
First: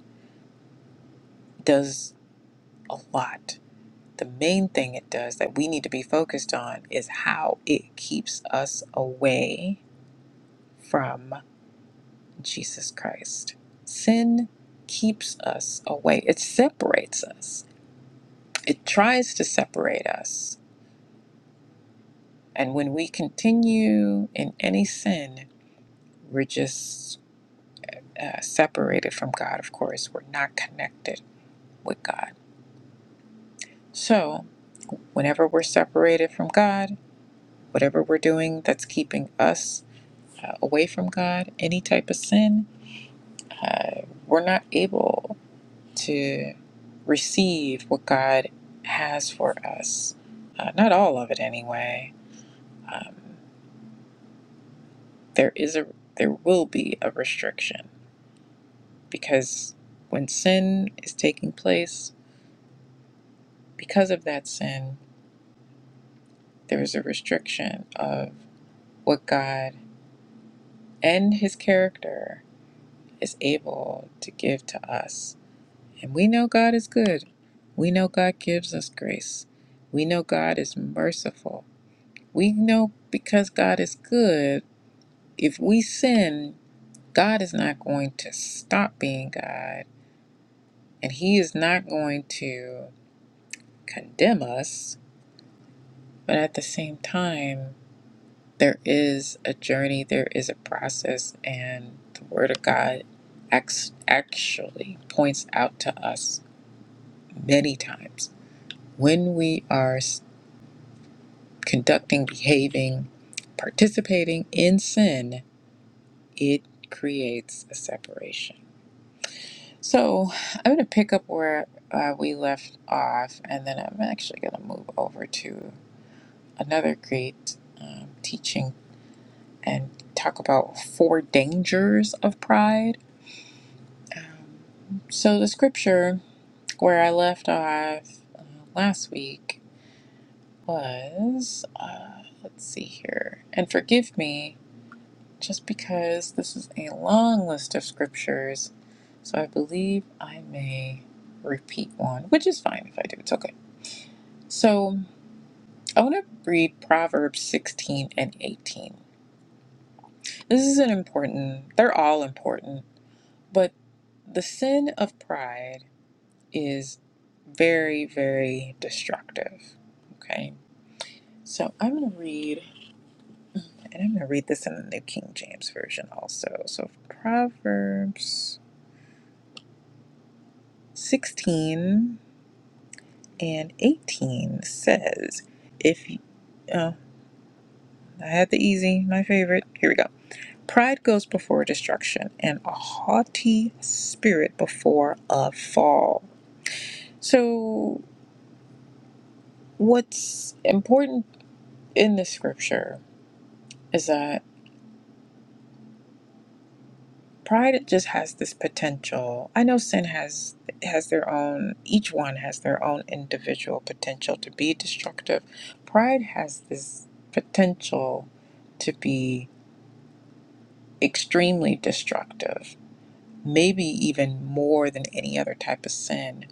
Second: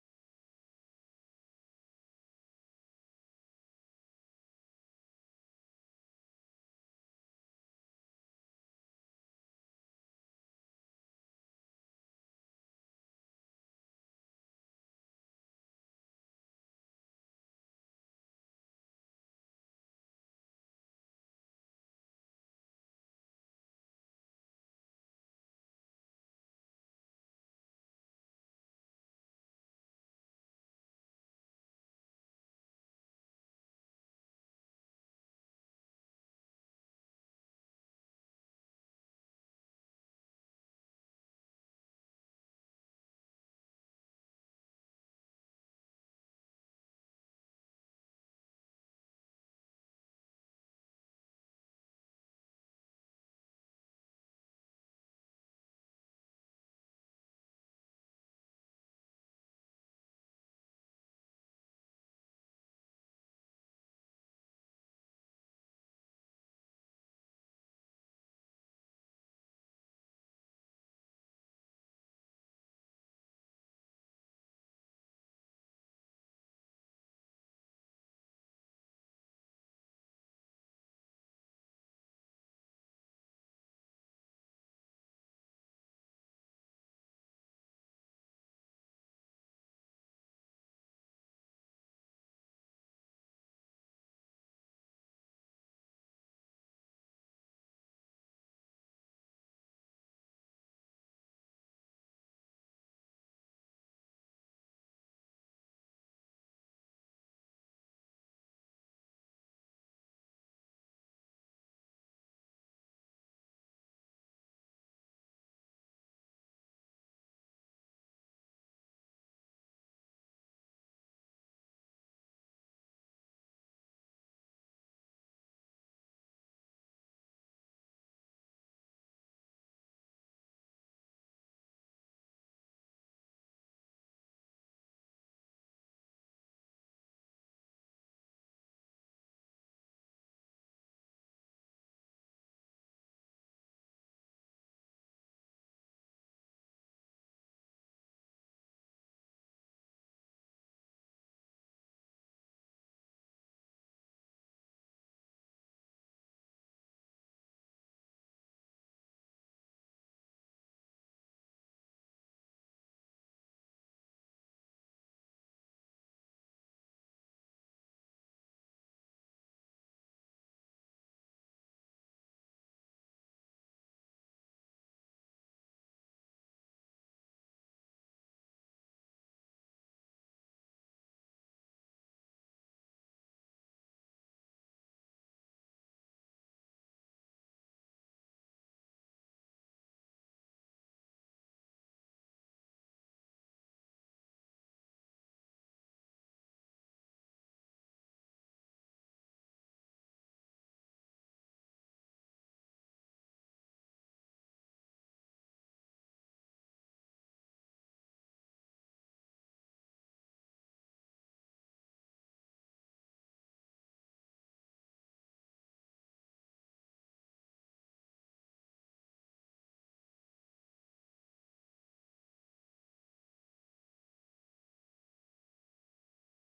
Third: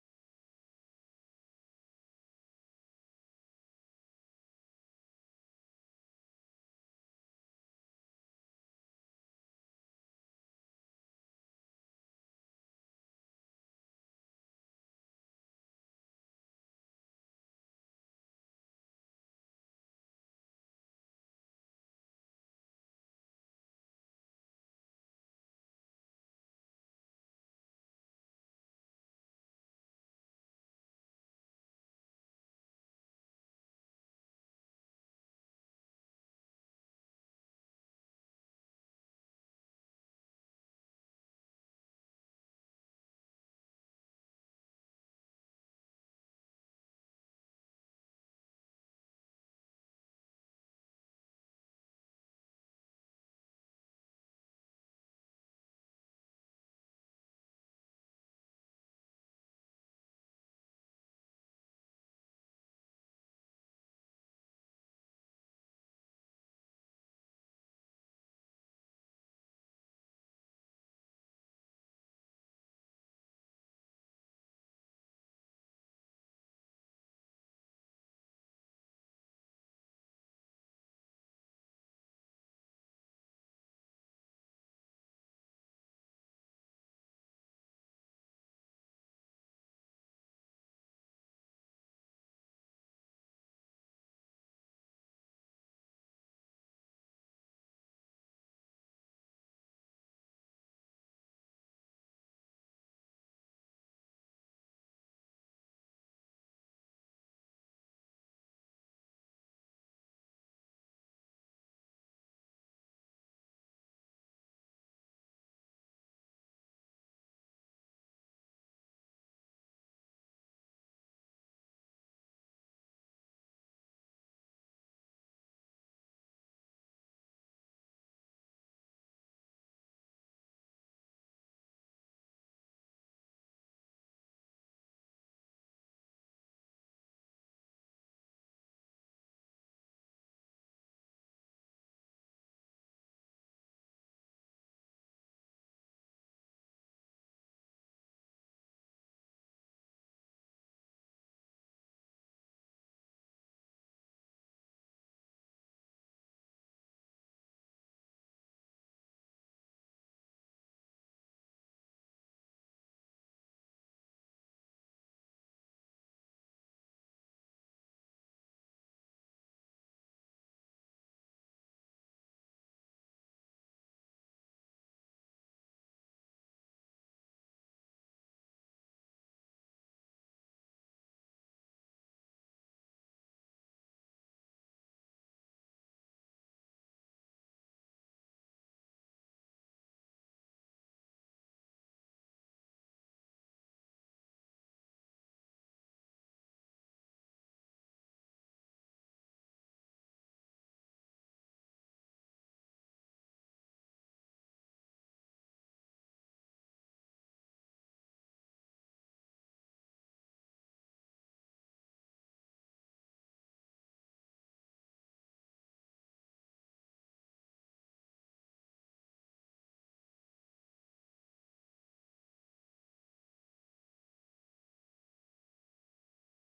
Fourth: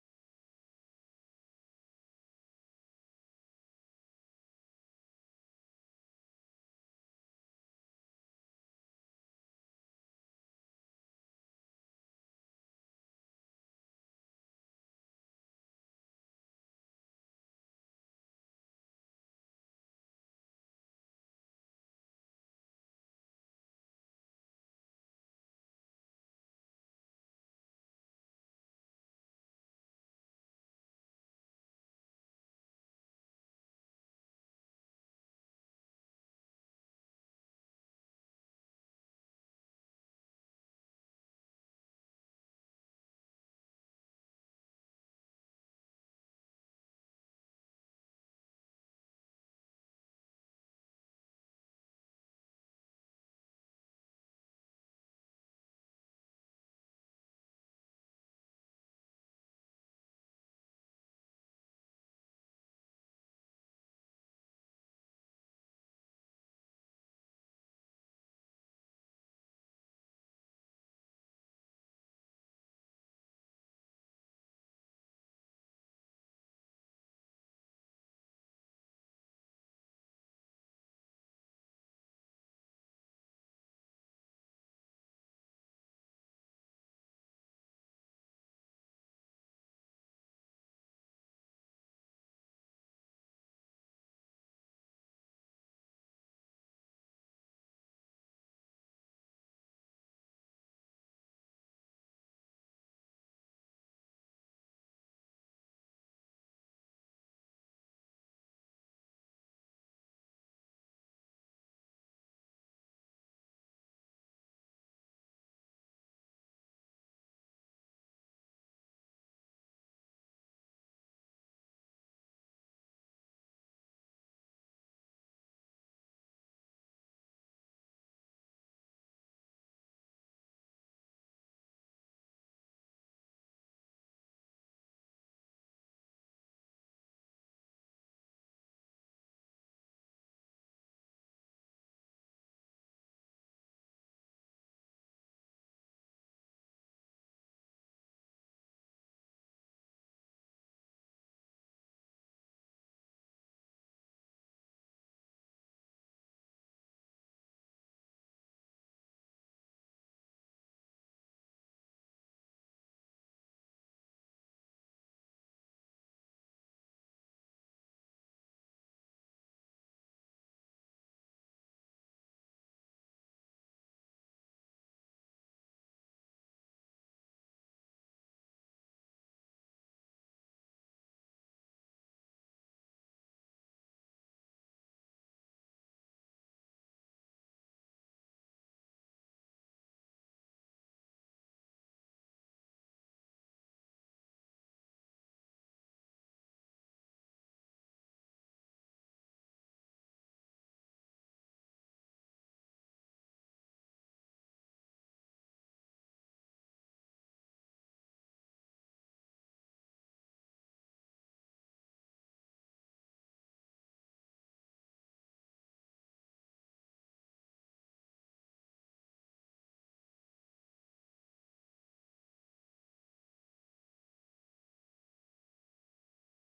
Speaker 1: does a lot. The main thing it does that we need to be focused on is how it keeps us away from Jesus Christ. Sin keeps us away, it separates us, it tries to separate us. And when we continue in any sin, we're just uh, separated from God, of course. We're not connected with God. So, Whenever we're separated from God, whatever we're doing that's keeping us uh, away from God, any type of sin, uh, we're not able to receive what God has for us. Uh, not all of it, anyway. Um, there is a there will be a restriction because when sin is taking place, because of that sin, there is a restriction of what God and His character is able to give to us. And we know God is good. We know God gives us grace. We know God is merciful. We know because God is good, if we sin, God is not going to stop being God and He is not going to condemn us. But at the same time, there is a journey, there is a process, and the Word of God act- actually points out to us many times When we are conducting, behaving, participating in sin, it creates a separation. So I'm going to pick up where uh, we left off, and then I'm actually going to move over to another great um, teaching and talk about four dangers of pride. So the scripture where I left off uh, last week was, uh, let's see here, and forgive me just because this is a long list of scriptures. So I believe I may repeat one, which is fine if I do. It's okay. So I want to read Proverbs 16 and 18. This is an important, they're all important, but the sin of pride is very, very destructive. Okay. So I'm going to read, and I'm going to read this in the New King James Version also. So Proverbs 16 and 18 says, If you, oh, I had the easy, my favorite. Here we go. Pride goes before destruction, and a haughty spirit before a fall. So, what's important in the scripture is that pride just has this potential. I know sin has has their own each one has their own individual potential to be destructive. Pride has this potential to be extremely destructive, maybe even more than any other type of sin.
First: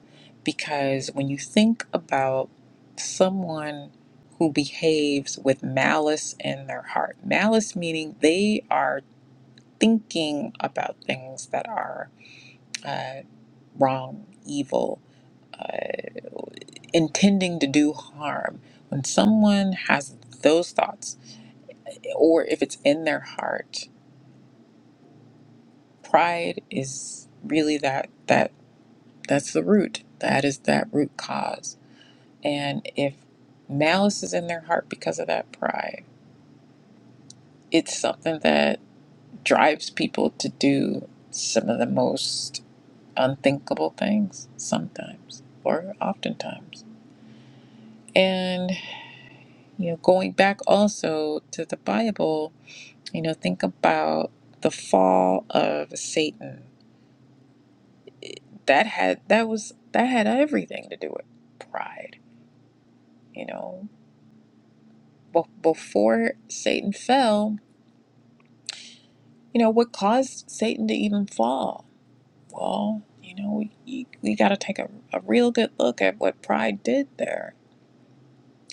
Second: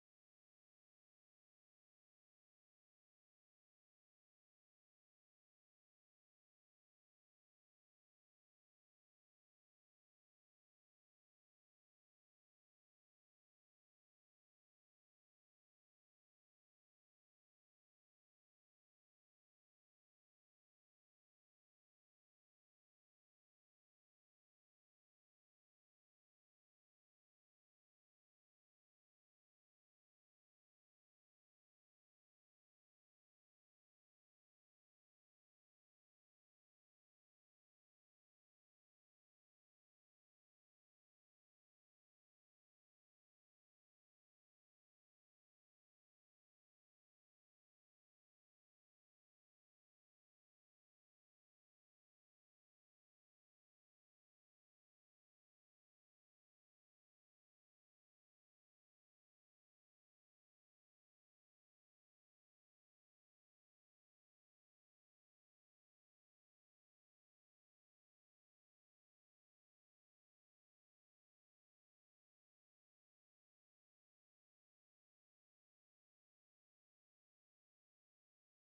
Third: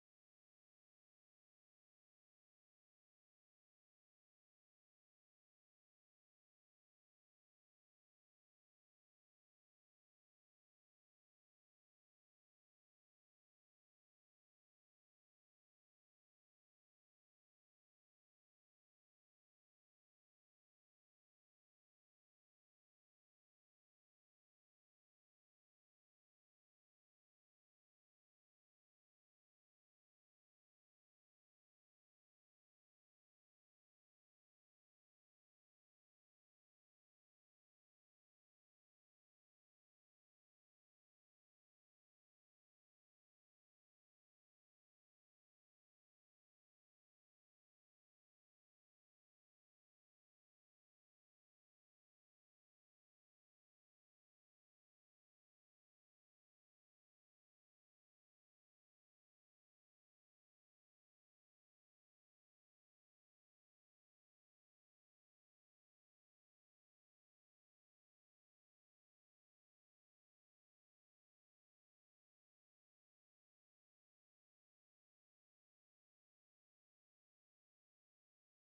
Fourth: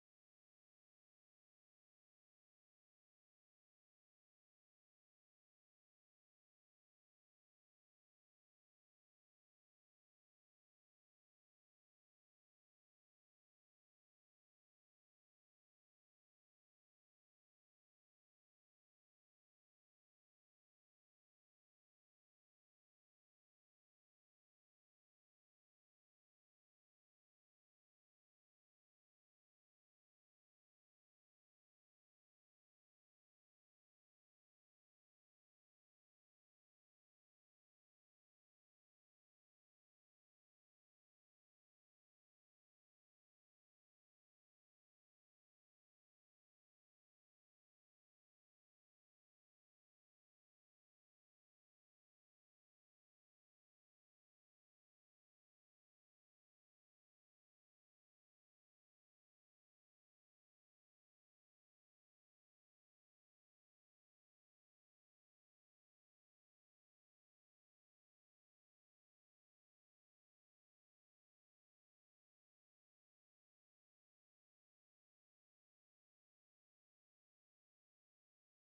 Speaker 1: Because when you think about someone who behaves with malice in their heart, malice meaning they are thinking about things that are uh, wrong, evil, uh, intending to do harm. When someone has those thoughts, or if it's in their heart, pride is really that that. That's the root. That is that root cause. And if malice is in their heart because of that pride, it's something that drives people to do some of the most unthinkable things sometimes or oftentimes. And, you know, going back also to the Bible, you know, think about the fall of Satan. That had that was that had everything to do with pride, you know. Be- before Satan fell, you know, what caused Satan to even fall? Well, you know, we, we got to take a, a real good look at what pride did there.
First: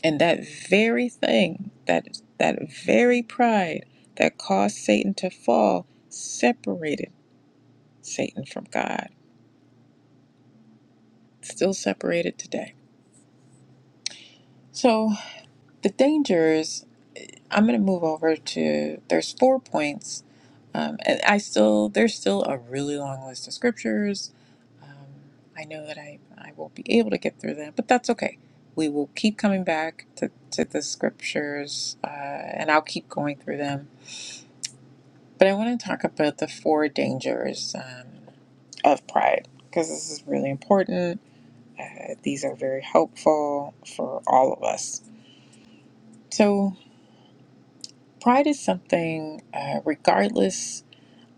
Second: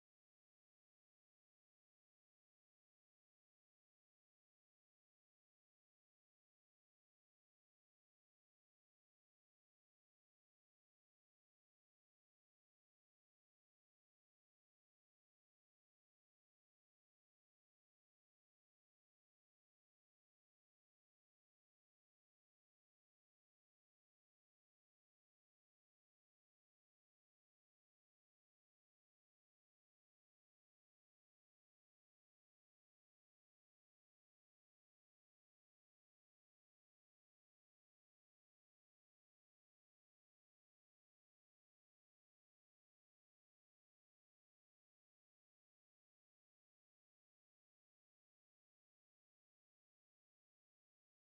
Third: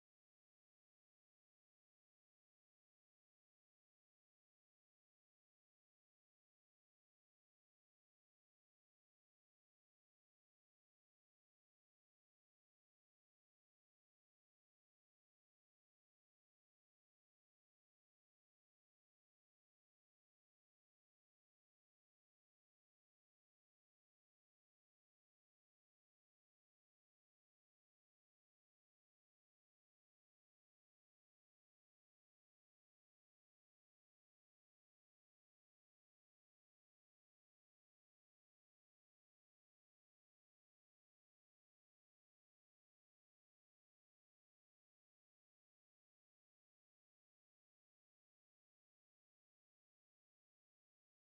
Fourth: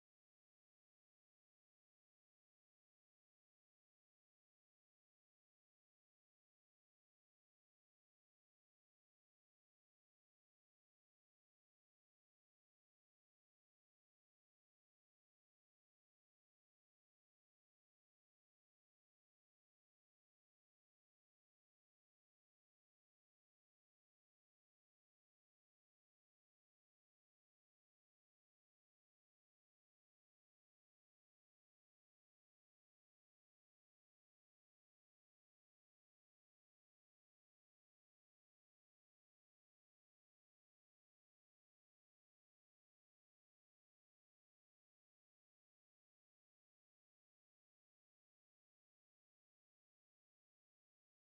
Speaker 1: And that very thing, that, that very pride that caused Satan to fall, separated Satan from God. Still separated today. So the dangers I'm going to move over to there's four points, um, and I still there's still a really long list of scriptures. Um, I know that I I won't be able to get through them, but that's okay. We will keep coming back to to the scriptures, uh, and I'll keep going through them. But I want to talk about the four dangers um, of pride because this is really important. Uh, these are very helpful for all of us. So pride is something, uh, regardless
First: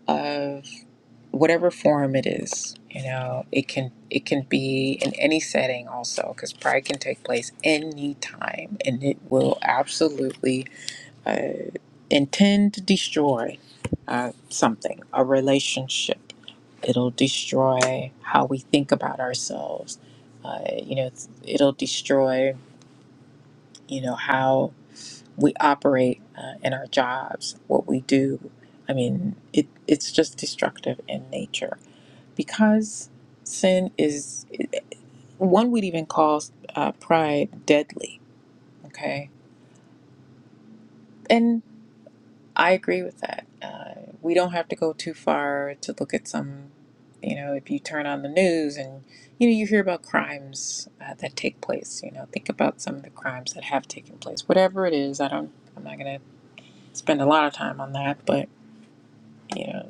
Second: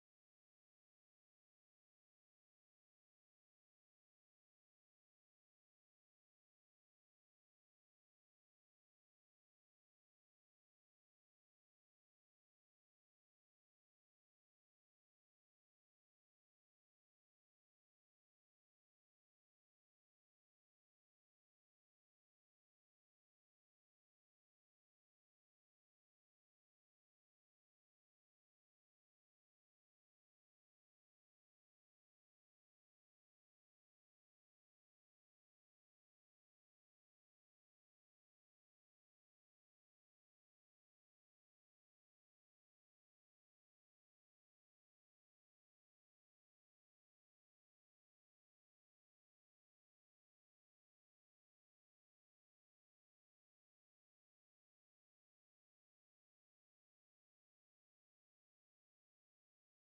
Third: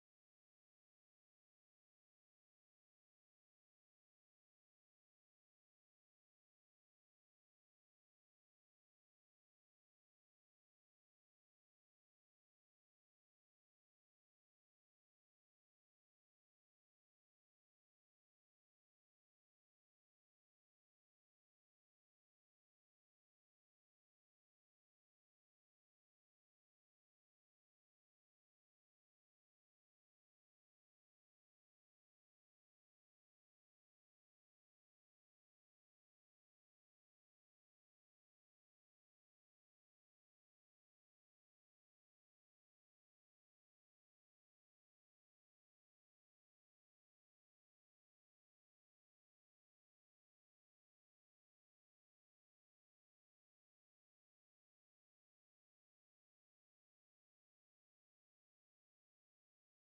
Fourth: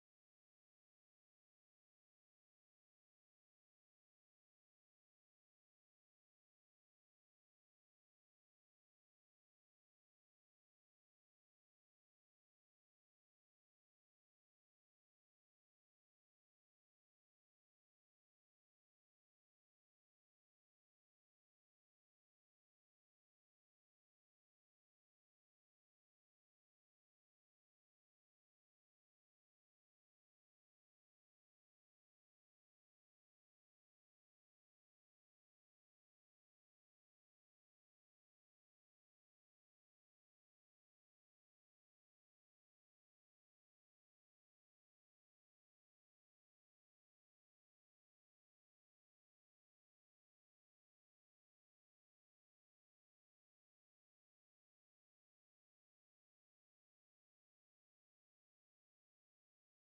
Speaker 1: of whatever form it is you know it can it can be in any setting also because pride can take place anytime and it will absolutely uh, intend to destroy uh, something a relationship it'll destroy how we think about ourselves uh, you know it's- it'll destroy you know how we operate uh, in our jobs, what we do. I mean, it, it's just destructive in nature because sin is, one would even call uh, pride deadly, okay? And I agree with that. Uh, we don't have to go too far to look at some, you know, if you turn on the news and, you know, you hear about crimes uh, that take place, you know, think about some of the crimes that have taken place. Whatever it is, I don't, I'm not going to spend a lot of time on that, but, you know.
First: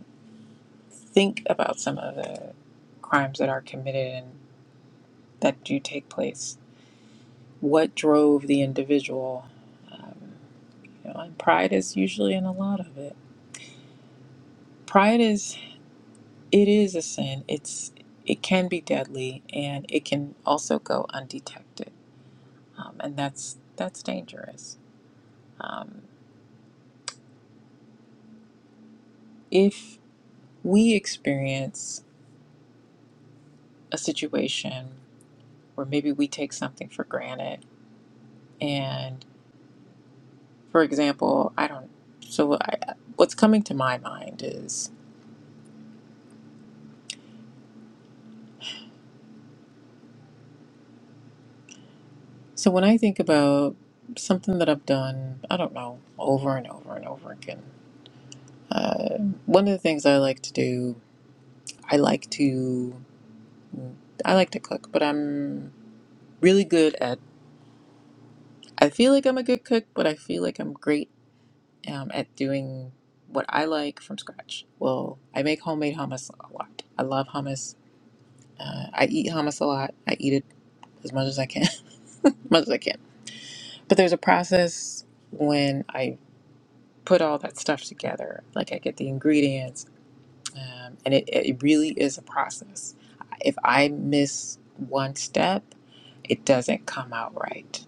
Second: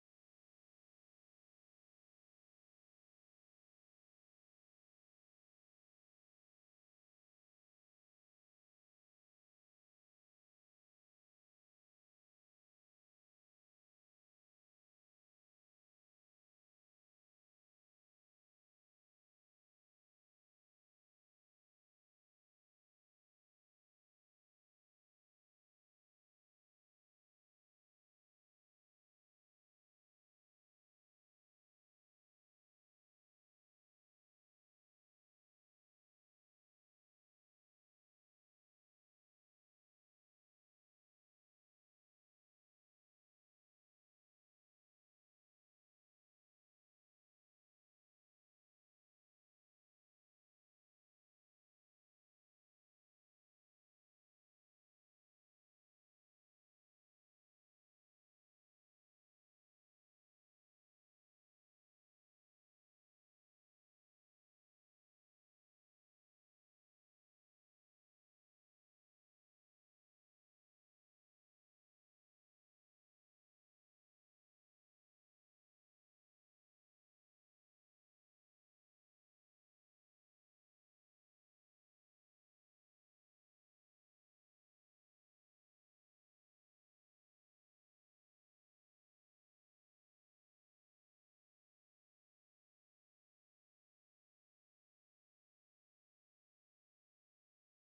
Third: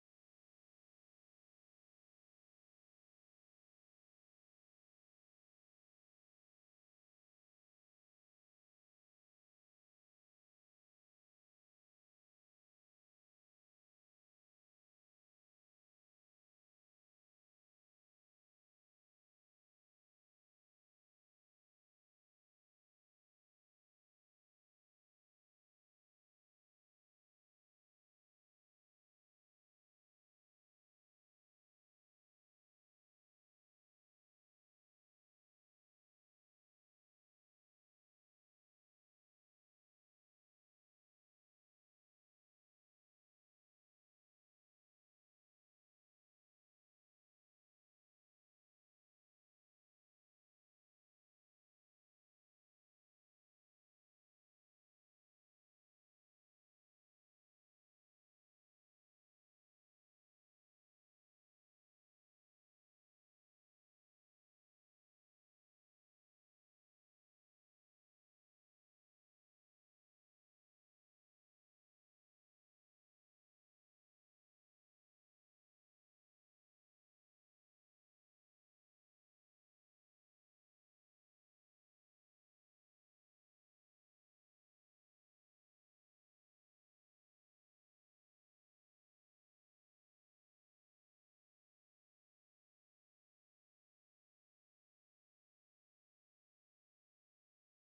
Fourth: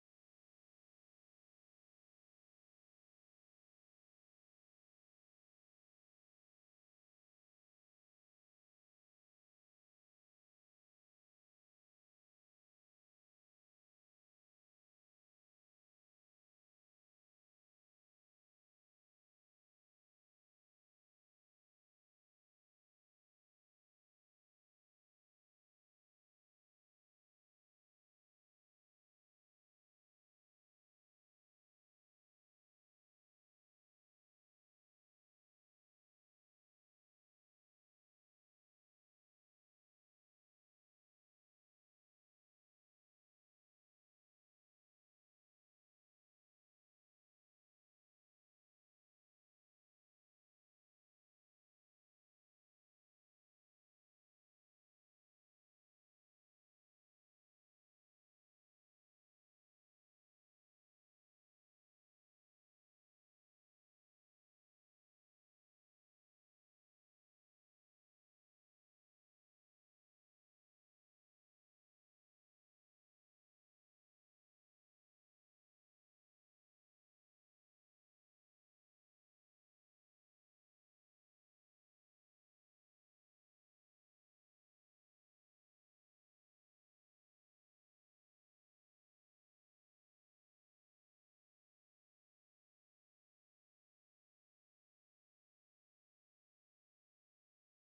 Speaker 1: think about some of the crimes that are committed and that do take place, what drove the individual, um, you know, and pride is usually in a lot of it. Pride is it is a sin. It's it can be deadly and it can also go undetected, um, and that's that's dangerous. Um, if we experience a situation where maybe we take something for granted and For example, I don't. So I, what's coming to my mind is so when I think about something that I've done, I don't know, over and over and over again. Uh, one of the things I like to do, I like to, I like to cook, but I'm really good at. I feel like I'm a good cook, but I feel like I'm great um, at doing what I like from scratch. Well, I make homemade hummus a lot. I love hummus. Uh, I eat hummus a lot. I eat it as much as I can, as much as I can. But there's a process when I put all that stuff together. Like I get the ingredients, um, and it, it really is a process. If I miss one step, it doesn't come out right.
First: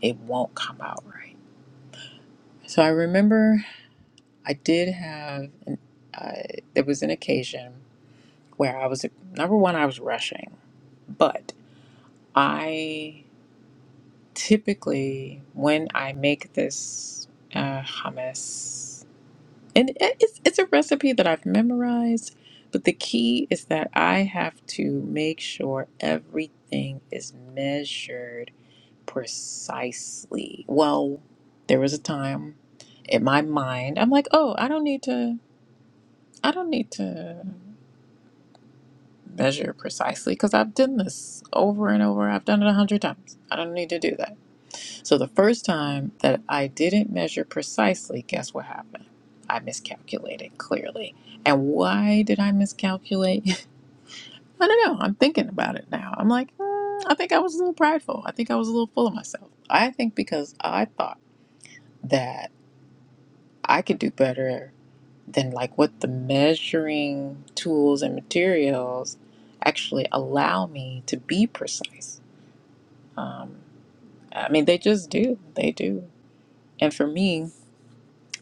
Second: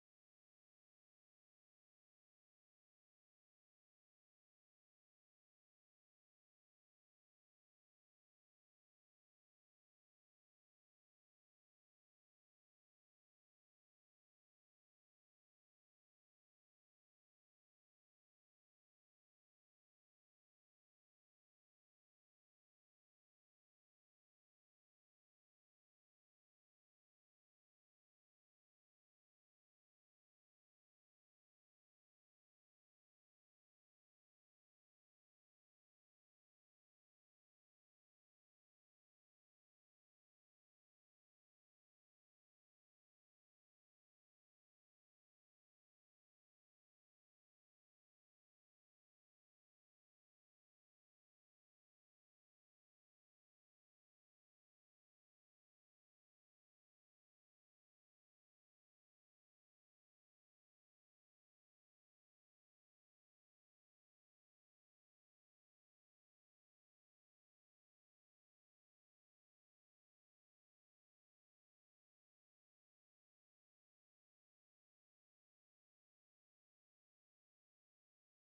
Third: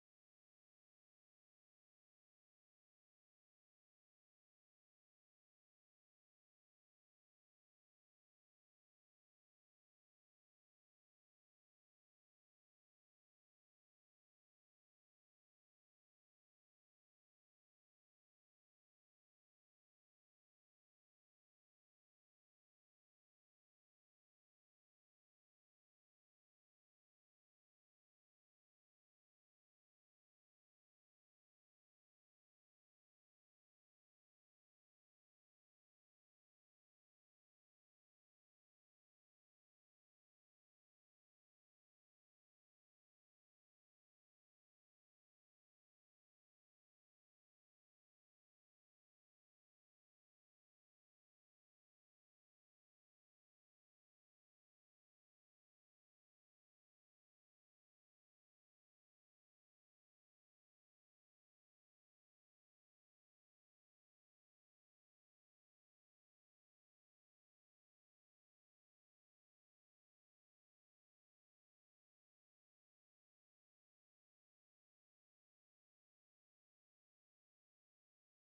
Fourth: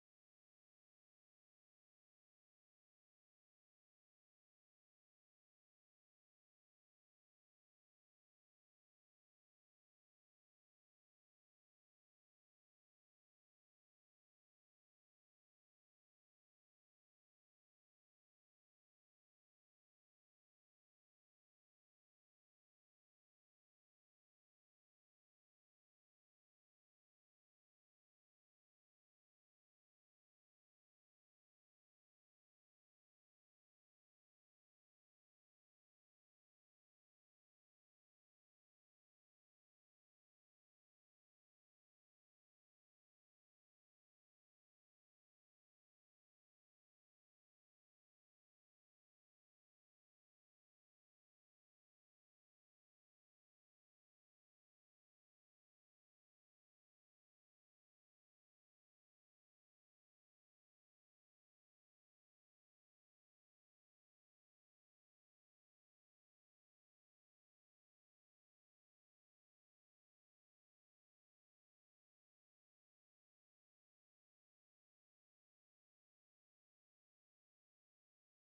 Speaker 1: It won't come out right. So I remember I did have, an, uh, there was an occasion where I was, number one, I was rushing, but I typically, when I make this uh, hummus, And it- it's, it's a recipe that I've memorized, but the key is that I have to make sure everything is measured precisely. Well, there was a time in my mind, I'm like, oh, I don't need to, I don't need to measure precisely because I've done this over and over. I've done it a hundred times. I don't need to do that. So the first time that I didn't measure precisely, guess what happened? I miscalculated clearly. And why did I miscalculate? I don't know. I'm thinking about it now. I'm like, "Hmm, I think I was a little prideful. I think I was a little full of myself. I think because I thought that I could do better then like what the measuring tools and materials actually allow me to be precise um, i mean they just do they do and for me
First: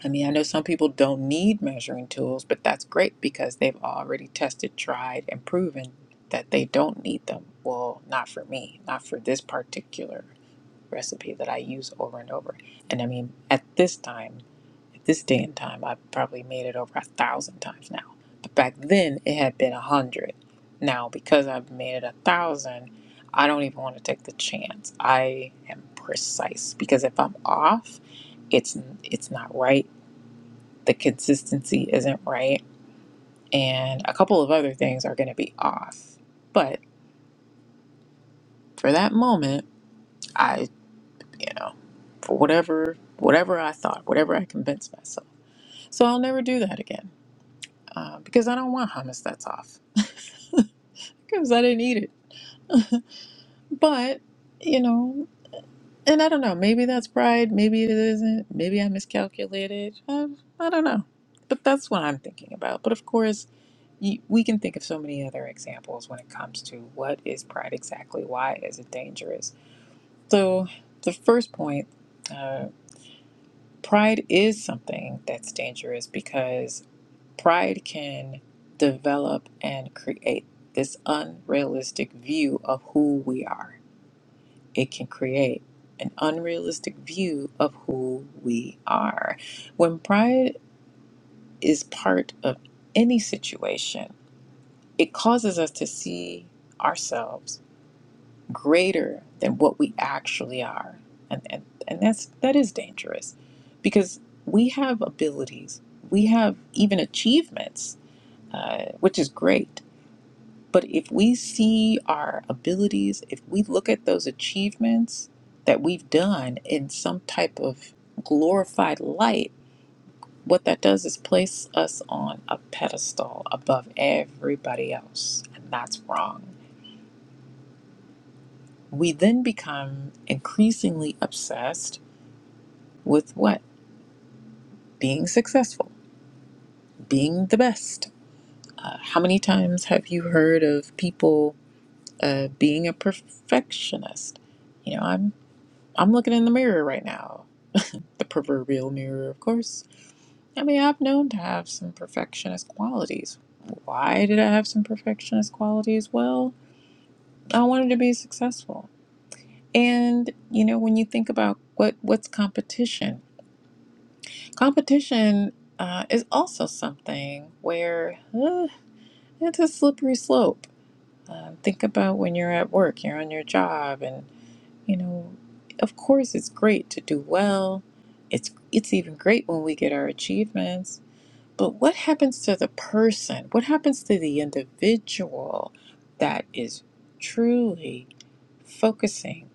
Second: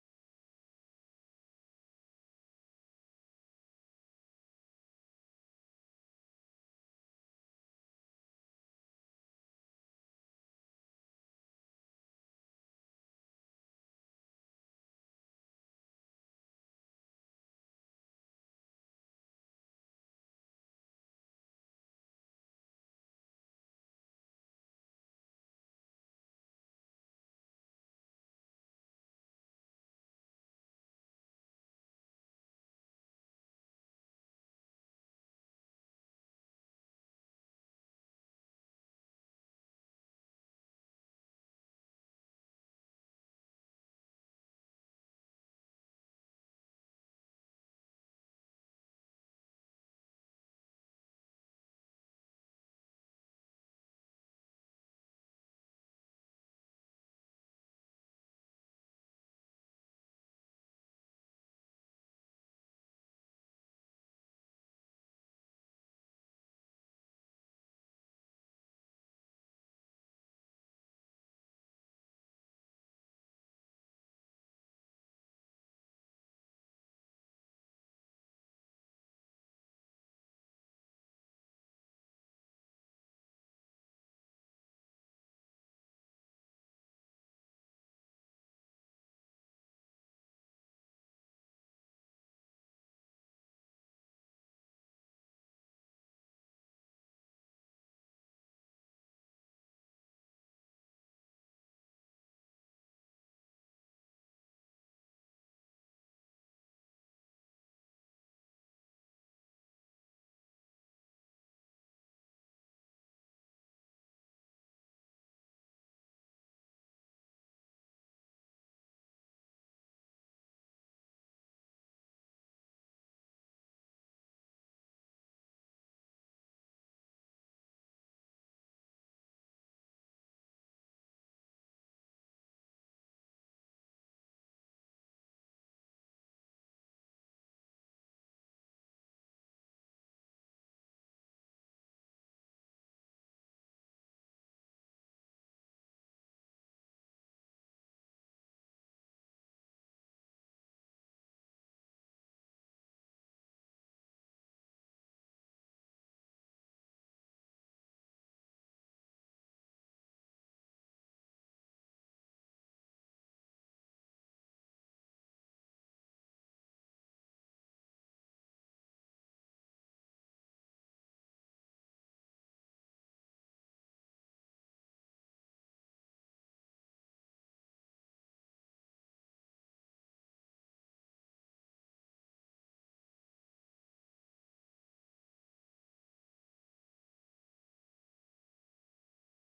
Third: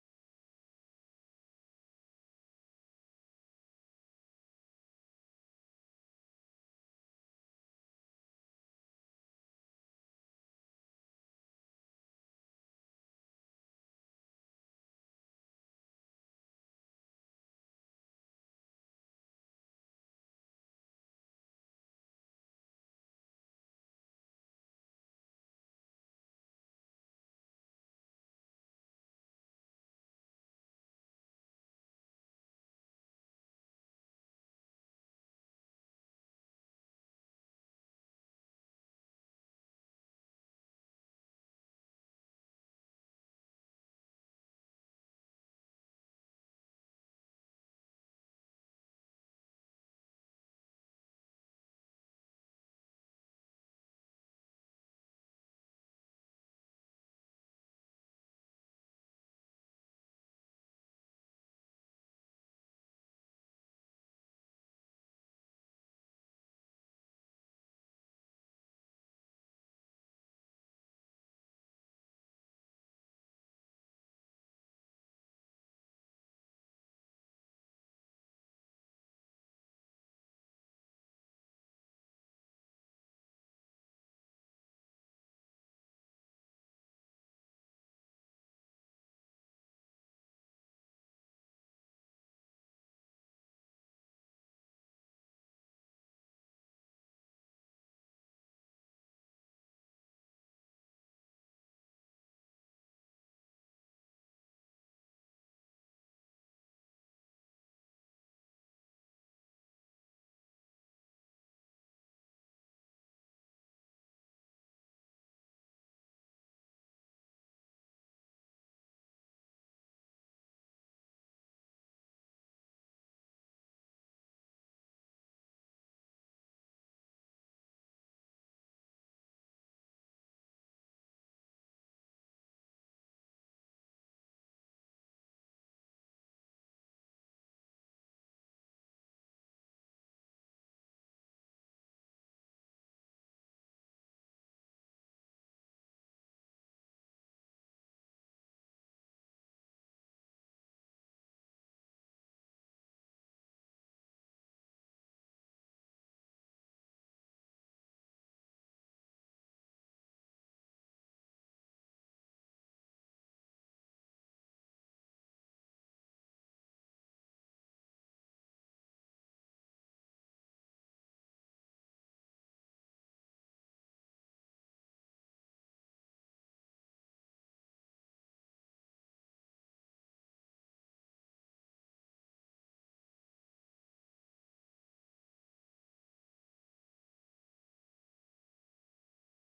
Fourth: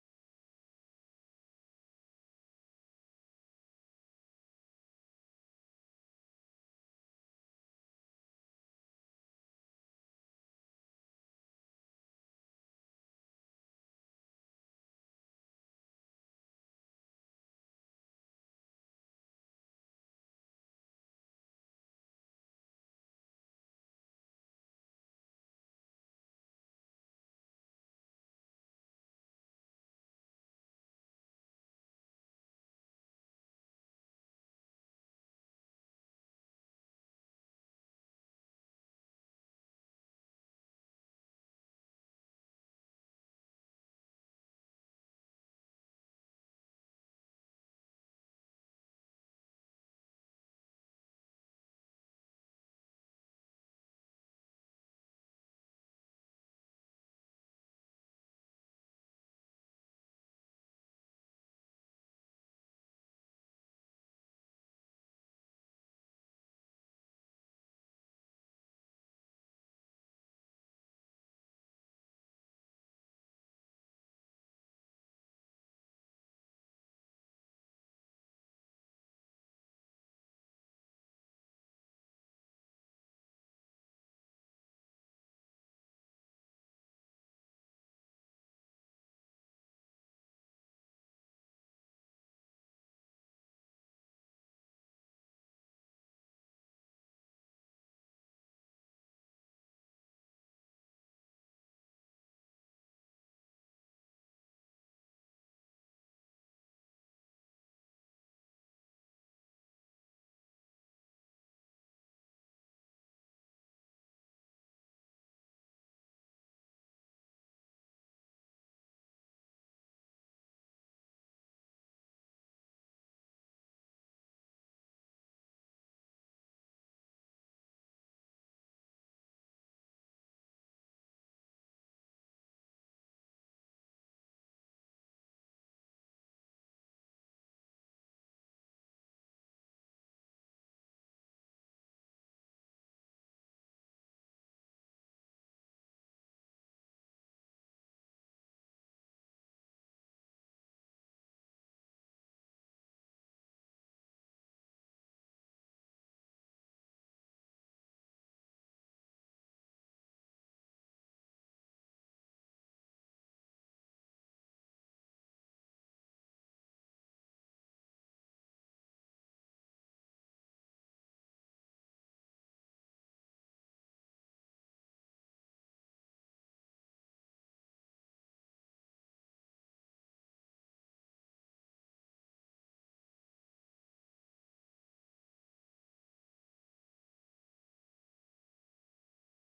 Speaker 1: i mean i know some people don't need measuring tools but that's great because they've already tested tried and proven that they don't need them well not for me not for this particular recipe that I use over and over. And I mean, at this time, at this day and time, I've probably made it over a thousand times now. But back then, it had been a hundred. Now, because I've made it a thousand, I don't even want to take the chance. I am precise because if I'm off, it's it's not right. The consistency isn't right, and a couple of other things are going to be off. But for that moment, I. you know, for whatever whatever I thought, whatever I convinced myself. So I'll never do that again uh, because I don't want hummus that's off because I didn't eat it. But you know, and I don't know. Maybe that's pride. Maybe it isn't. Maybe I miscalculated. I, I don't know. But that's what I'm thinking about. But of course, you, we can think of so many other examples when it comes to what is pride exactly. Why is it dangerous? So the first point. Uh, pride is something that's dangerous because Pride can develop and create this unrealistic view of who we are. It can create an unrealistic view of who we are. When pride is part of any situation, it causes us to see ourselves greater than what we actually are. And, and, and that's that is dangerous because we have abilities, we have even achievements, uh, which is great But if we see our abilities, if we look at those achievements that we've done in some type of glorified light, what that does is place us on a pedestal above everybody else. And that's wrong. We then become increasingly obsessed with what? Being successful, being the best. Uh, how many times have you heard of people uh, being a perfectionist? You know, I'm I'm looking in the mirror right now. The proverbial mirror, of course. I mean, I've known to have some perfectionist qualities. Why did I have some perfectionist qualities? Well, I wanted to be successful. And, you know, when you think about what what's competition, competition uh, is also something where uh, it's a slippery slope. Uh, think about when you're at work, you're on your job, and. You know, of course it's great to do well. It's it's even great when we get our achievements. But what happens to the person? What happens to the individual that is truly focusing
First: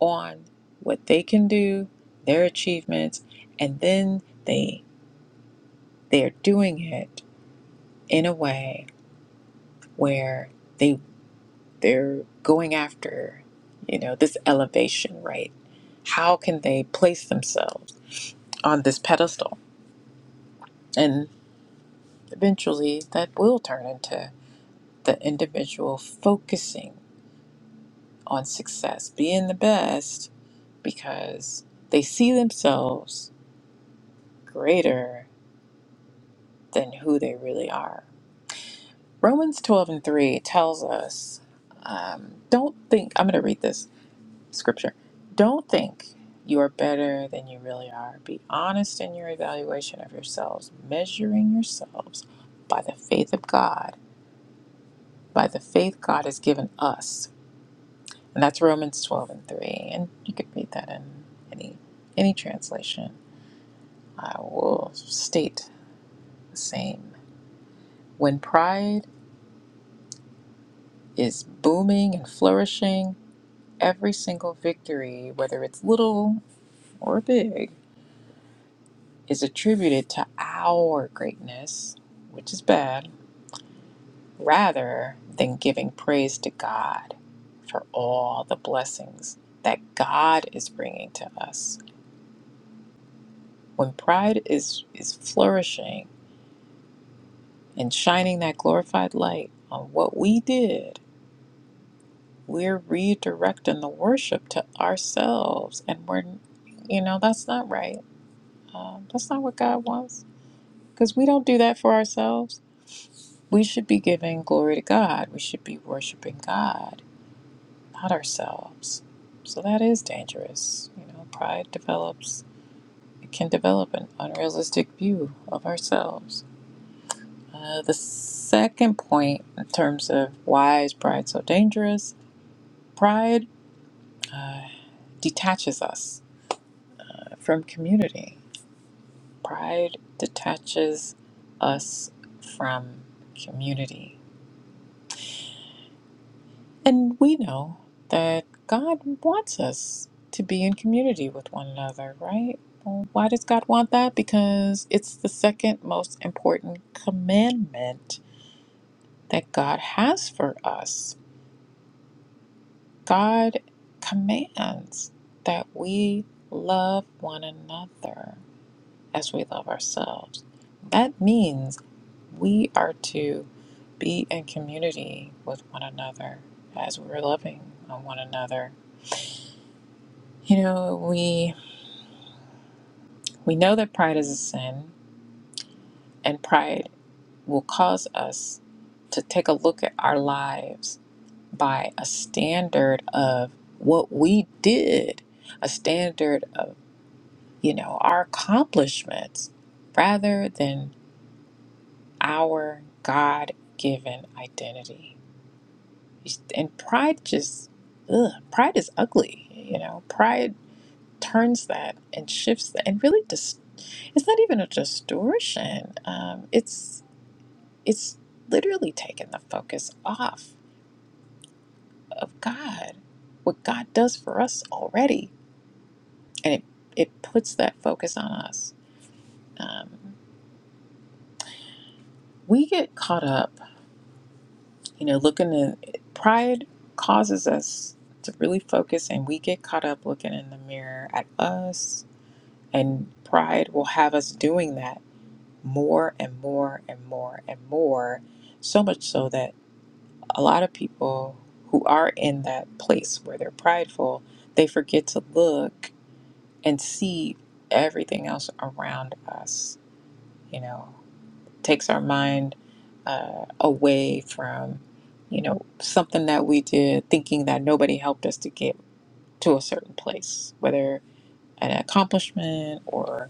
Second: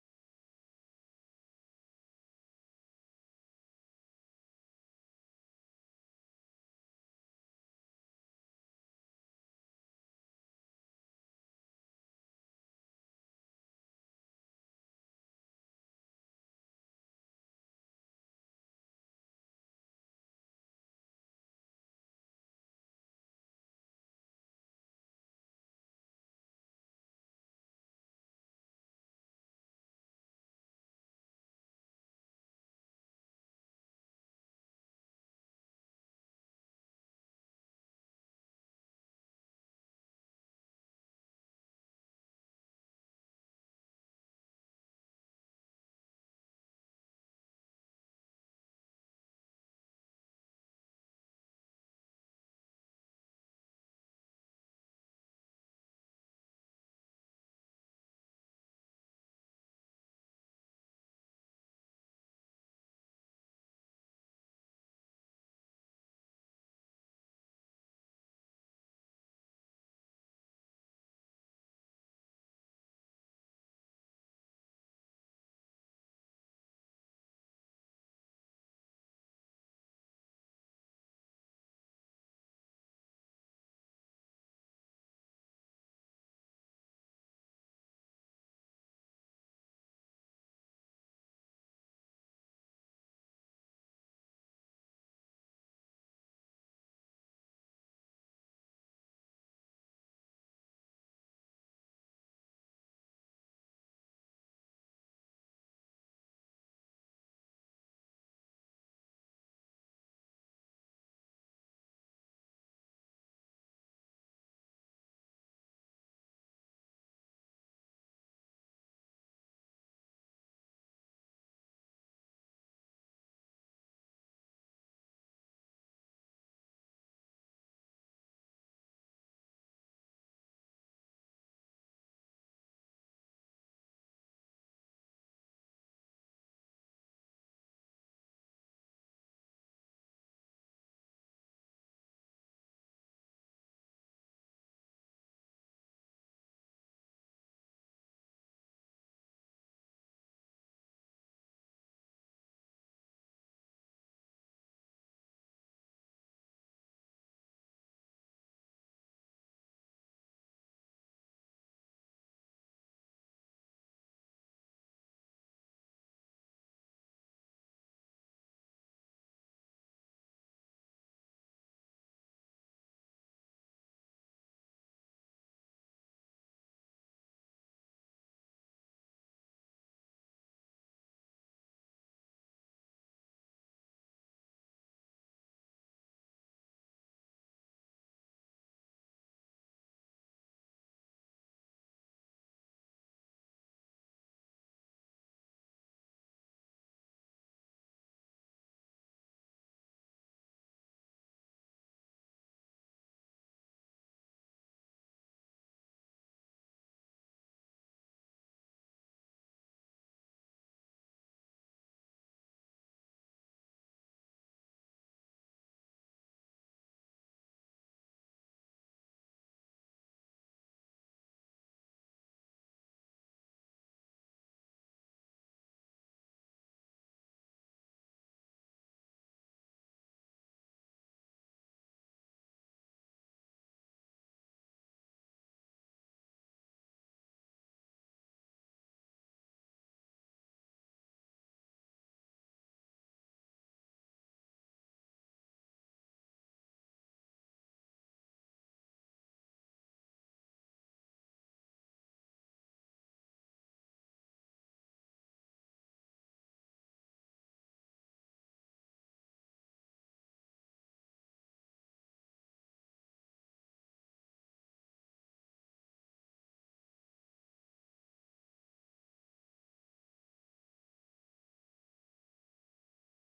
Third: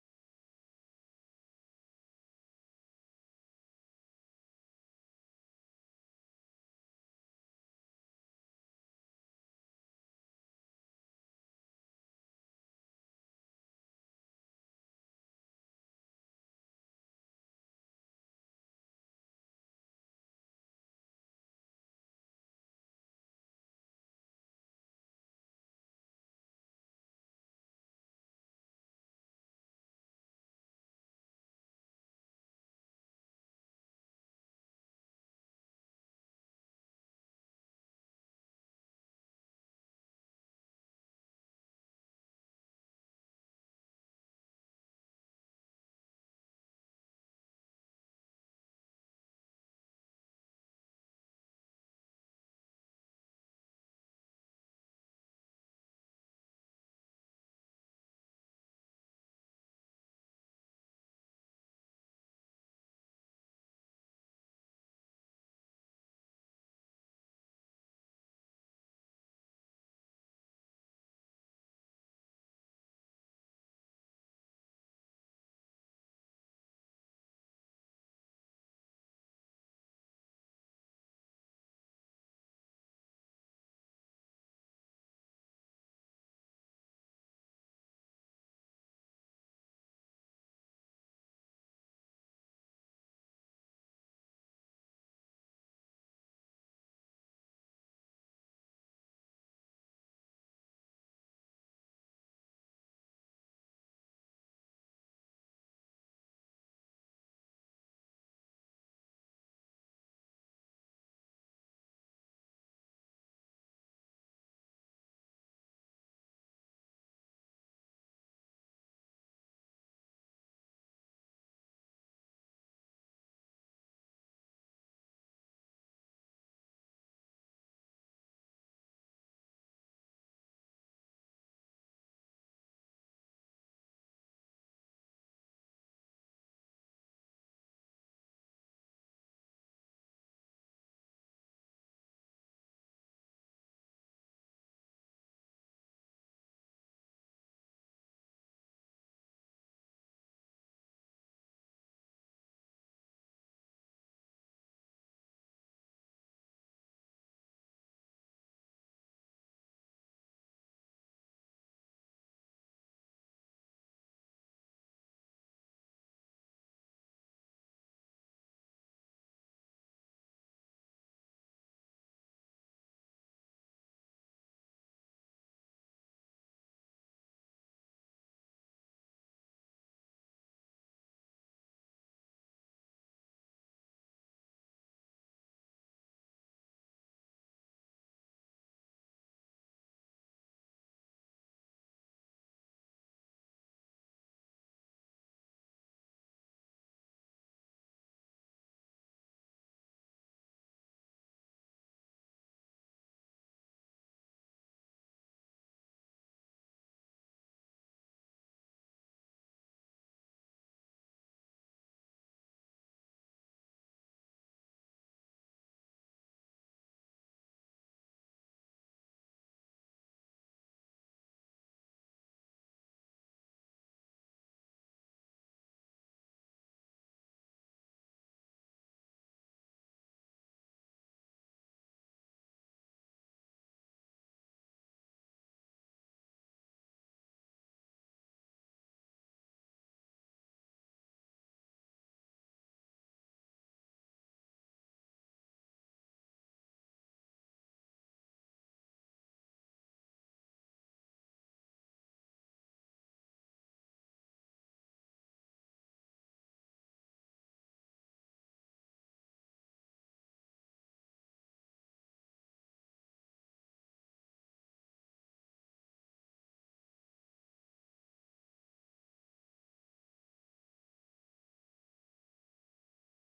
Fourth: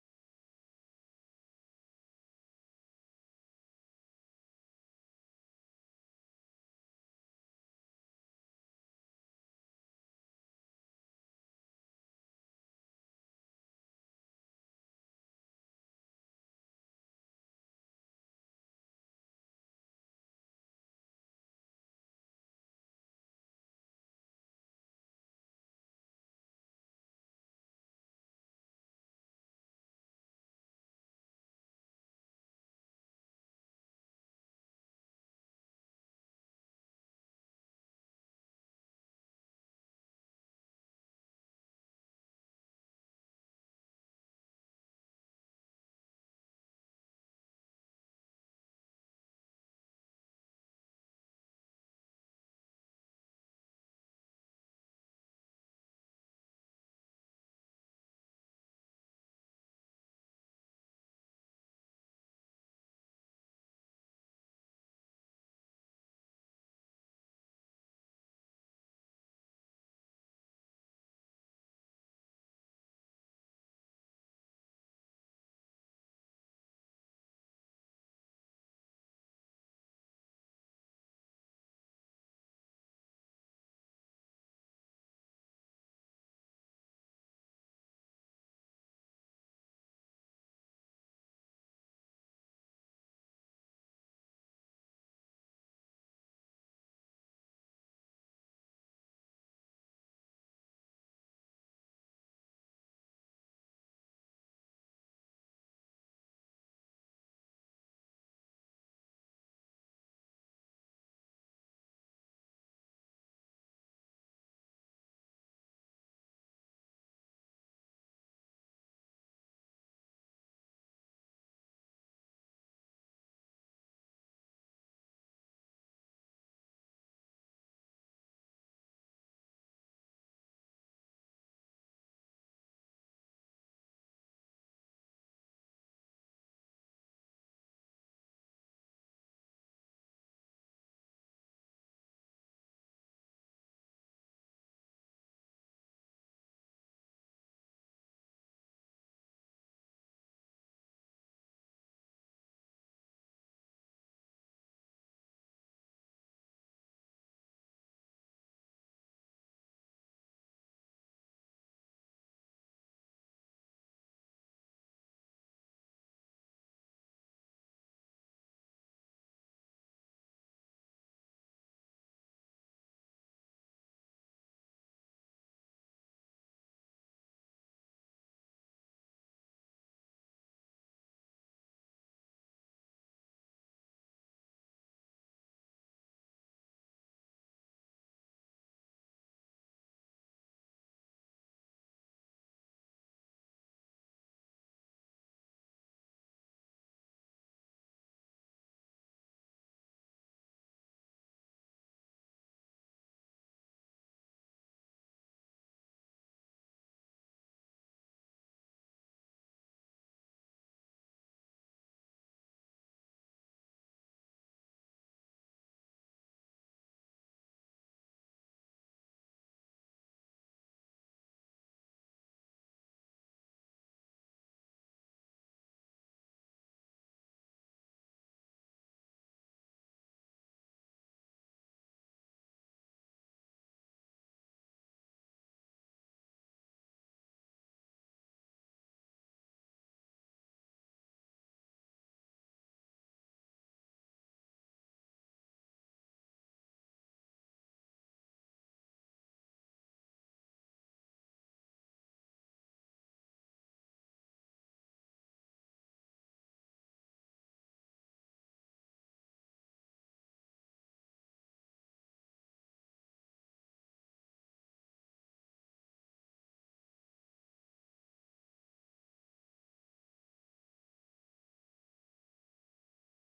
Speaker 1: on what they can do, their achievements, and then they they're doing it in a way where they they're going after, you know, this elevation, right? How can they place themselves? on this pedestal. And eventually that will turn into the individual focusing on success, being the best, because they see themselves greater than who they really are. Romans 12 and 3 tells us um, don't think, I'm going to read this scripture. Don't think you are better than you really are. Be honest in your evaluation of yourselves, measuring yourselves by the faith of God by the faith God has given us. And that's Romans 12 and 3. And you could read that in any, any translation. I will state the same. When pride is booming and flourishing, every single victory, whether it's little or big, is attributed to our greatness, which is bad, rather than giving praise to God for all the blessings that God is bringing to us. When pride is, is flourishing and shining that glorified light on what we did, we're redirecting the worship to ourselves. And we're, you know, that's not right. Um, that's not what God wants because we don't do that for ourselves. We should be giving glory to God, we should be worshiping God, not ourselves. So that is dangerous. You know, pride develops, it can develop an unrealistic view of ourselves. Uh, the second point, in terms of why is pride so dangerous, pride uh, detaches us from community. Pride detaches us from community. And we know that God wants us to be in community with one another, right? Well, why does God want that? Because it's the second most important commandment that God has for us God commands that we love one another as we love ourselves. That means we are to be in community with one another as we're loving on one another. You know, we we know that pride is a sin and pride will cause us to take a look at our lives by a standard of what we did, a standard of you know, our accomplishments rather than our God given identity. And pride just, ugh, pride is ugly, you know, pride turns that and shifts that and really dis- it's not even a distortion um, it's it's literally taking the focus off of god what god does for us already and it it puts that focus on us um, we get caught up You know, looking at pride causes us to really focus and we get caught up looking in the mirror at us. And pride will have us doing that more and more and more and more. So much so that a lot of people who are in that place where they're prideful, they forget to look and see everything else around us, you know takes our mind uh, away from you know something that we did thinking that nobody helped us to get to a certain place whether an accomplishment or a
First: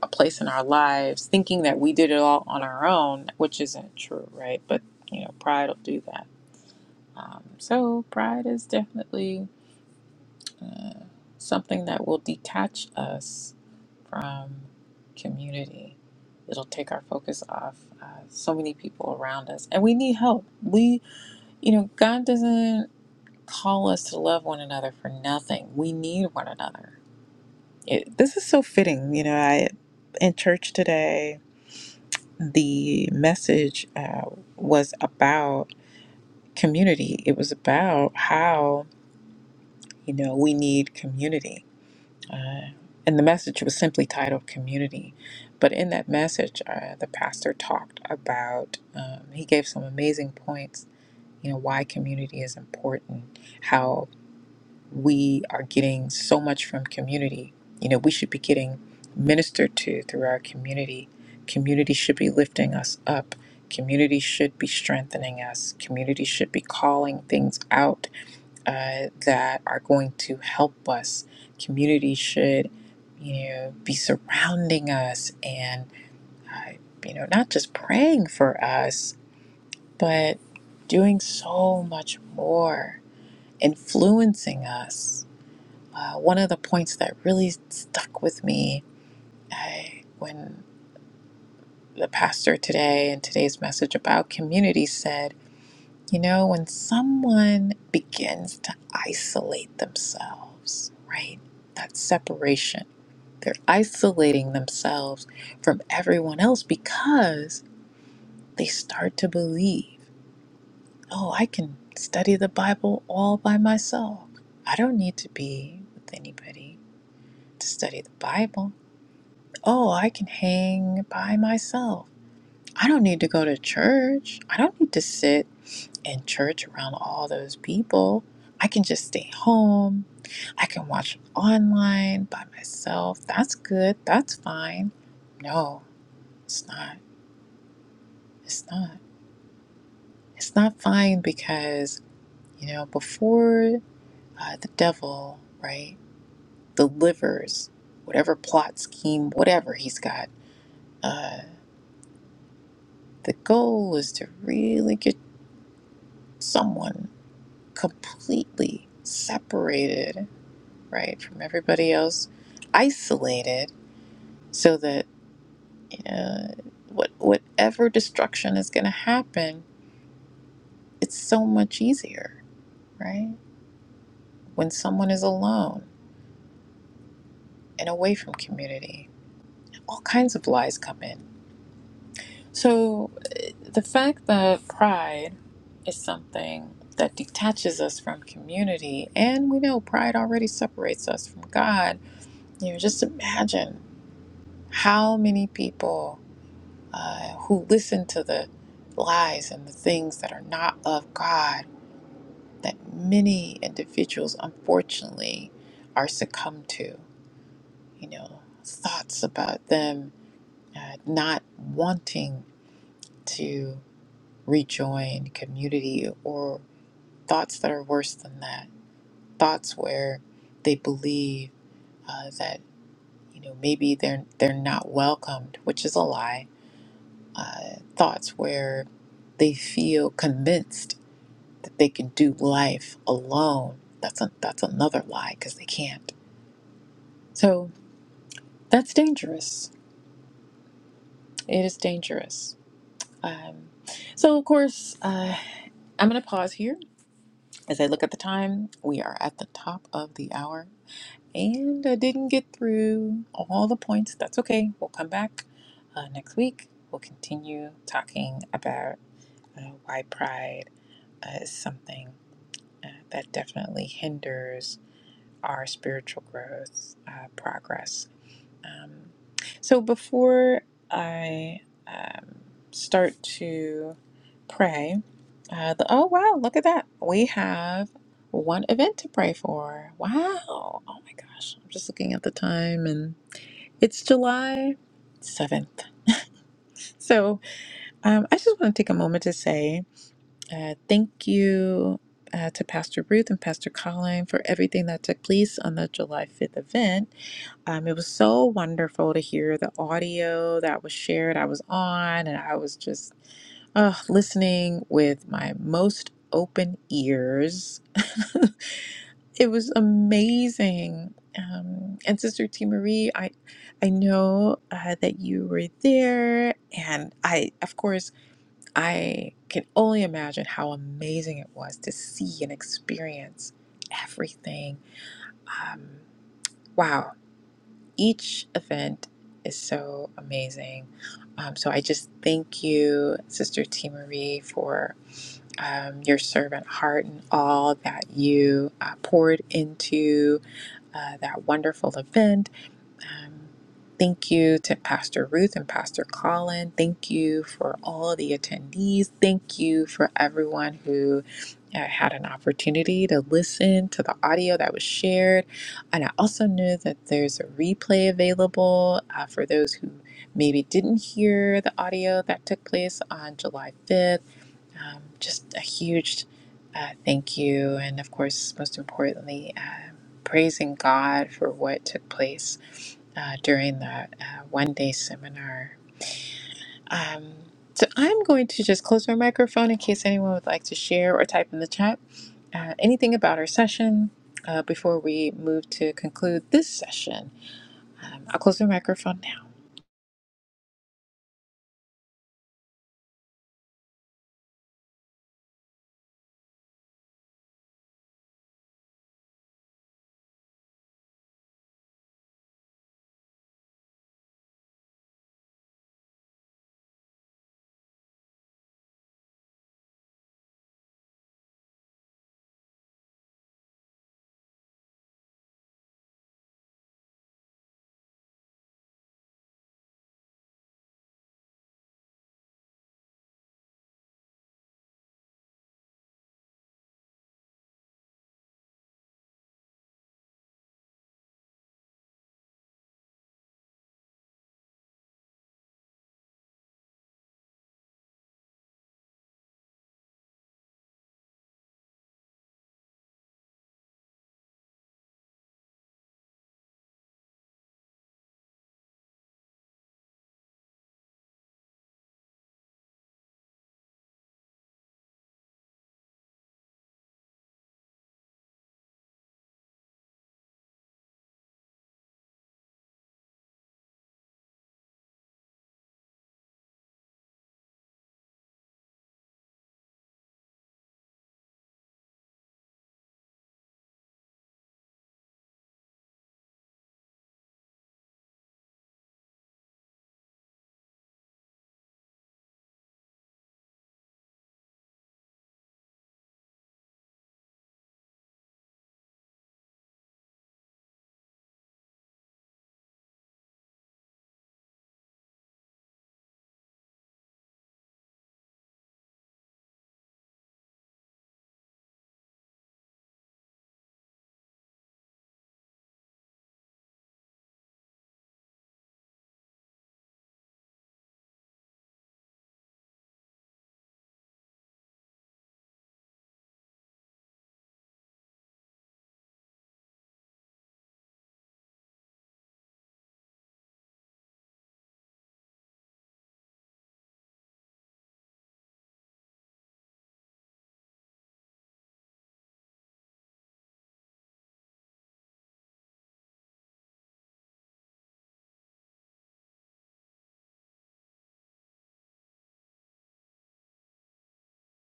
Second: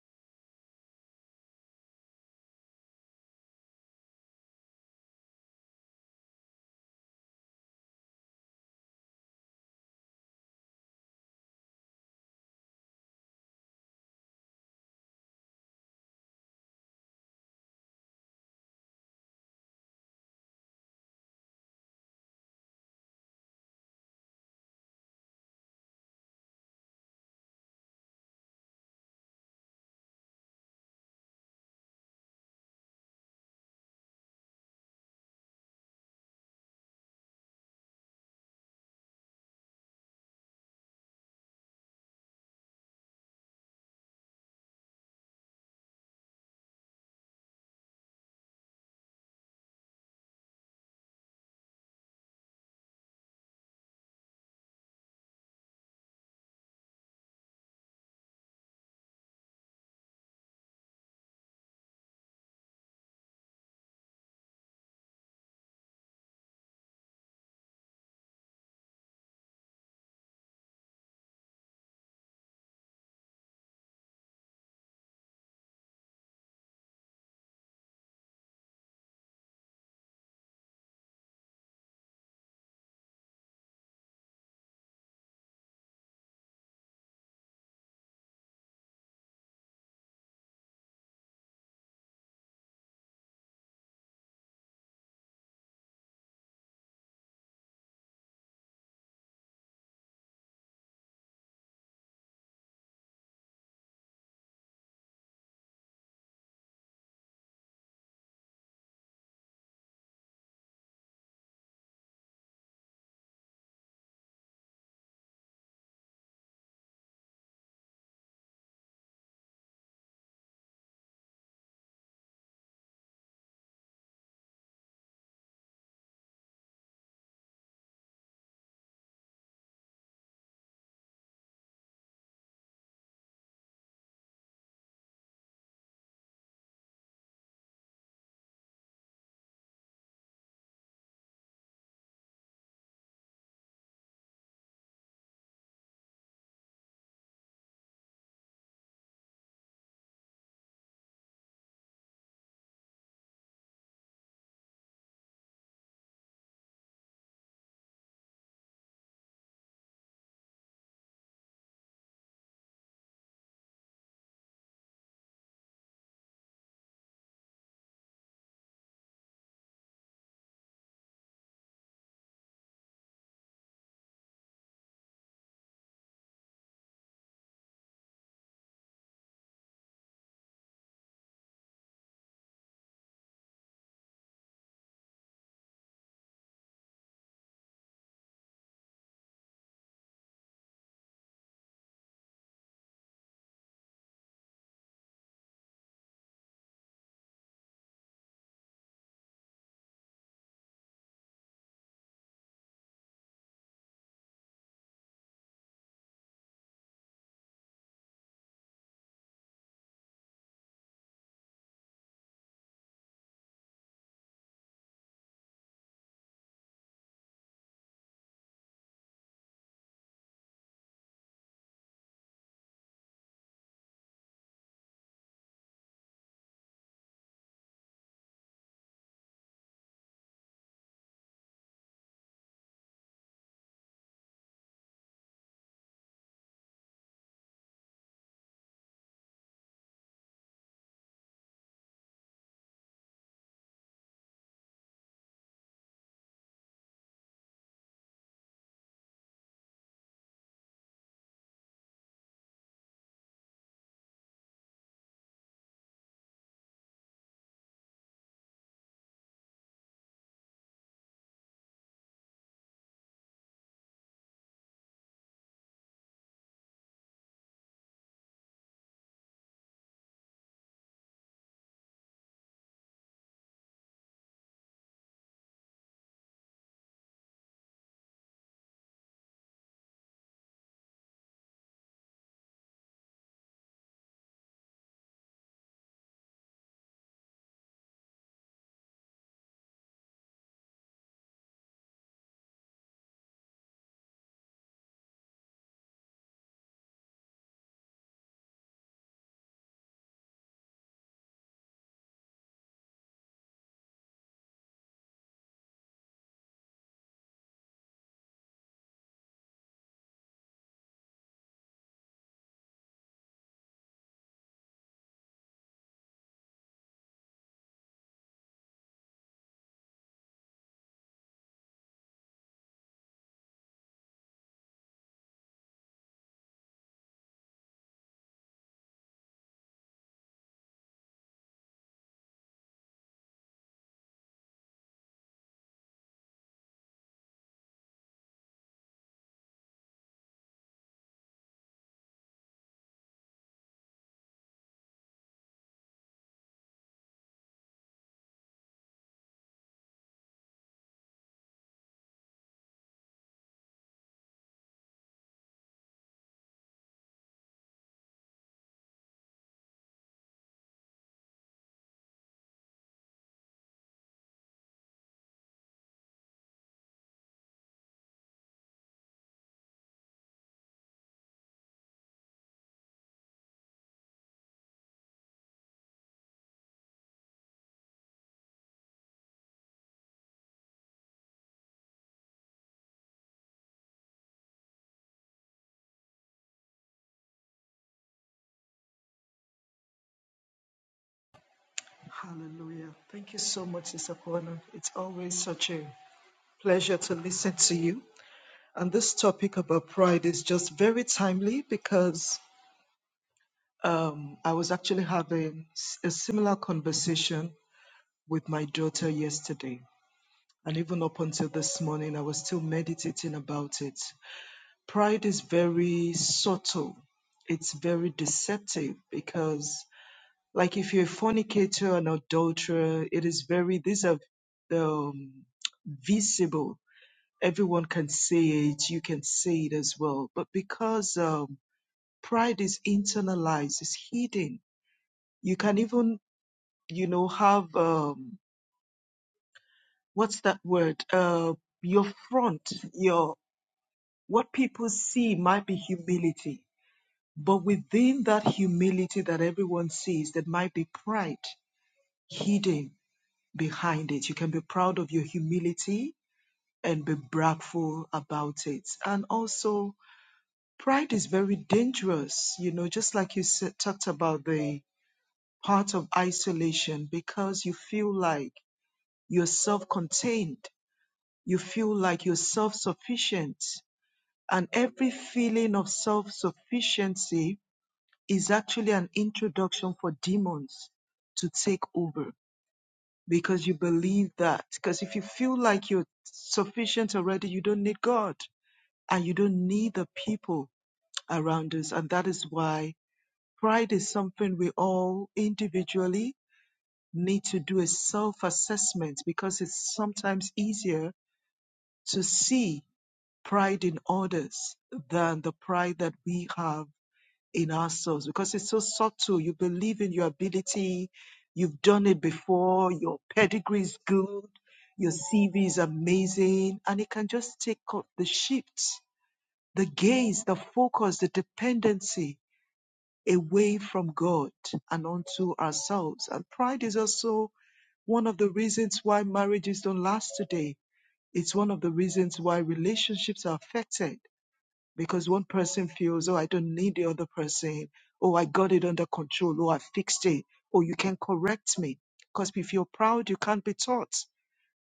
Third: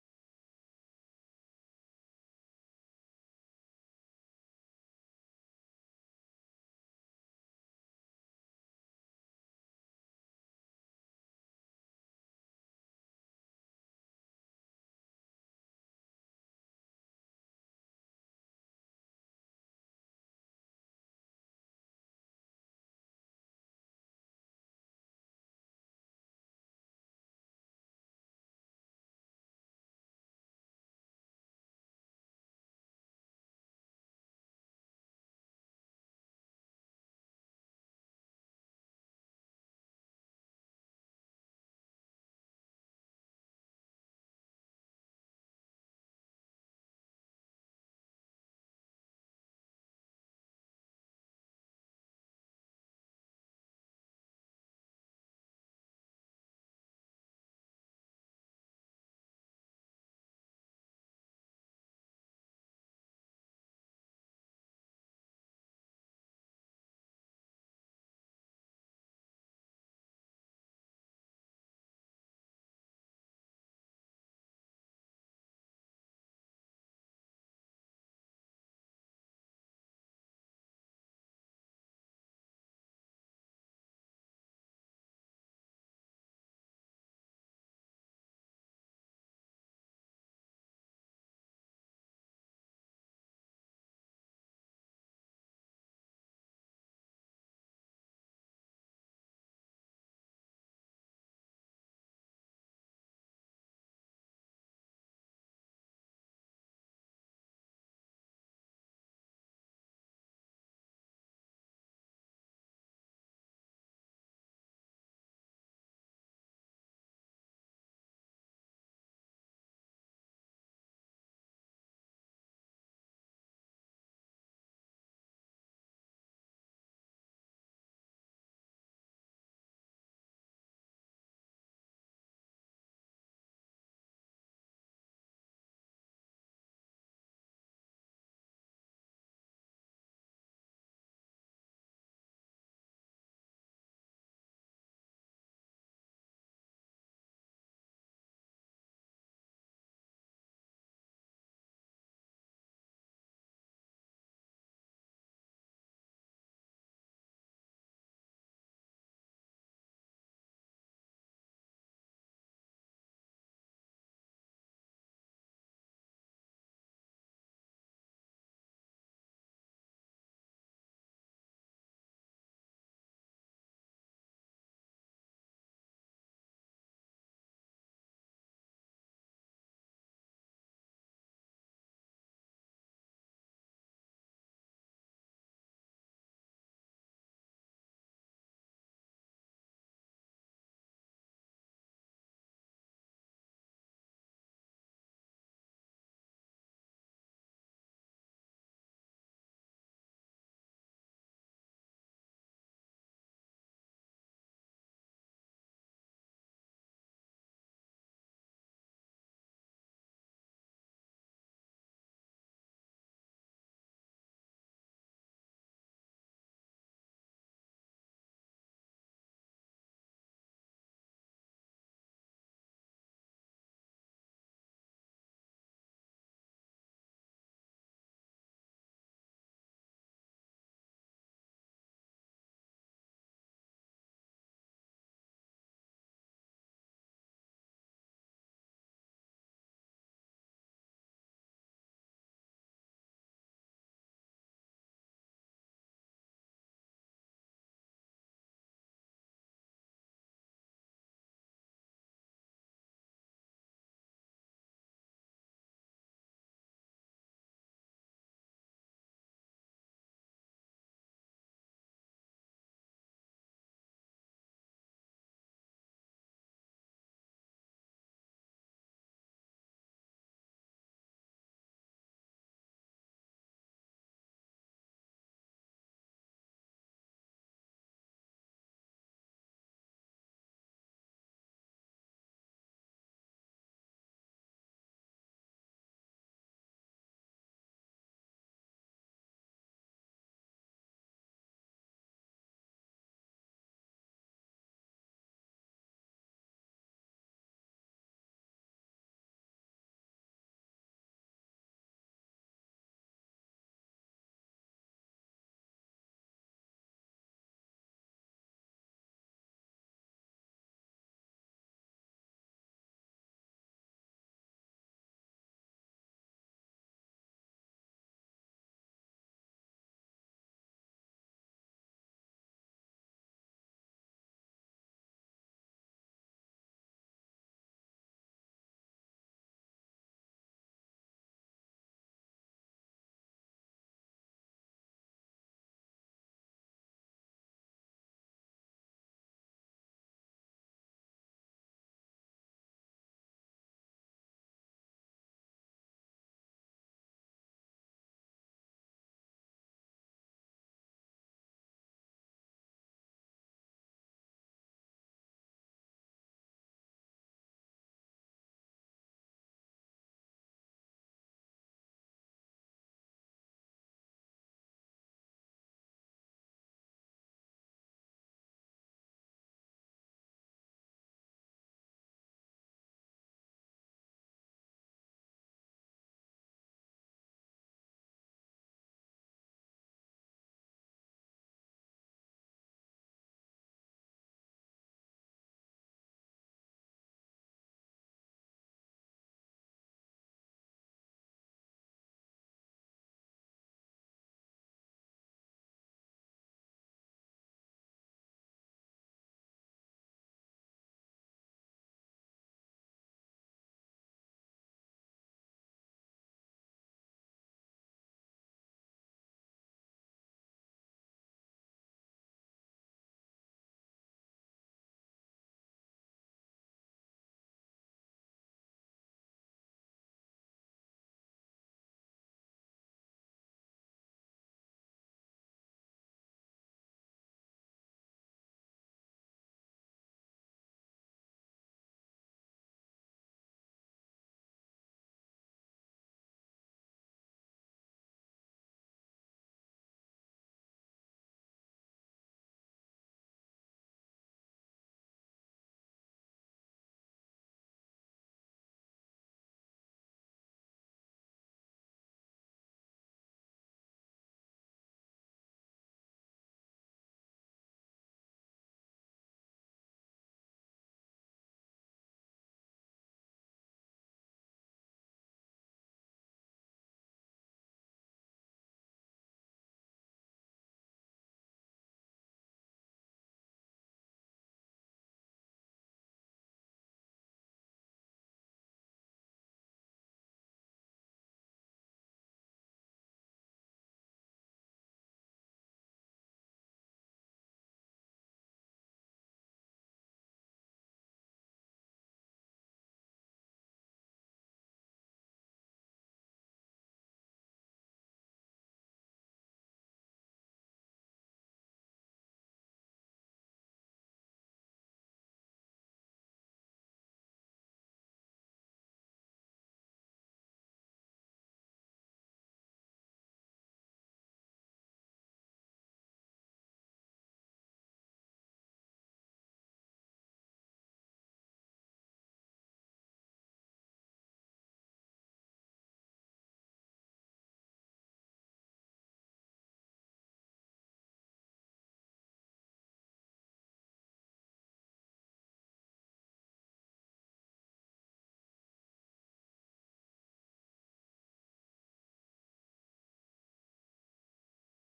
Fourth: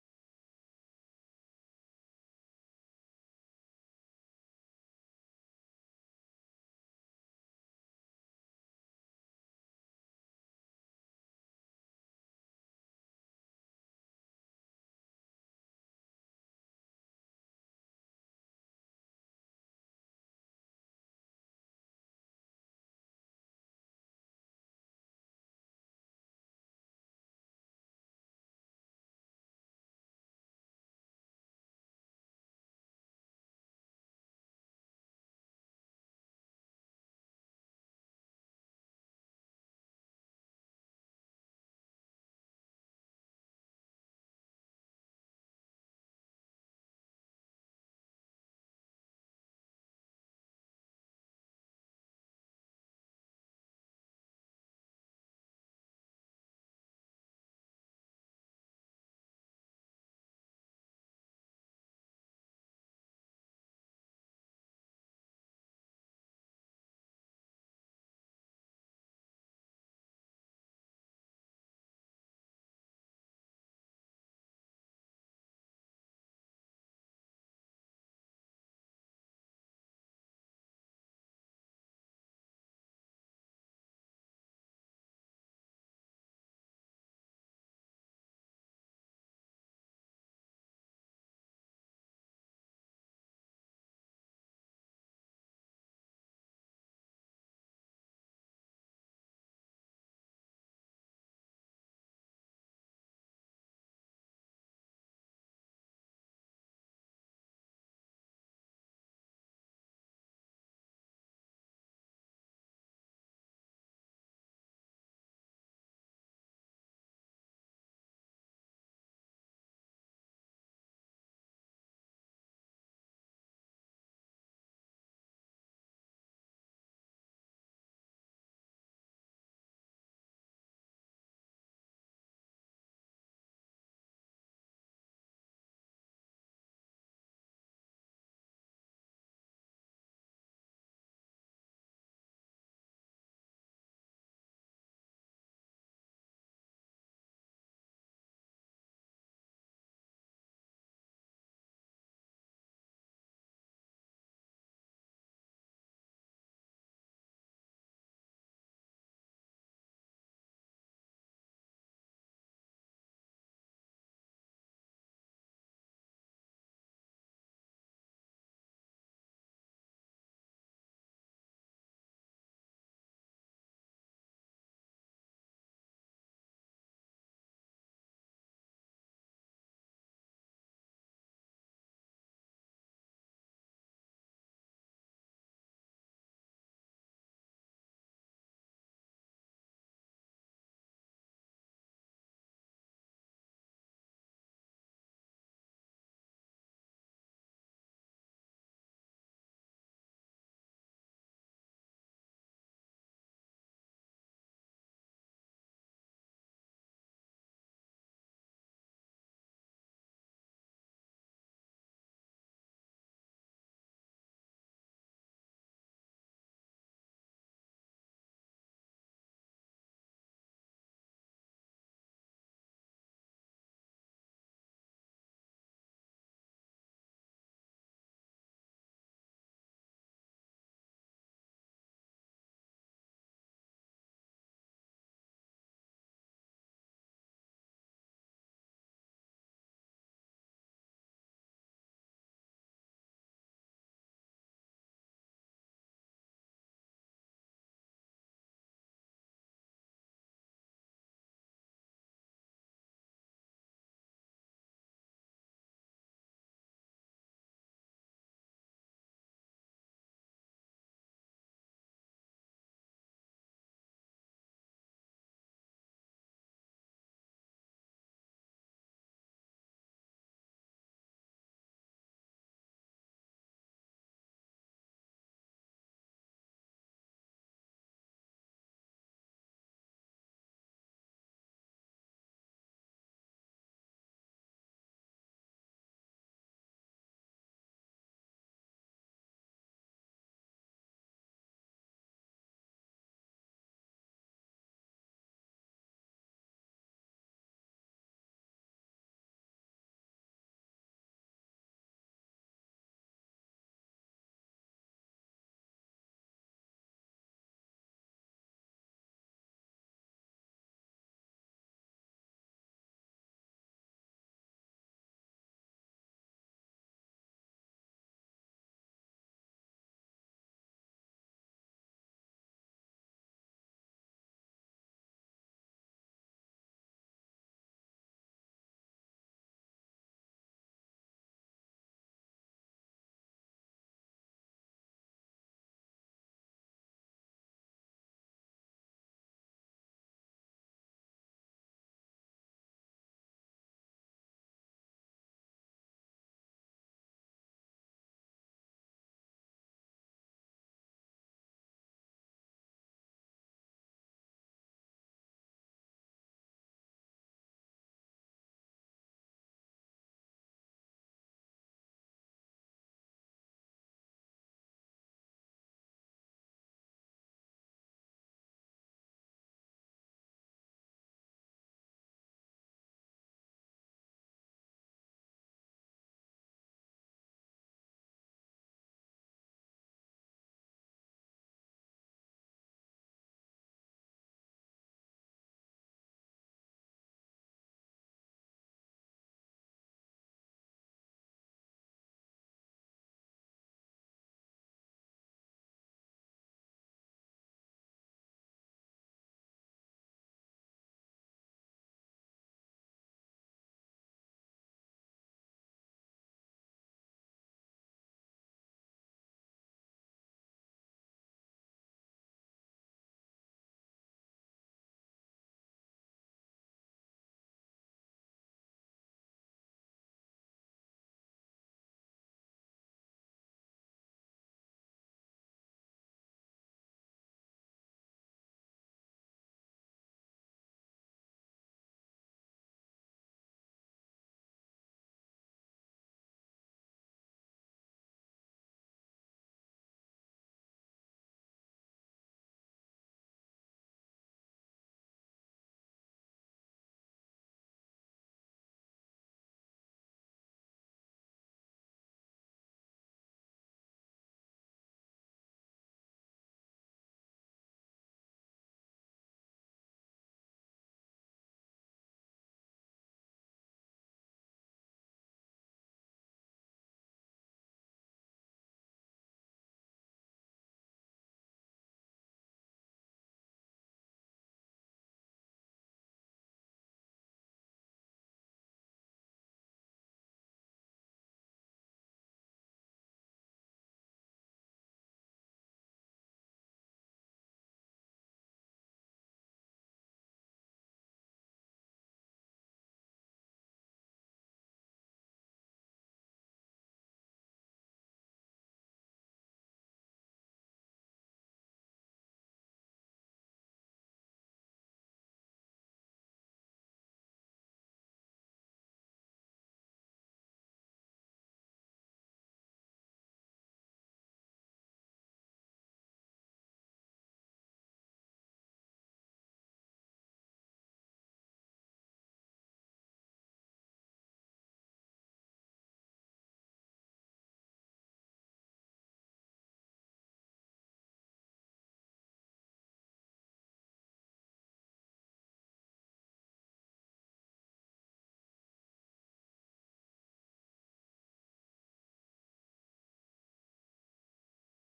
Speaker 1: a place in our lives thinking that we did it all on our own which isn't true right but you know pride will do that um, so pride is definitely uh, something that will detach us from community. It'll take our focus off uh, so many people around us. And we need help. We, you know, God doesn't call us to love one another for nothing. We need one another. It, this is so fitting. You know, I in church today, the message uh, was about community, it was about how, you know, we need community Uh, and the message was simply titled Community. But in that message, uh, the pastor talked about, um, he gave some amazing points, you know, why community is important, how we are getting so much from community. You know, we should be getting ministered to through our community. Community should be lifting us up. Community should be strengthening us. Community should be calling things out uh, that are going to help us. Community should, you know, be surrounding us and, uh, you know, not just praying for us, but doing so much more, influencing us. Uh, one of the points that really stuck with me uh, when the pastor today in today's message about community said, You know, when someone begins to isolate themselves, right? That separation, they're isolating themselves from everyone else because they start to believe, oh, I can study the Bible all by myself. I don't need to be with anybody to study the Bible. Oh, I can hang by myself. I don't need to go to church. I don't need to sit in church around all those people. I can just stay home. I can watch online by myself. That's good. That's fine. No, it's not. It's not. It's not fine because, you know, before uh, the devil, right, delivers whatever plot, scheme, whatever he's got, uh, the goal is to really get someone completely separated right, from everybody else, isolated, so that uh, what whatever destruction is going to happen, it's so much easier, right? When someone is alone and away from community, all kinds of lies come in. So uh, the fact that pride is something that detaches us from community, and we know pride already separates us from God. You know, just imagine how many people uh, who listen to the lies and the things that are not of God that many individuals unfortunately are succumbed to. You know, thoughts about them uh, not wanting to rejoin community or thoughts that are worse than that. Thoughts where they believe uh, that you know maybe they're they're not welcomed, which is a lie. Uh, thoughts where they feel convinced that they can do life alone. That's a, that's another lie because they can't. So that's dangerous. It is dangerous. Um, so of course, uh, I'm going to pause here as I look at the time. We are at the top of the hour, and I didn't get through all the points. That's okay. We'll come back uh, next week. We'll continue talking about uh, why pride uh, is something uh, that definitely hinders our spiritual growth uh, progress. Um, so before I um, start to pray, uh, the, oh wow, look at that. We have one event to pray for. Wow. Oh my gosh. I'm just looking at the time and it's July 7th. So um, I just want to take a moment to say uh, thank you uh, to Pastor Ruth and Pastor Colin for everything that took place on the July 5th event um, it was so wonderful to hear the audio that was shared. I was on and I was just uh, listening with my most open ears. it was amazing. Um, and Sister T. Marie, I, I know uh, that you were there, and I, of course, I can only imagine how amazing it was to see and experience everything. Um, wow, each event is so amazing. Um, so I just thank you, Sister T. Marie, for um, your servant heart and all that you uh, poured into uh, that wonderful event um, thank you to Pastor Ruth and Pastor Colin. Thank you for all the attendees. Thank you for everyone who uh, had an opportunity to listen to the audio that was shared. And I also know that there's a replay available uh, for those who maybe didn't hear the audio that took place on July 5th um, just a huge uh, thank you, and of course, most importantly, uh, praising God for what took place uh, during the uh, one day seminar. Um, so I'm going to just close my microphone in case anyone would like to share or type in the chat uh, anything about our session uh, before we move to conclude this session. Um, I'll close my microphone now.
Speaker 4: Hallelujah. Thank you so much, Sister Paula. It's always such a pleasure to listen to you. And this topic about pride is just very timely because um, I was actually having s- a similar conversation with my daughter yesterday. And even up until this morning, I was still meditating about it. Pride is very subtle, it's very deceptive because Like if you're a fornicator, an adulterer, it is very, these are um, visible. Everyone can see it. You can see it as well. But because um, pride is internalized, it's hidden. You can even, you know, have um, what's that word? Uh, your front, your what people see might be humility, but within that humility that everyone sees, there might be pride hidden behind it. You can be proud of your humility and be bragful about it. And also, pride is very dangerous, you know, just like you said, talked about the part of isolation because you feel like you're self contained, you feel like you're self sufficient. And every feeling of self sufficiency is actually an introduction for demons to take over because you believe that. Because if you feel like you're sufficient already, you don't need God and you don't need the people around us. And that is why pride is something we all individually need to do a self assessment because it's sometimes easier to see pride in others than the pride that we have in our souls because it's so subtle. You believe in your ability. You've done it before. Your pedigree is good. Your CV is amazing. And it can just take off the shift, the gaze, the focus, the dependency away from God and onto ourselves. And pride is also one of the reasons why marriages don't last today. It's one of the reasons why relationships are affected because one person feels, oh, I don't need the other person. Oh, I got it under control. Oh, I fixed it. Oh, you can correct me. Because if you're proud, you can't be taught.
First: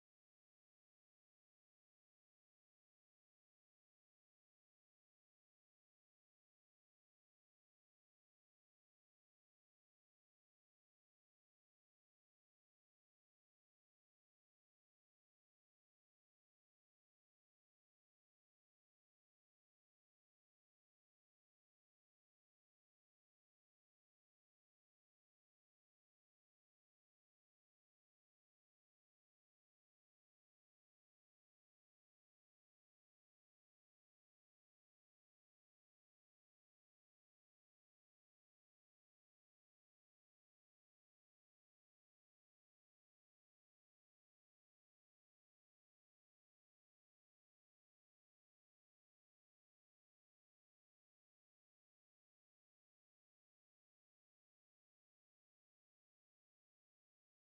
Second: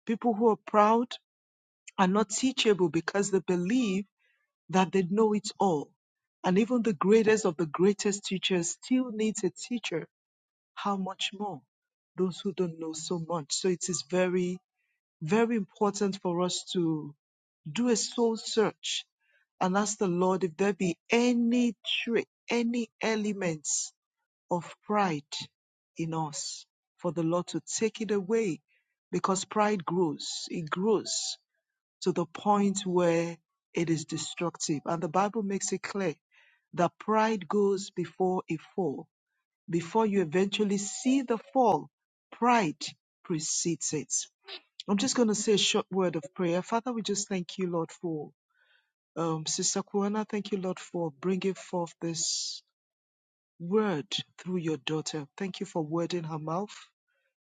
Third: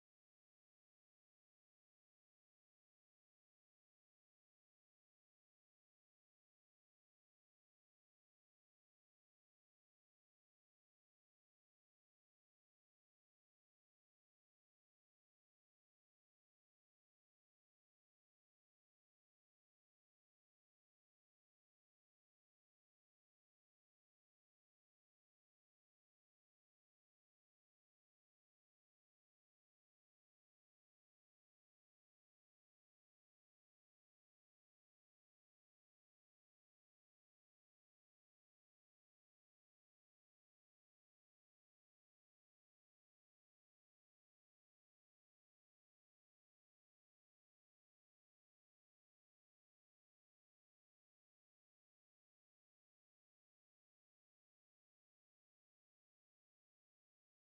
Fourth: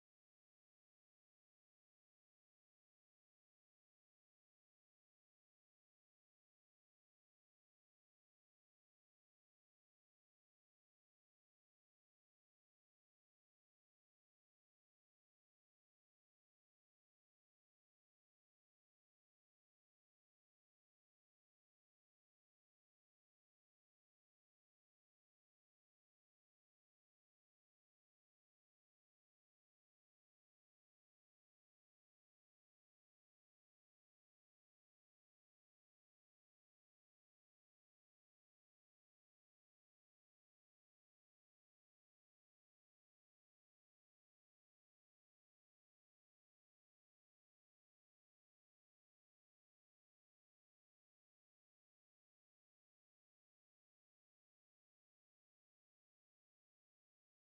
Speaker 4: People who are proud are not teachable because they believe that they know it all. And even the greatest of the greatest teachers still needs a teacher. How much more? Those who don't know so much. So it is very very important for us to do a soul search and ask the Lord if there be any trait, any elements of pride in us, for the Lord to take it away because pride grows. It grows to the point where it is destructive. And the Bible makes it clear that pride goes before a fall. Before you eventually see the fall, pride precedes it. I'm just going to say a short word of prayer. Father, we just thank you, Lord, for um, Sister Kuana. Thank you, Lord, for bringing forth this word through your daughter. Thank you for word in her mouth.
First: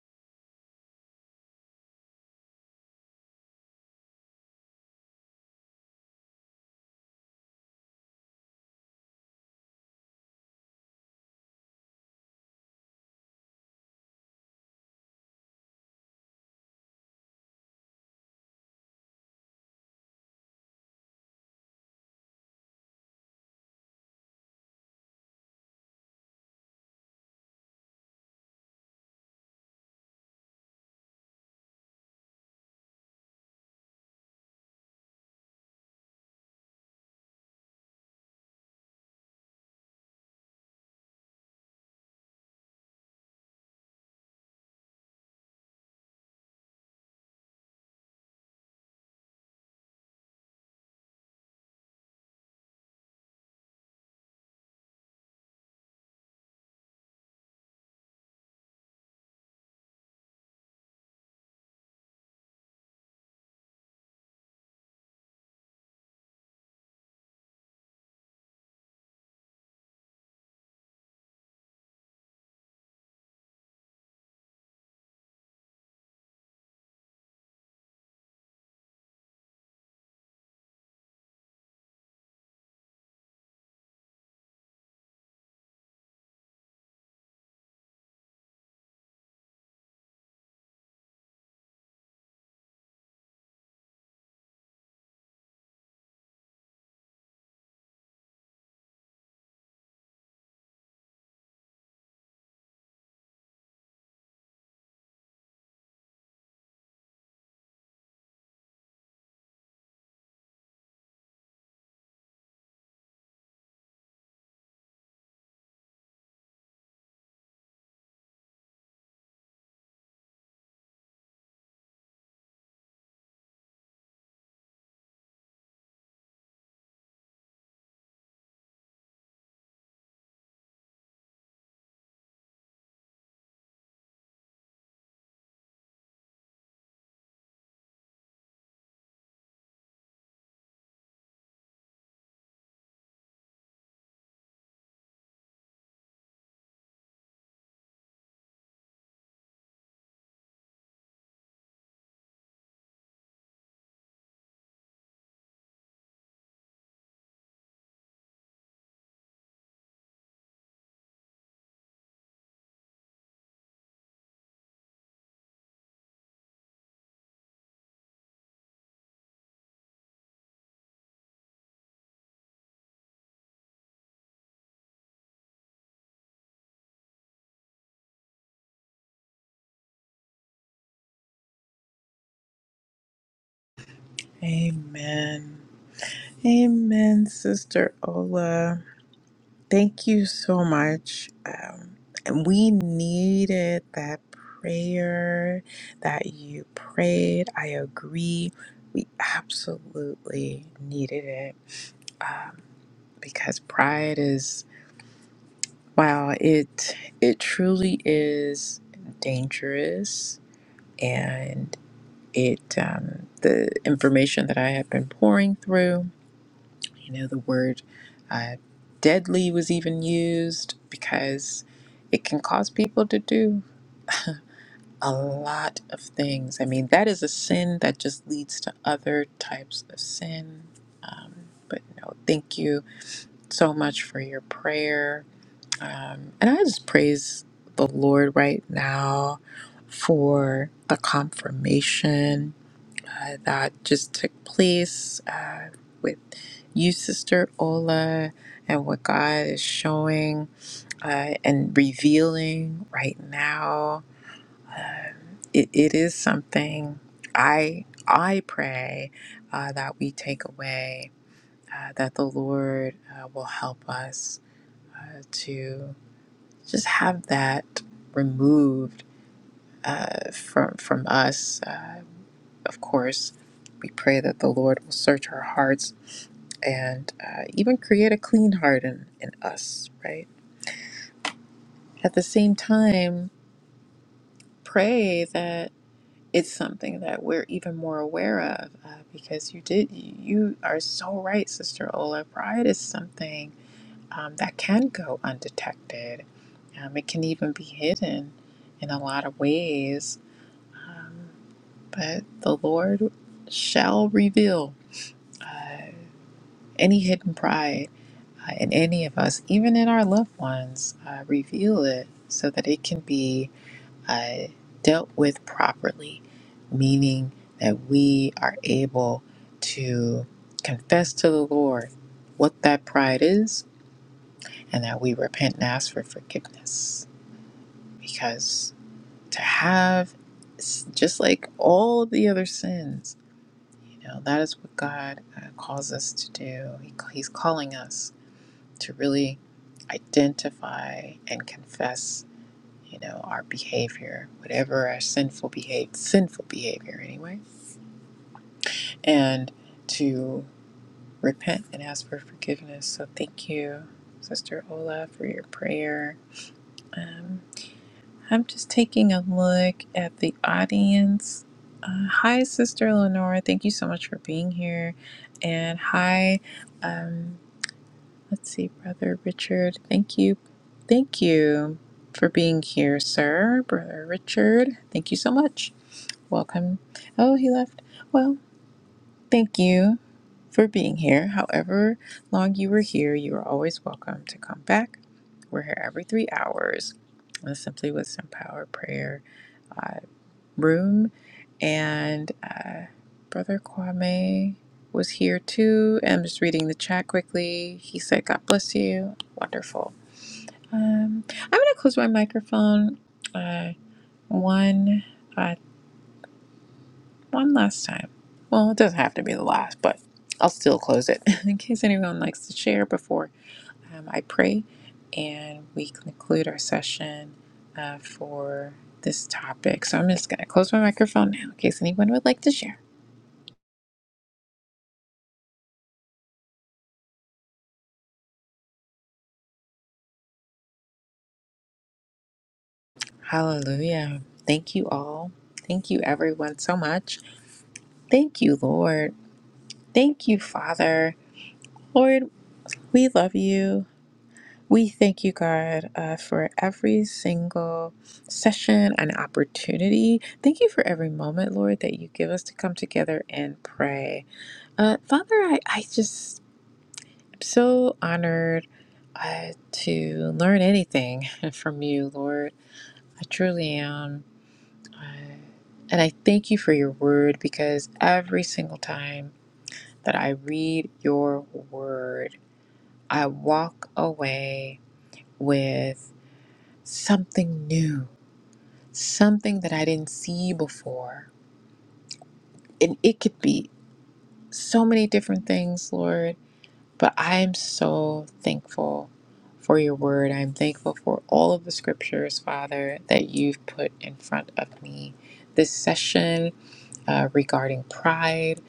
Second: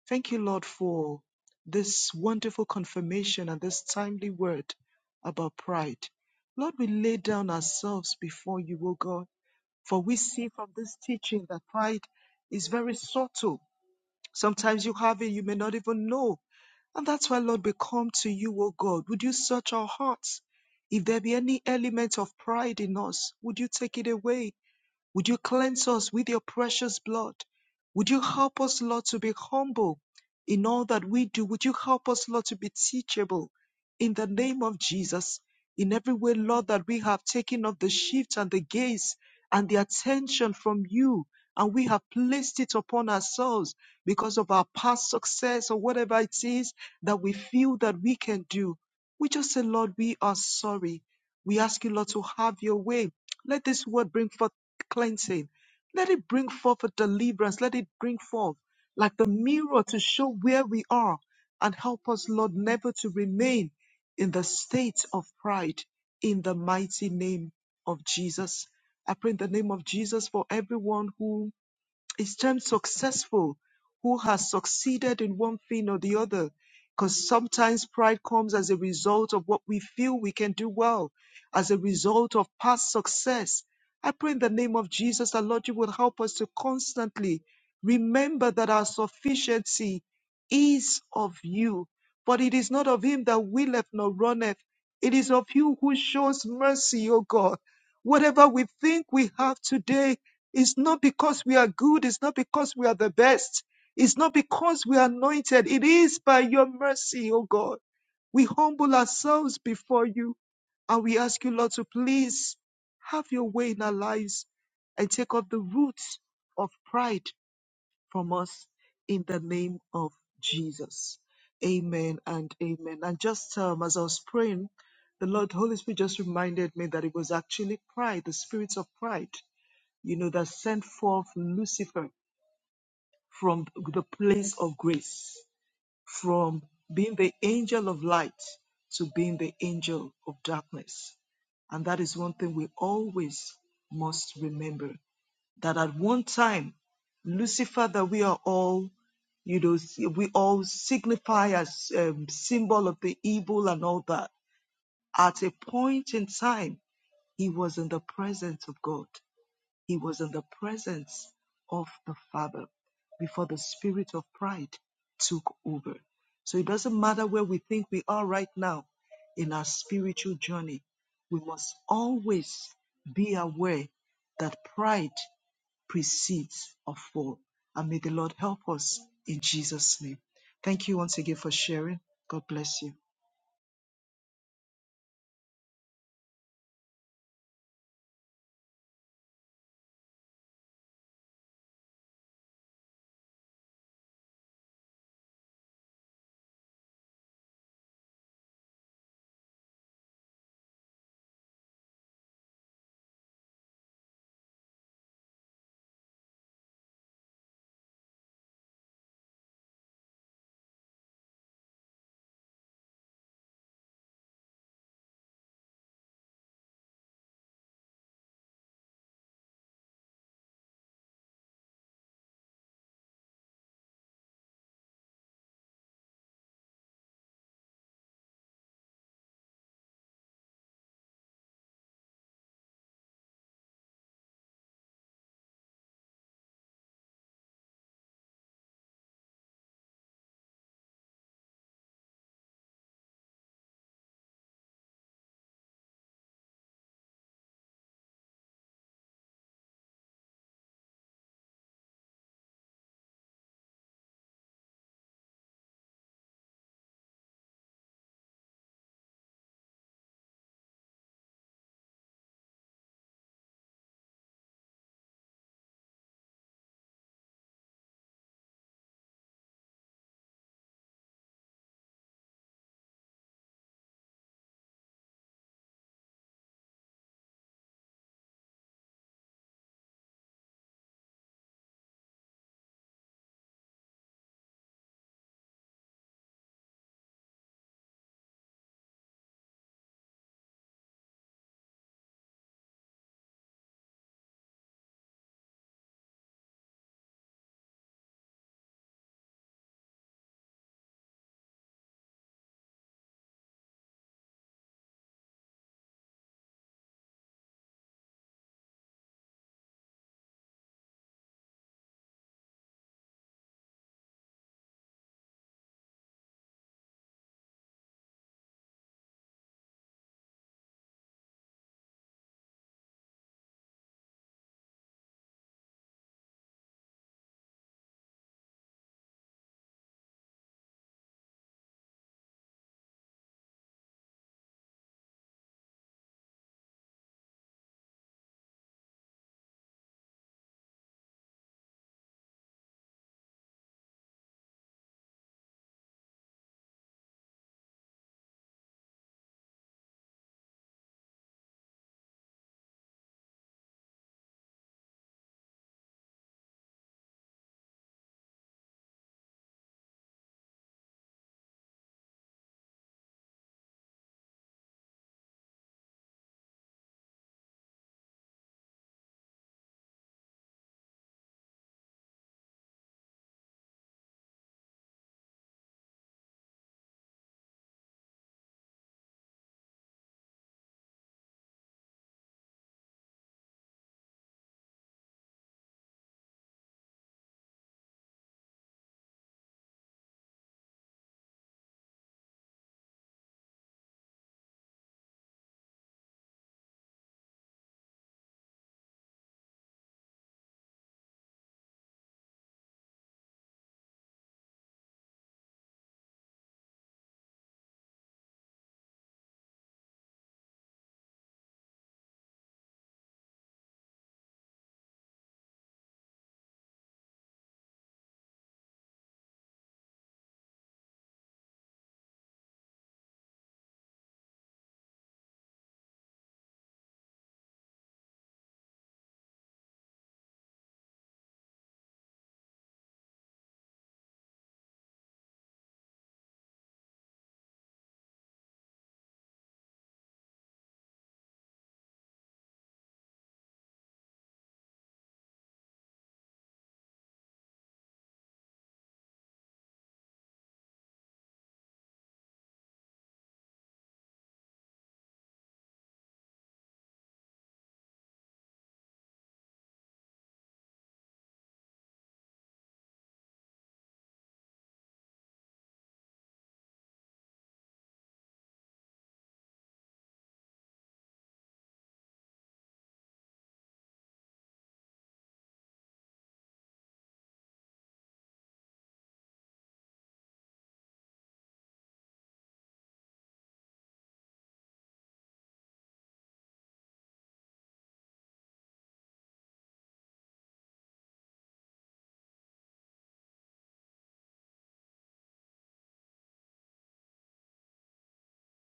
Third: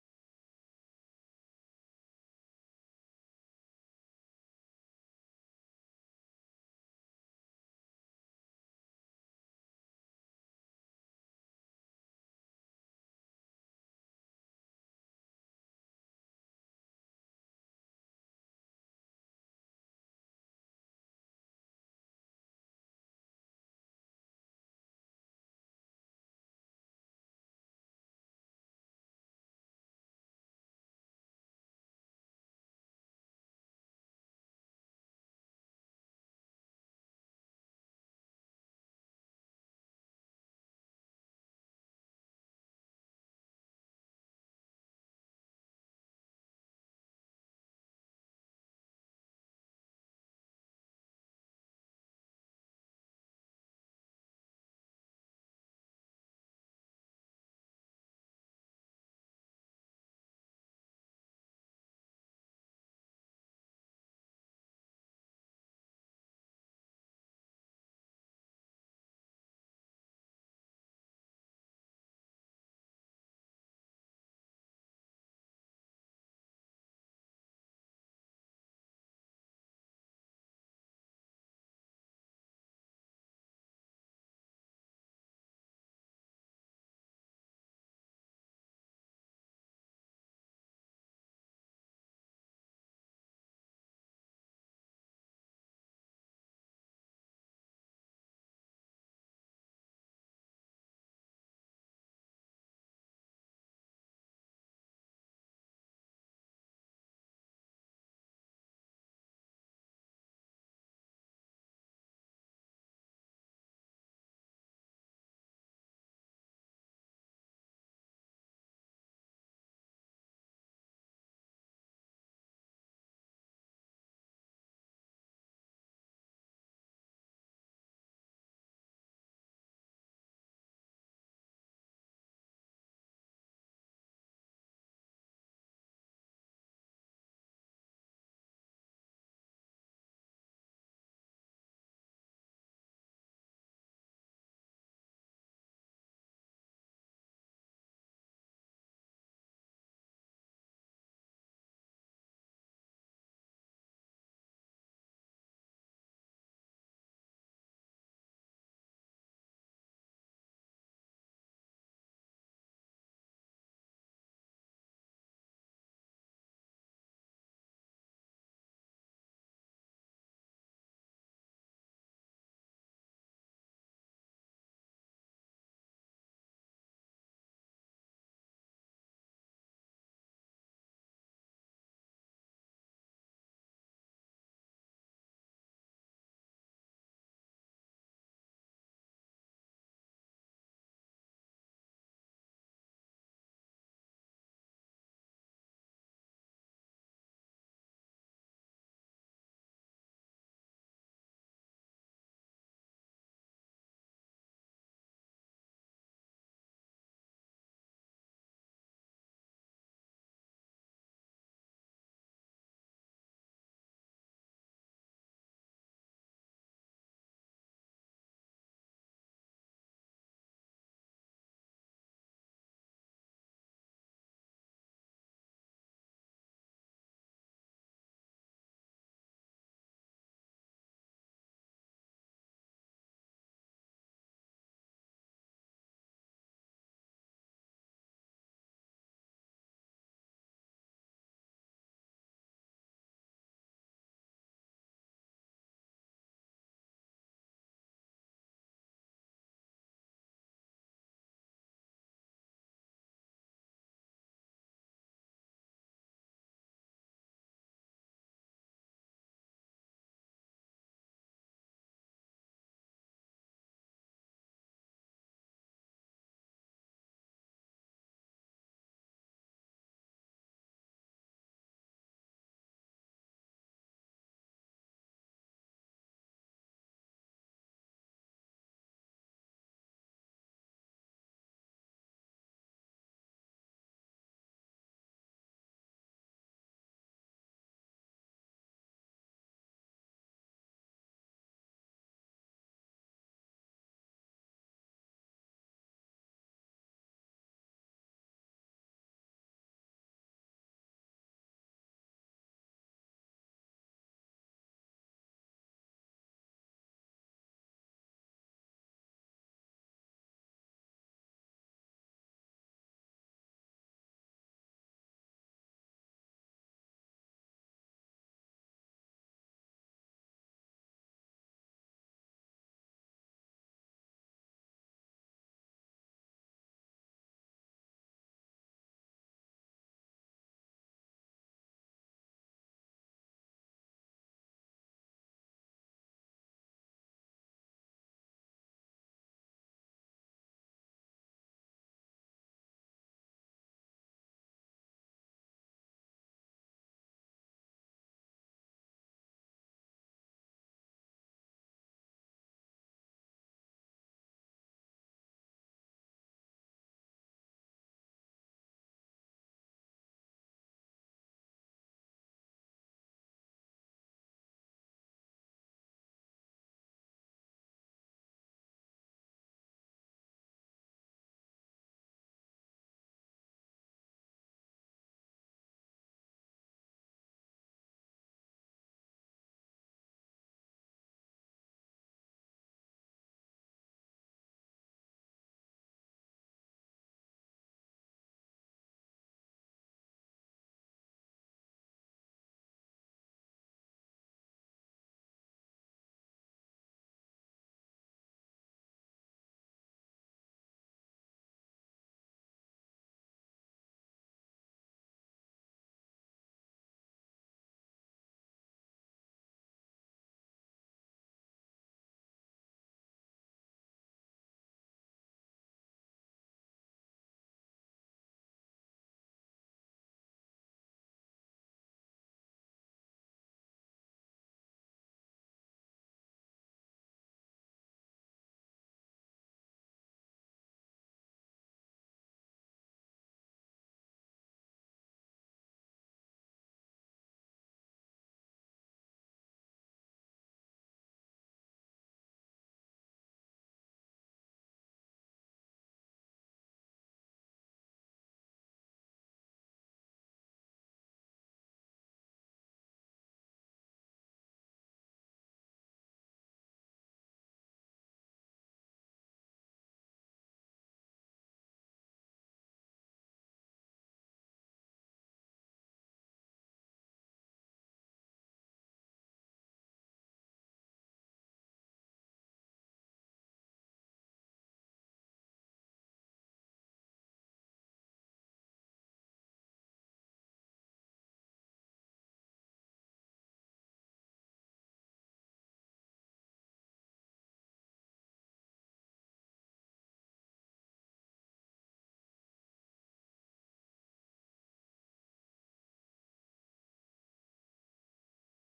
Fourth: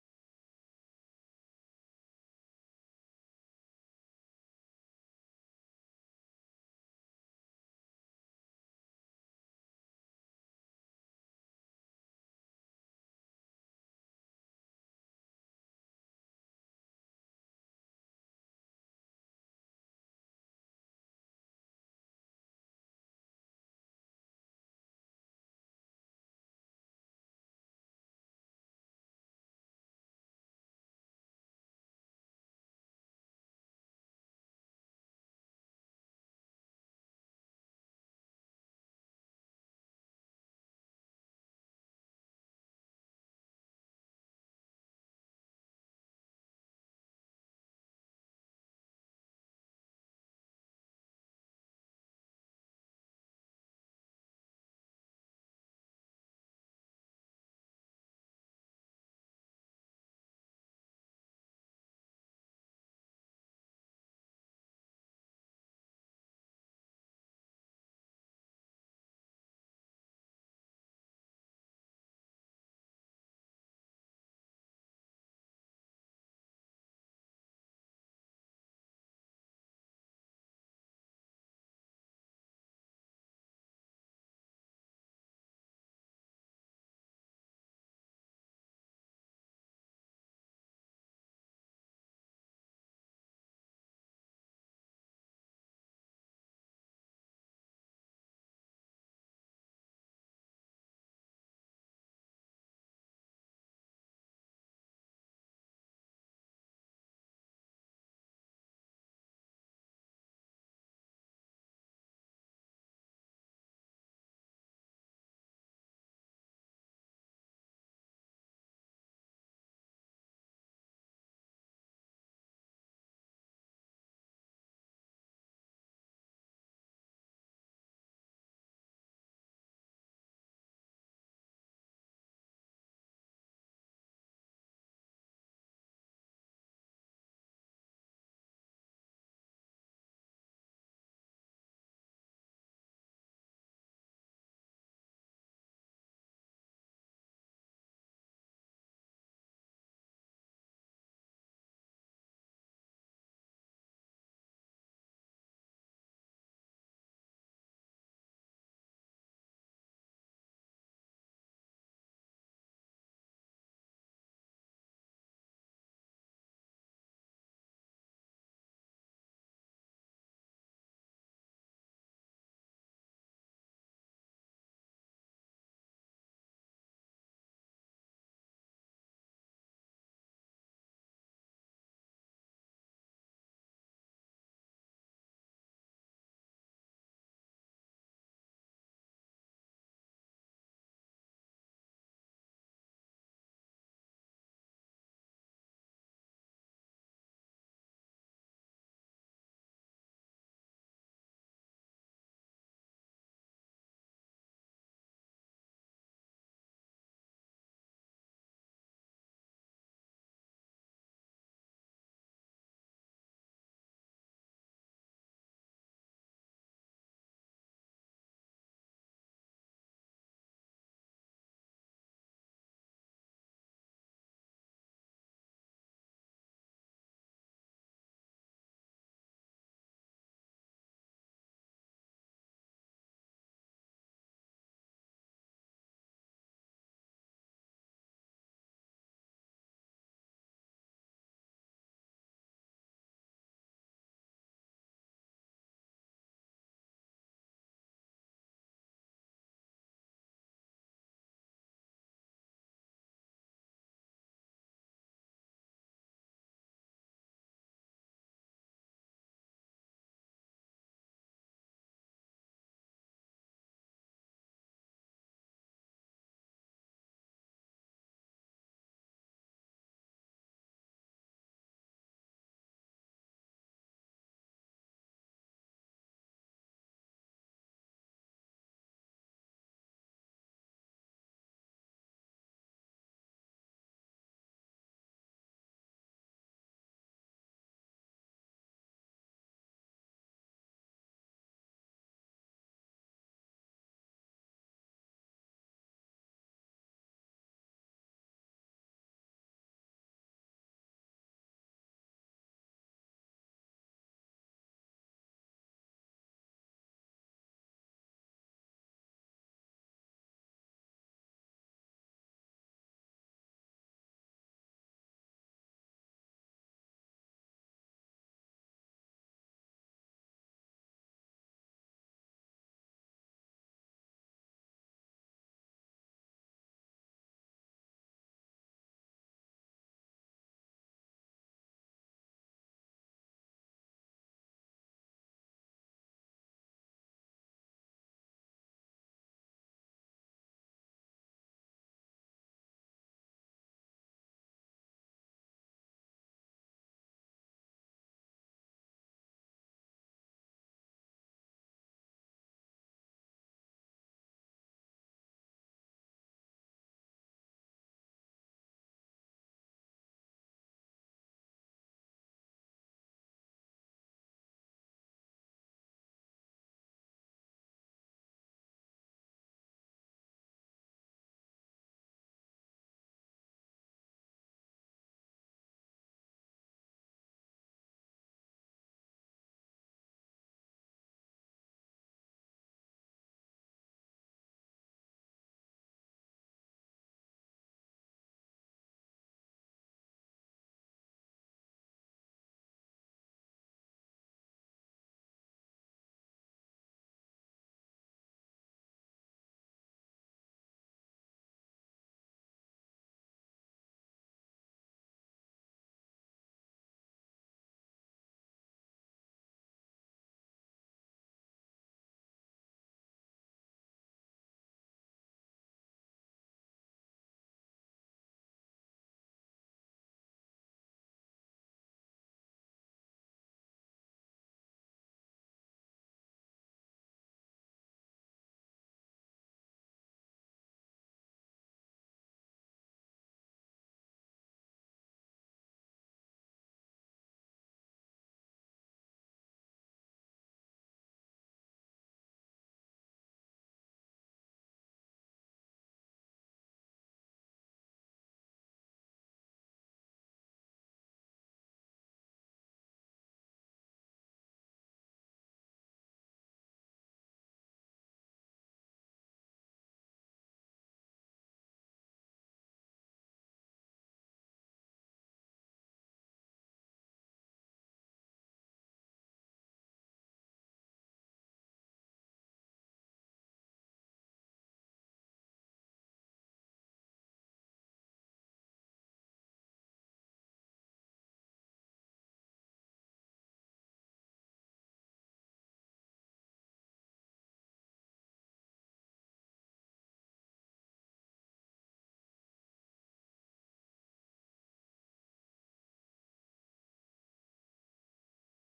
Speaker 4: Thank you, Lord, for this wonderful confirmation and this timely word about pride. Lord, we lay down ourselves before you, O God, for we see from this teaching that pride is very subtle. Sometimes you have it, you may not even know and that's why, Lord, we come to you, O God. Would you search our hearts? If there be any element of pride in us, would you take it away? Would you cleanse us with your precious blood? Would you help us, Lord, to be humble in all that we do? Would you help us, Lord, to be teachable in the name of Jesus? In every way, Lord, that we have taken off the shift and the gaze and the attention from you, and we have placed it upon ourselves because of our past success or whatever it is that we feel that we can do. We just say, Lord, we are sorry. We ask you, Lord, to have your way. Let this word bring forth cleansing. Let it bring forth a deliverance. Let it bring forth like the mirror to show where we are and help us, Lord, never to remain in the state of pride in the mighty name of Jesus. I pray in the name of Jesus for everyone who is termed successful who has succeeded in one thing or the other. Because sometimes pride comes as a result of what we feel we can do well, as a result of past success. I pray in the name of Jesus that Lord, you will help us to constantly remember that our sufficiency is of you, but it is not of him that willeth nor runneth. It is of you who shows mercy, O God. Whatever we think we have today, it's not because we are good. It's not because we are the best. It's not because we are anointed. It is by your mercy, O God. We humble ourselves before you and we ask you, Lord, to please have your way in our lives and take off the roots of pride from us in the name of Jesus. Amen and amen. And just um, as I was praying, the Lord Holy Spirit just reminded me that it was actually pride, the spirit of pride you know, that sent forth Lucifer from the place of grace, from being the angel of light to being the angel of darkness. And that is one thing we always must remember that at one time, Lucifer, that we are all, you know, we all signify as um, symbol of the evil and all that. At a point in time, he was in the presence of God he was in the presence of the Father before the spirit of pride took over. So it doesn't matter where we think we are right now in our spiritual journey, we must always be aware that pride precedes a fall. And may the Lord help us in Jesus' name. Thank you once again for sharing. God bless you.
Speaker 1: Amen. Amen, Sister Ola. Thank you so much. Um, and we needed that prayer that you prayed. I agree. We absolutely needed it um, because pride is wow. It it truly is dangerous, and it um, the information that I have been pouring through. You know, the word uh, deadly was even used because it can cause people to do a lot of things. I mean, that is a sin that just leads to other types of sin. Um, but no, thank you so much for your prayer. Um, and I just praise the Lord right now for the confirmation uh, that just took place. Uh, with you, Sister Ola, and what God is showing uh, and revealing right now. Uh, It, it is something I I pray uh, that we take away uh, that the Lord uh, will help us uh, to just have that removed uh, from from us. Uh, of course, we pray that the Lord will search our hearts and uh, even create a clean heart in, in us, right? At the same time, pray that it's something that we're even more aware of uh, because you did, you are so right, Sister Ola. Pride is something um, that can go undetected, um, it can even be hidden in a lot of ways. Um, but the Lord shall reveal uh, any hidden pride uh, in any of us, even in our loved ones, uh, reveal it so that it can be. uh, dealt with properly, meaning that we are able to confess to the Lord what that pride is and that we repent and ask for forgiveness. Because to have, s- just like all the other sins, you know, that is what God uh, calls us to do. He, He's calling us to really identify and confess you know, our behavior, whatever our sinful behavior, sinful behavior anyway, and to repent and ask for forgiveness. So thank you, Sister Ola, for your prayer. Um, I'm just taking a look at the audience. Uh, hi, Sister Lenore. Thank you so much for being here. And hi, um, let's see, Brother Richard. Thank you. Thank you for being here, sir. Brother Richard, thank you so much. Welcome. Oh, he left. Well, thank you for being here. However long you were here, you are always welcome to come back. We're here every three hours. uh, Simply with some power prayer uh, room. And uh, Brother Kwame was here too. I'm just reading the chat quickly. He said, God bless you. Wonderful. Um, I'm going to close my microphone. Uh, one. uh, one last time. Well, it doesn't have to be the last, but I'll still close it in case anyone likes to share before um, I pray and we conclude our session uh, for this topic. So I'm just going to close my microphone now in case anyone would like to share. Hallelujah. Thank you all. Thank you, everyone, so much. Thank you, Lord. Thank you, Father. Lord, we love you. We thank you, God, uh, for every single session and opportunity. Thank you for every moment, Lord, that you give us to come together and pray. Uh, Father, I, I just am so honored uh, to learn anything from you, Lord. I truly am. Uh, and I thank you for your word because every single time that I read your word, I walk away with something new something that I didn't see before. And it could be so many different things, Lord, but I am so thankful for your word. I'm thankful for all of the scriptures, Father, that you've put in front of me this session uh, regarding pride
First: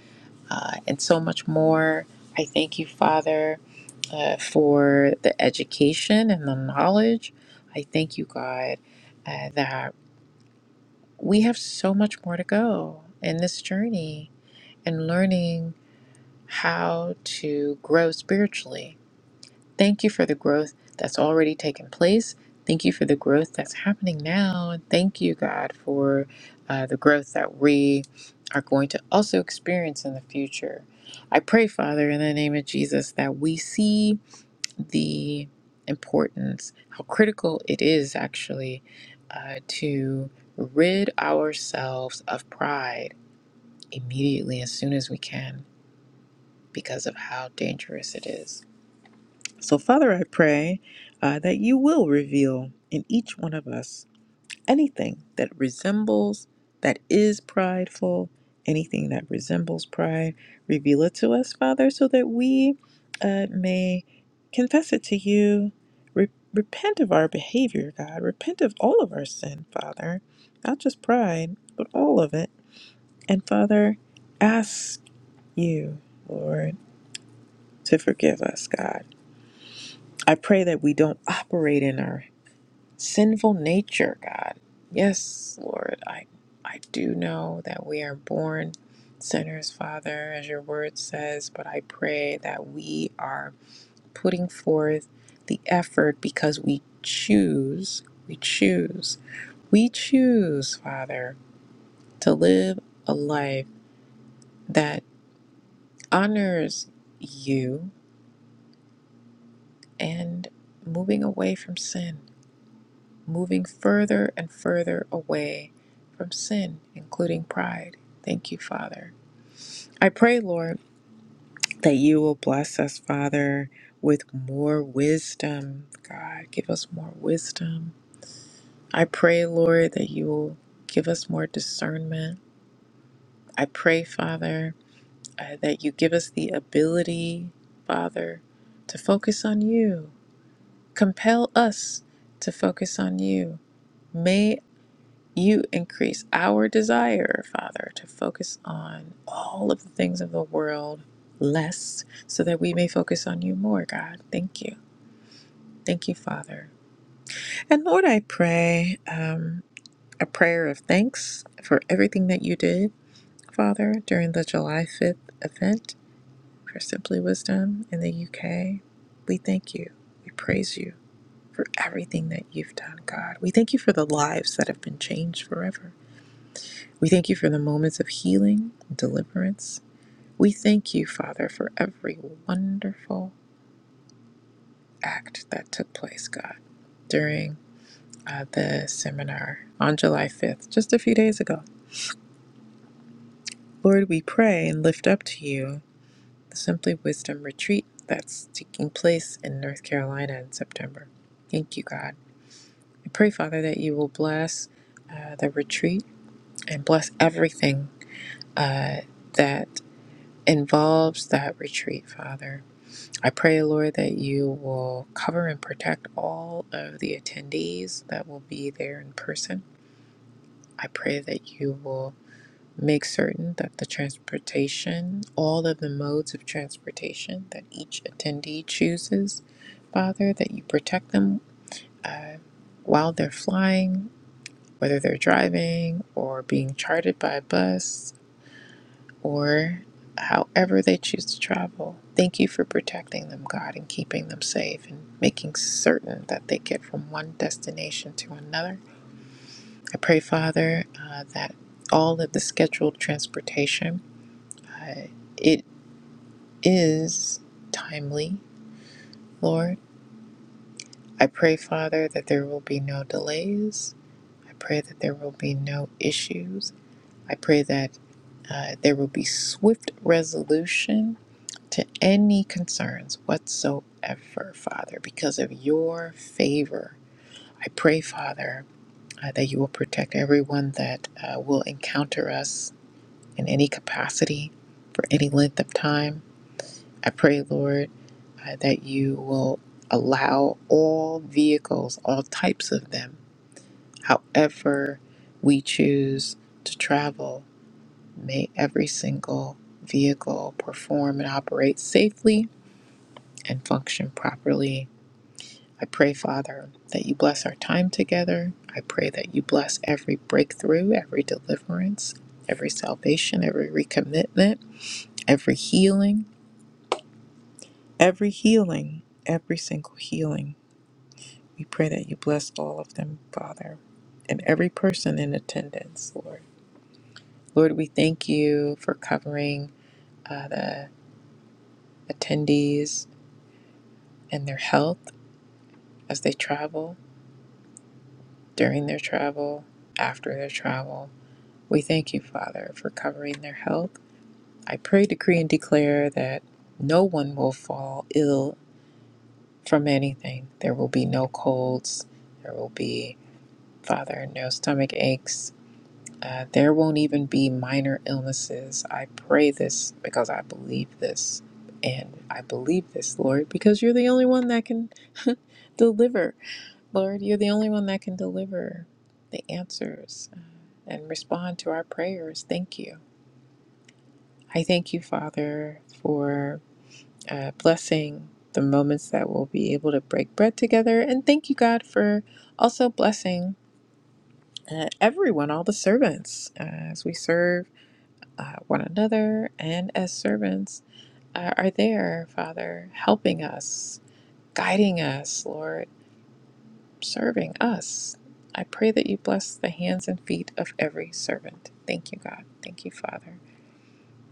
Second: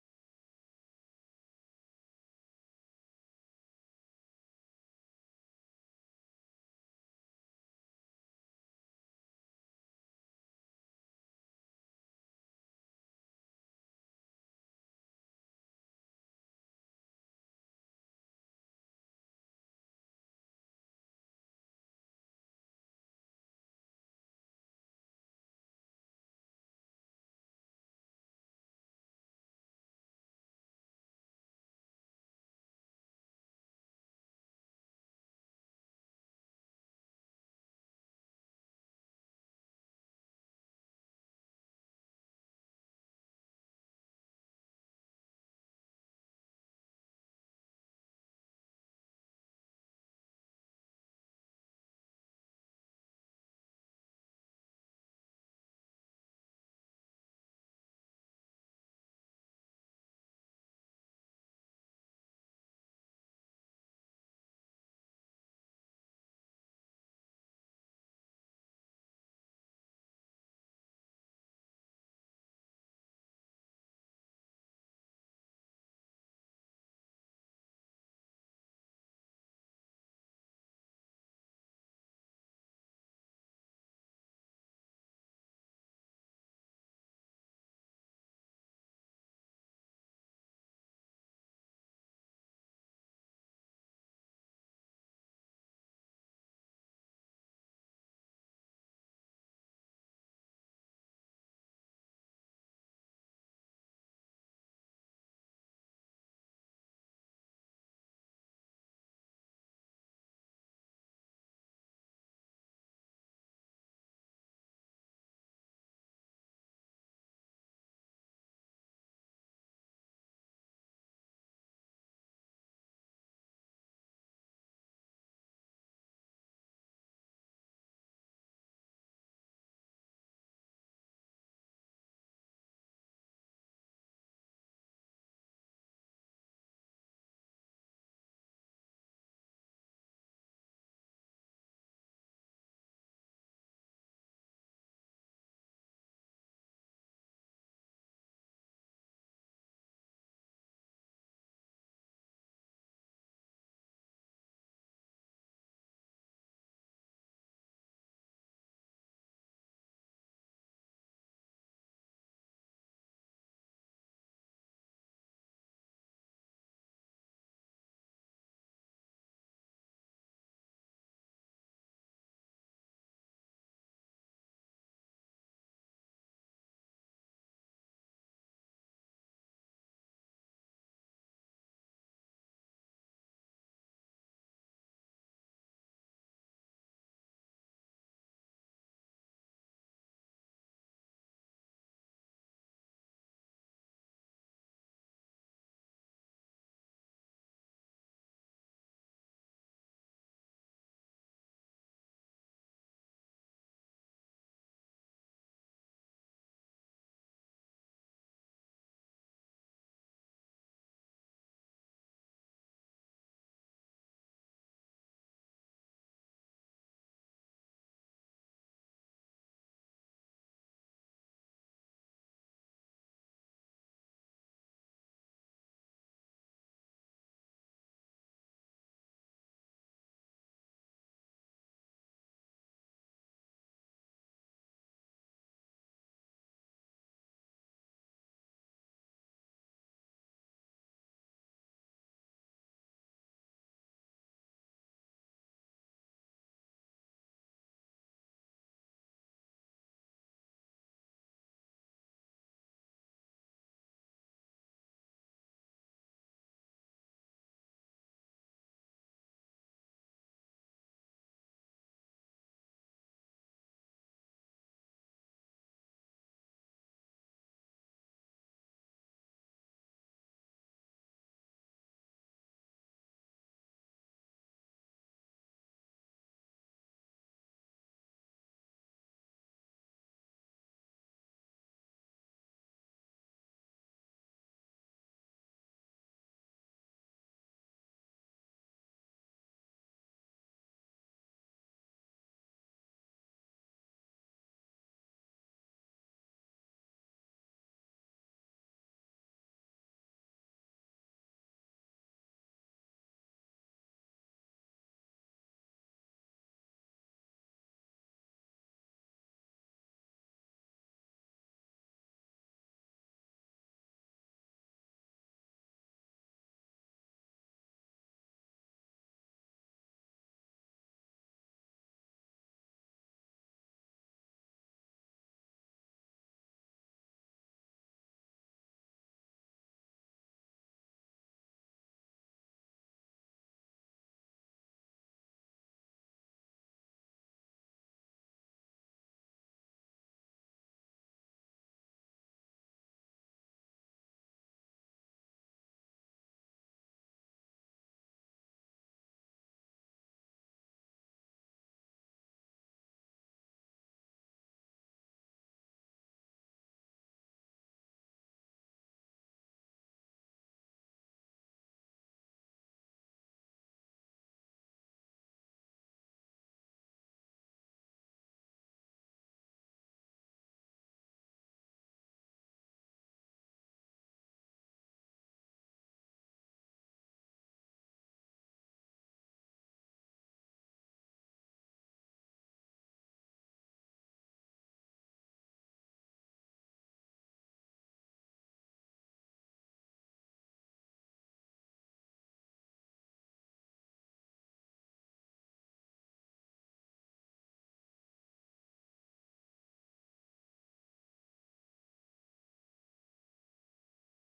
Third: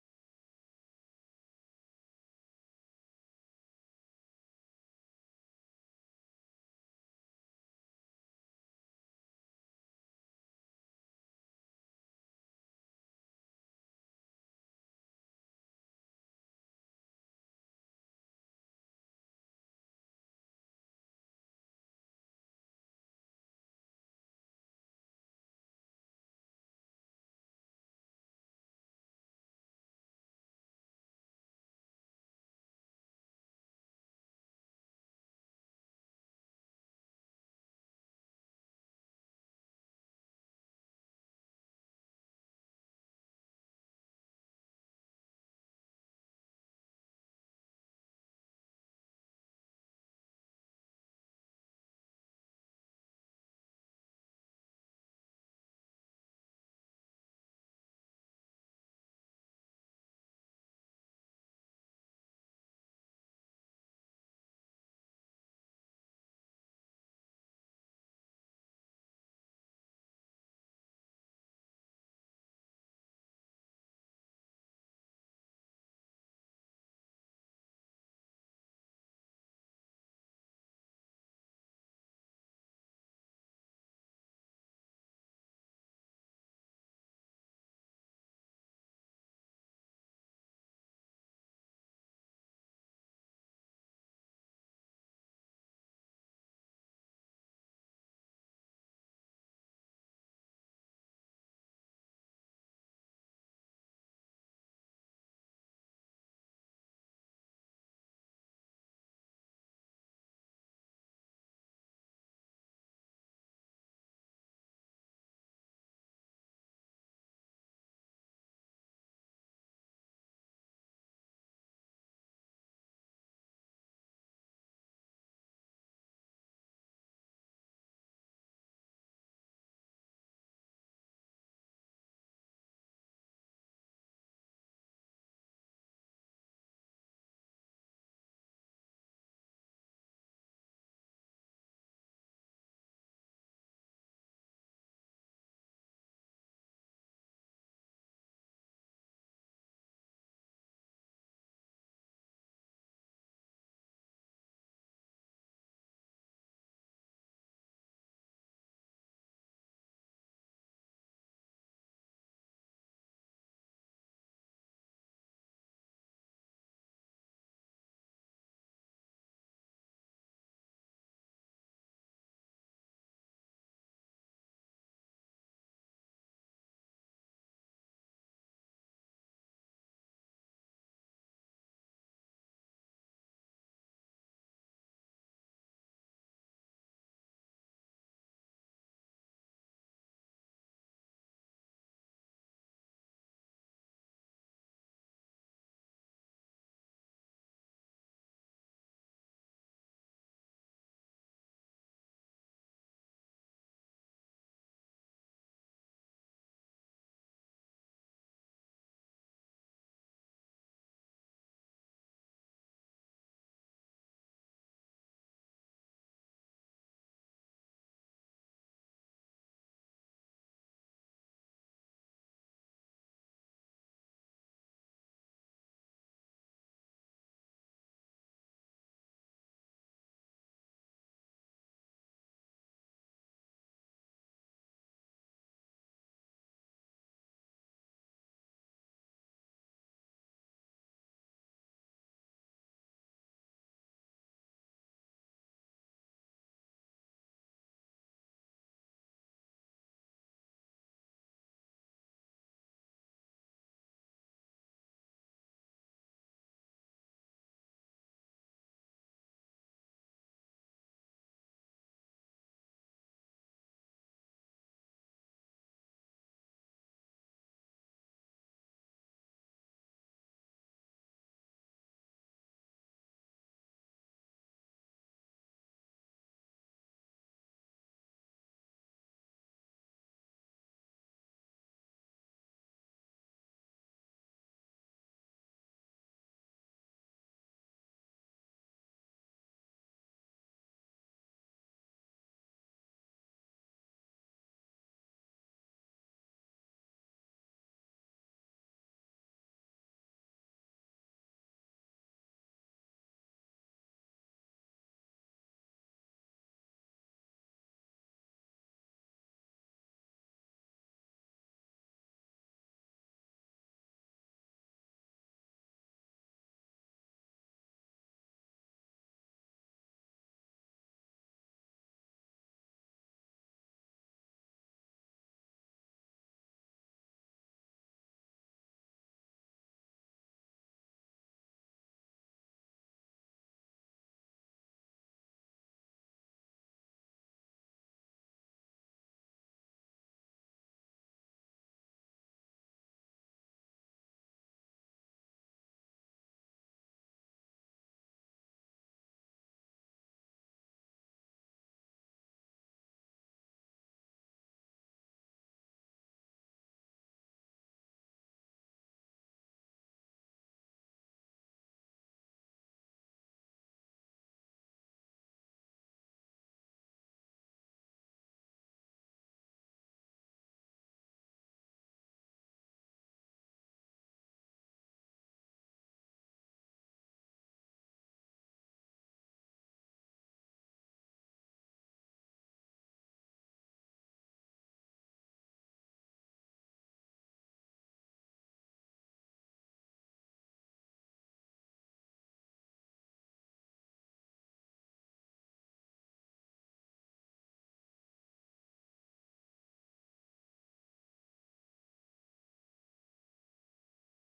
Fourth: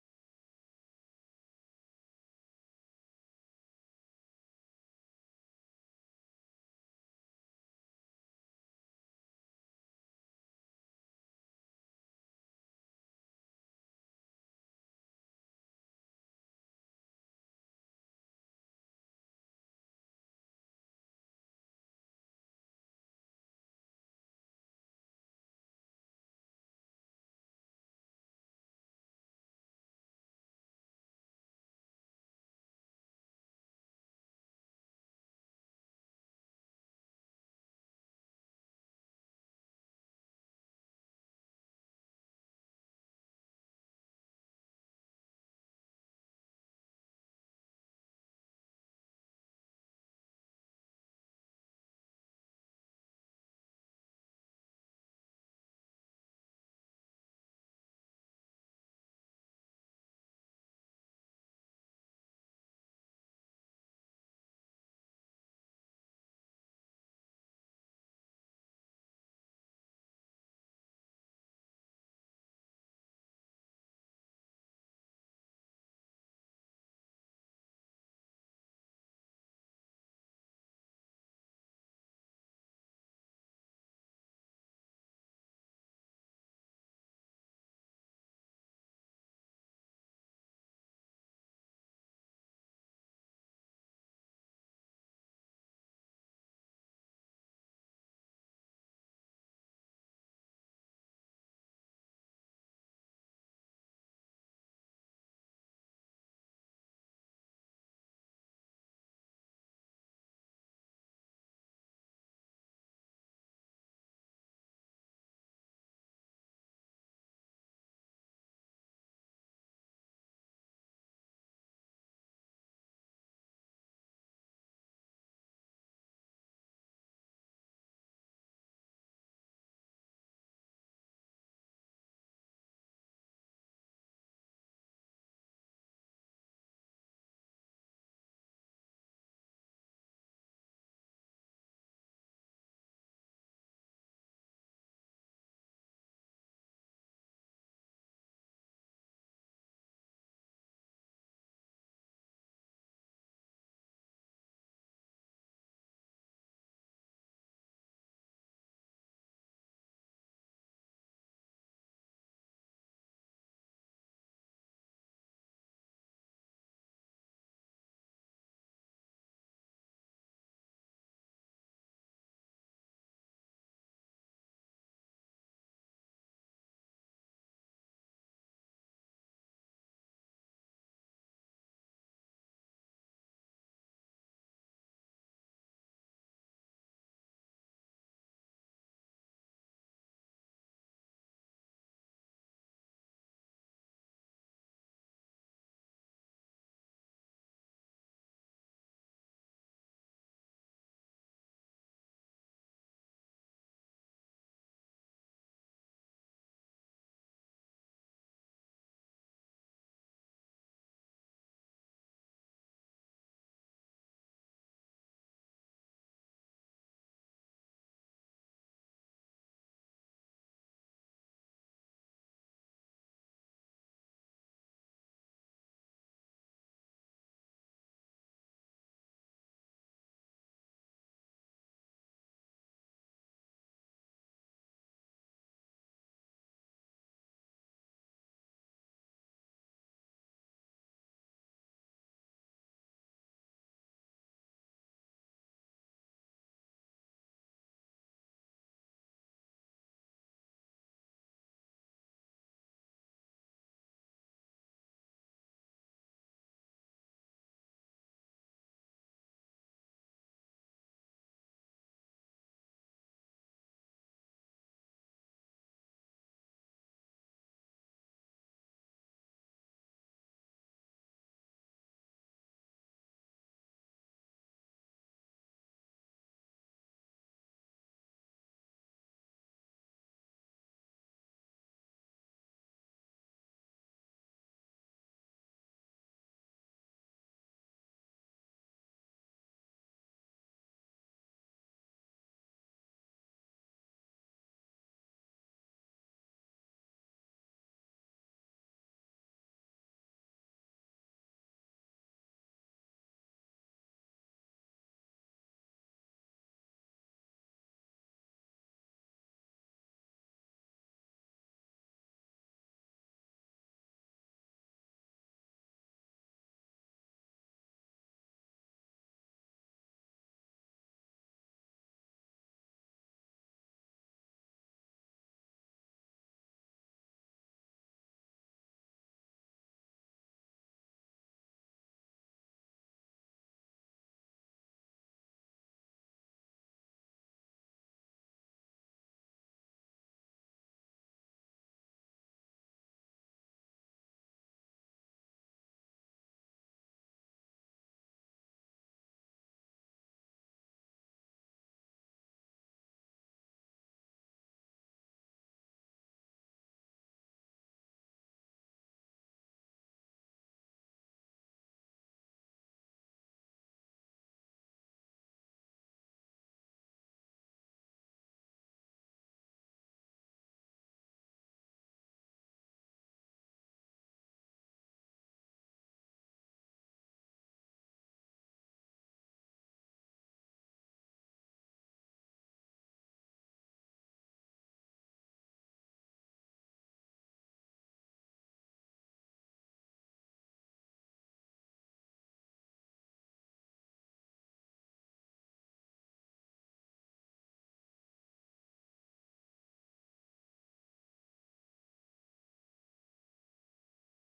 Speaker 1: uh, and so much more. I thank you, Father, uh, for the education and the knowledge. I thank you, God, uh, that. we have so much more to go in this journey and learning how to grow spiritually. Thank you for the growth that's already taken place. Thank you for the growth that's happening now. And thank you, God, for uh, the growth that we are going to also experience in the future. I pray, Father, in the name of Jesus, that we see the importance, how critical it is actually uh, to rid ourselves of pride immediately as soon as we can because of how dangerous it is. So, Father, I pray uh, that you will reveal in each one of us anything that resembles, that is prideful, anything that resembles pride, reveal it to us, Father, so that we uh, may confess it to you, re- repent of our behavior, God, repent of all of our sin, Father, not just pride, but all of it. And Father, ask you, Lord, to forgive us, God. I pray that we don't operate in our sinful nature, God. Yes, Lord, I I do know that we are born sinners, Father, as your word says, but I pray that we are putting forth the effort because we choose, we choose, we choose, Father, to live a life that honors you and moving away from sin. moving further and further away from sin, including pride. Thank you, Father. I pray, Lord, that you will bless us, Father, with more wisdom. God, give us more wisdom. I pray, Lord, that you will give us more discernment. I pray, Father, uh, that you give us the ability, Father, to focus on you. Compel us to focus on you. May. you increase our desire, Father, to focus on all of the things of the world less so that we may focus on you more, God. Thank you. Thank you, Father. And Lord, I pray um, a prayer of thanks for everything that you did, Father, during the July 5th event for Simply Wisdom in the UK. We thank you. We praise you for everything that you've done, God. We thank you for the lives that have been changed forever. We thank you for the moments of healing, and deliverance. We thank you, Father, for every wonderful act that took place, God, during uh, the seminar on July 5th, just a few days ago. Lord, we pray and lift up to you the Simply Wisdom retreat that's taking place in North Carolina in September. Thank you, God. I pray, Father, that you will bless uh, the retreat and bless everything uh, that involves that retreat, Father. I pray, Lord, that you will cover and protect all of the attendees that will be there in person. I pray that you will make certain that the transportation, all of the modes of transportation that each attendee chooses, Father, that you protect them while they're flying, whether they're driving or being chartered by a bus, or however they choose to travel. Thank you for protecting them, God, and keeping them safe and making certain that they get from one destination to another. I pray, Father, uh, that all of the scheduled transportation, uh, it is timely, Lord. I pray, Father, that there will be no delays. I pray that there will be no issues. I pray that uh, there will be swift resolution to any concerns whatsoever, Father, because of your favor. I pray, Father, uh, that you will protect everyone that uh, will encounter us in any capacity for any length of time. I pray, Lord, uh, that you will allow all vehicles, all types of them, however we choose to travel, may every single vehicle perform and operate safely and function properly I pray, Father, that you bless our time together. I pray that you bless every breakthrough, every deliverance, every salvation, every recommitment, every healing, every healing, every single healing. We pray that you bless all of them, Father, and every person in attendance, Lord. Lord, we thank you for covering uh, the attendees and their health as they travel, during their travel, after their travel. We thank you, Father, for covering their health. I pray, decree, and declare that no one will fall ill from anything. There will be no colds. There will be, Father, no stomach aches. Uh, there won't even be minor illnesses. I pray this because I believe this. And I believe this, Lord, because you're the only one that can deliver. Lord, you're the only one that can deliver the answers and respond to our prayers. Thank you. I thank you, Father, for uh, blessing the moments that we'll be able to break bread together. And thank you, God, for also blessing uh, everyone, all the servants, uh, as we serve uh, one another and as servants uh, are there, Father, helping us, guiding us, Lord, serving us. I pray that you bless the hands and feet of every servant. Thank you, God. Thank you, Father.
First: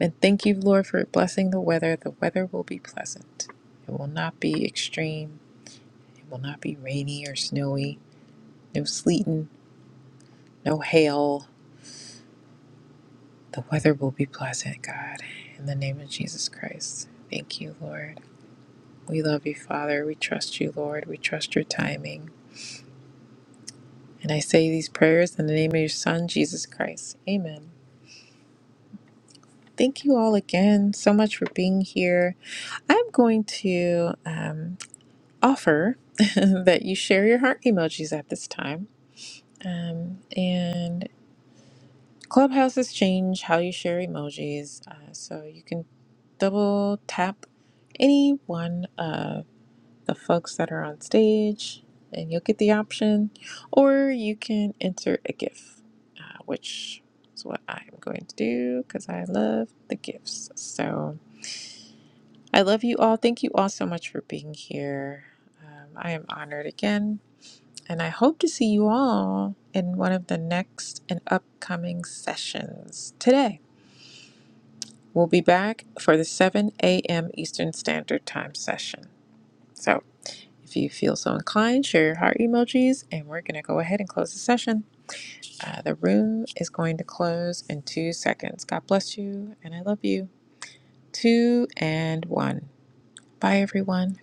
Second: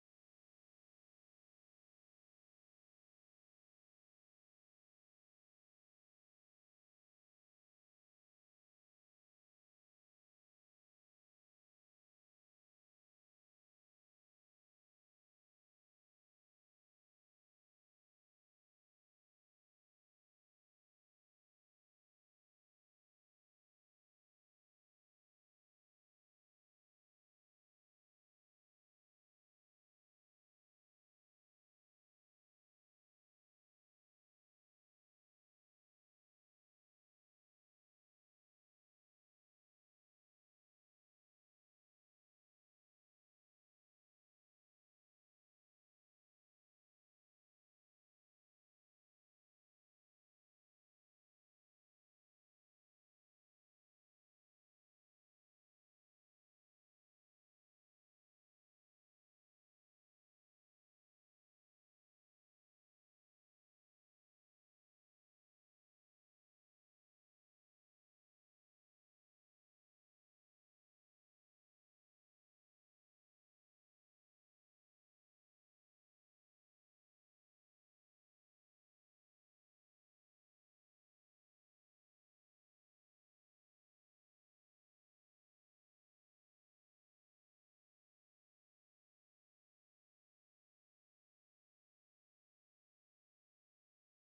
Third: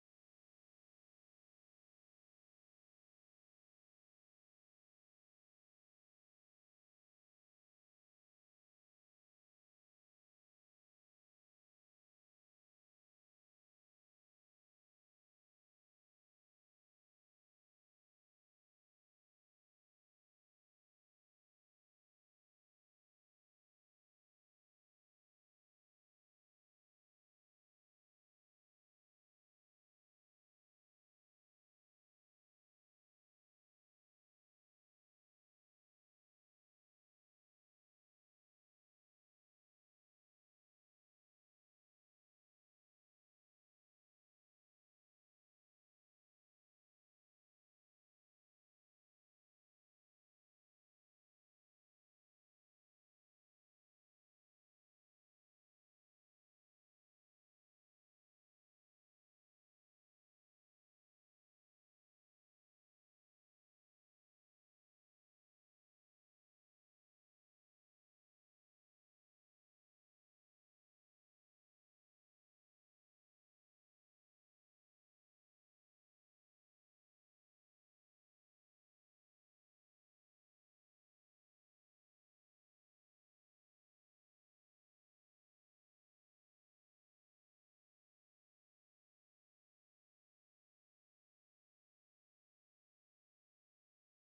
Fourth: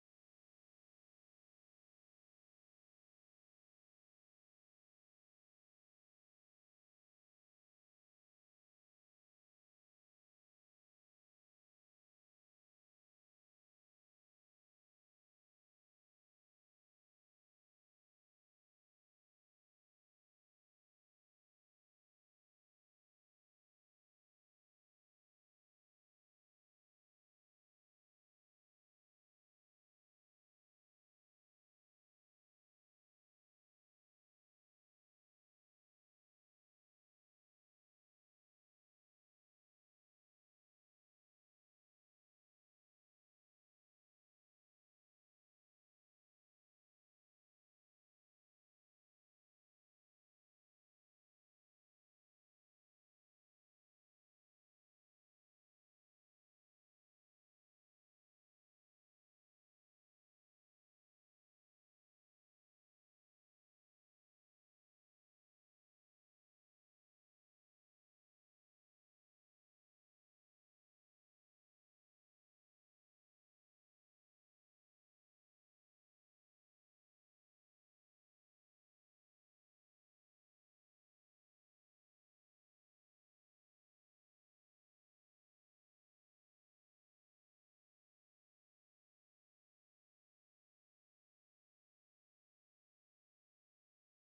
Speaker 1: And thank you, Lord, for blessing the weather. The weather will be pleasant. It will not be extreme. It will not be rainy or snowy. No sleeting, no hail. The weather will be pleasant, God. In the name of Jesus Christ. Thank you, Lord. We love you, Father. We trust you, Lord. We trust your timing. And I say these prayers in the name of your Son, Jesus Christ. Amen. Thank you all again so much for being here. I'm going to. Um, offer that you share your heart emojis at this time. Um, and clubhouses change how you share emojis, uh, so you can double tap any one of the folks that are on stage, and you'll get the option, or you can enter a GIF, uh, which is what I'm going to do because I love the GIFs. So I love you all. Thank you all so much for being here. Um, I am honored again And I hope to see you all in one of the next and upcoming sessions today. We'll be back for the 7 a.m. Eastern Standard Time session. So if you feel so inclined, share your heart emojis, and we're going to go ahead and close the session. Uh, the room is going to close in two seconds. God bless you, and I love you. Two and one. Bye, everyone.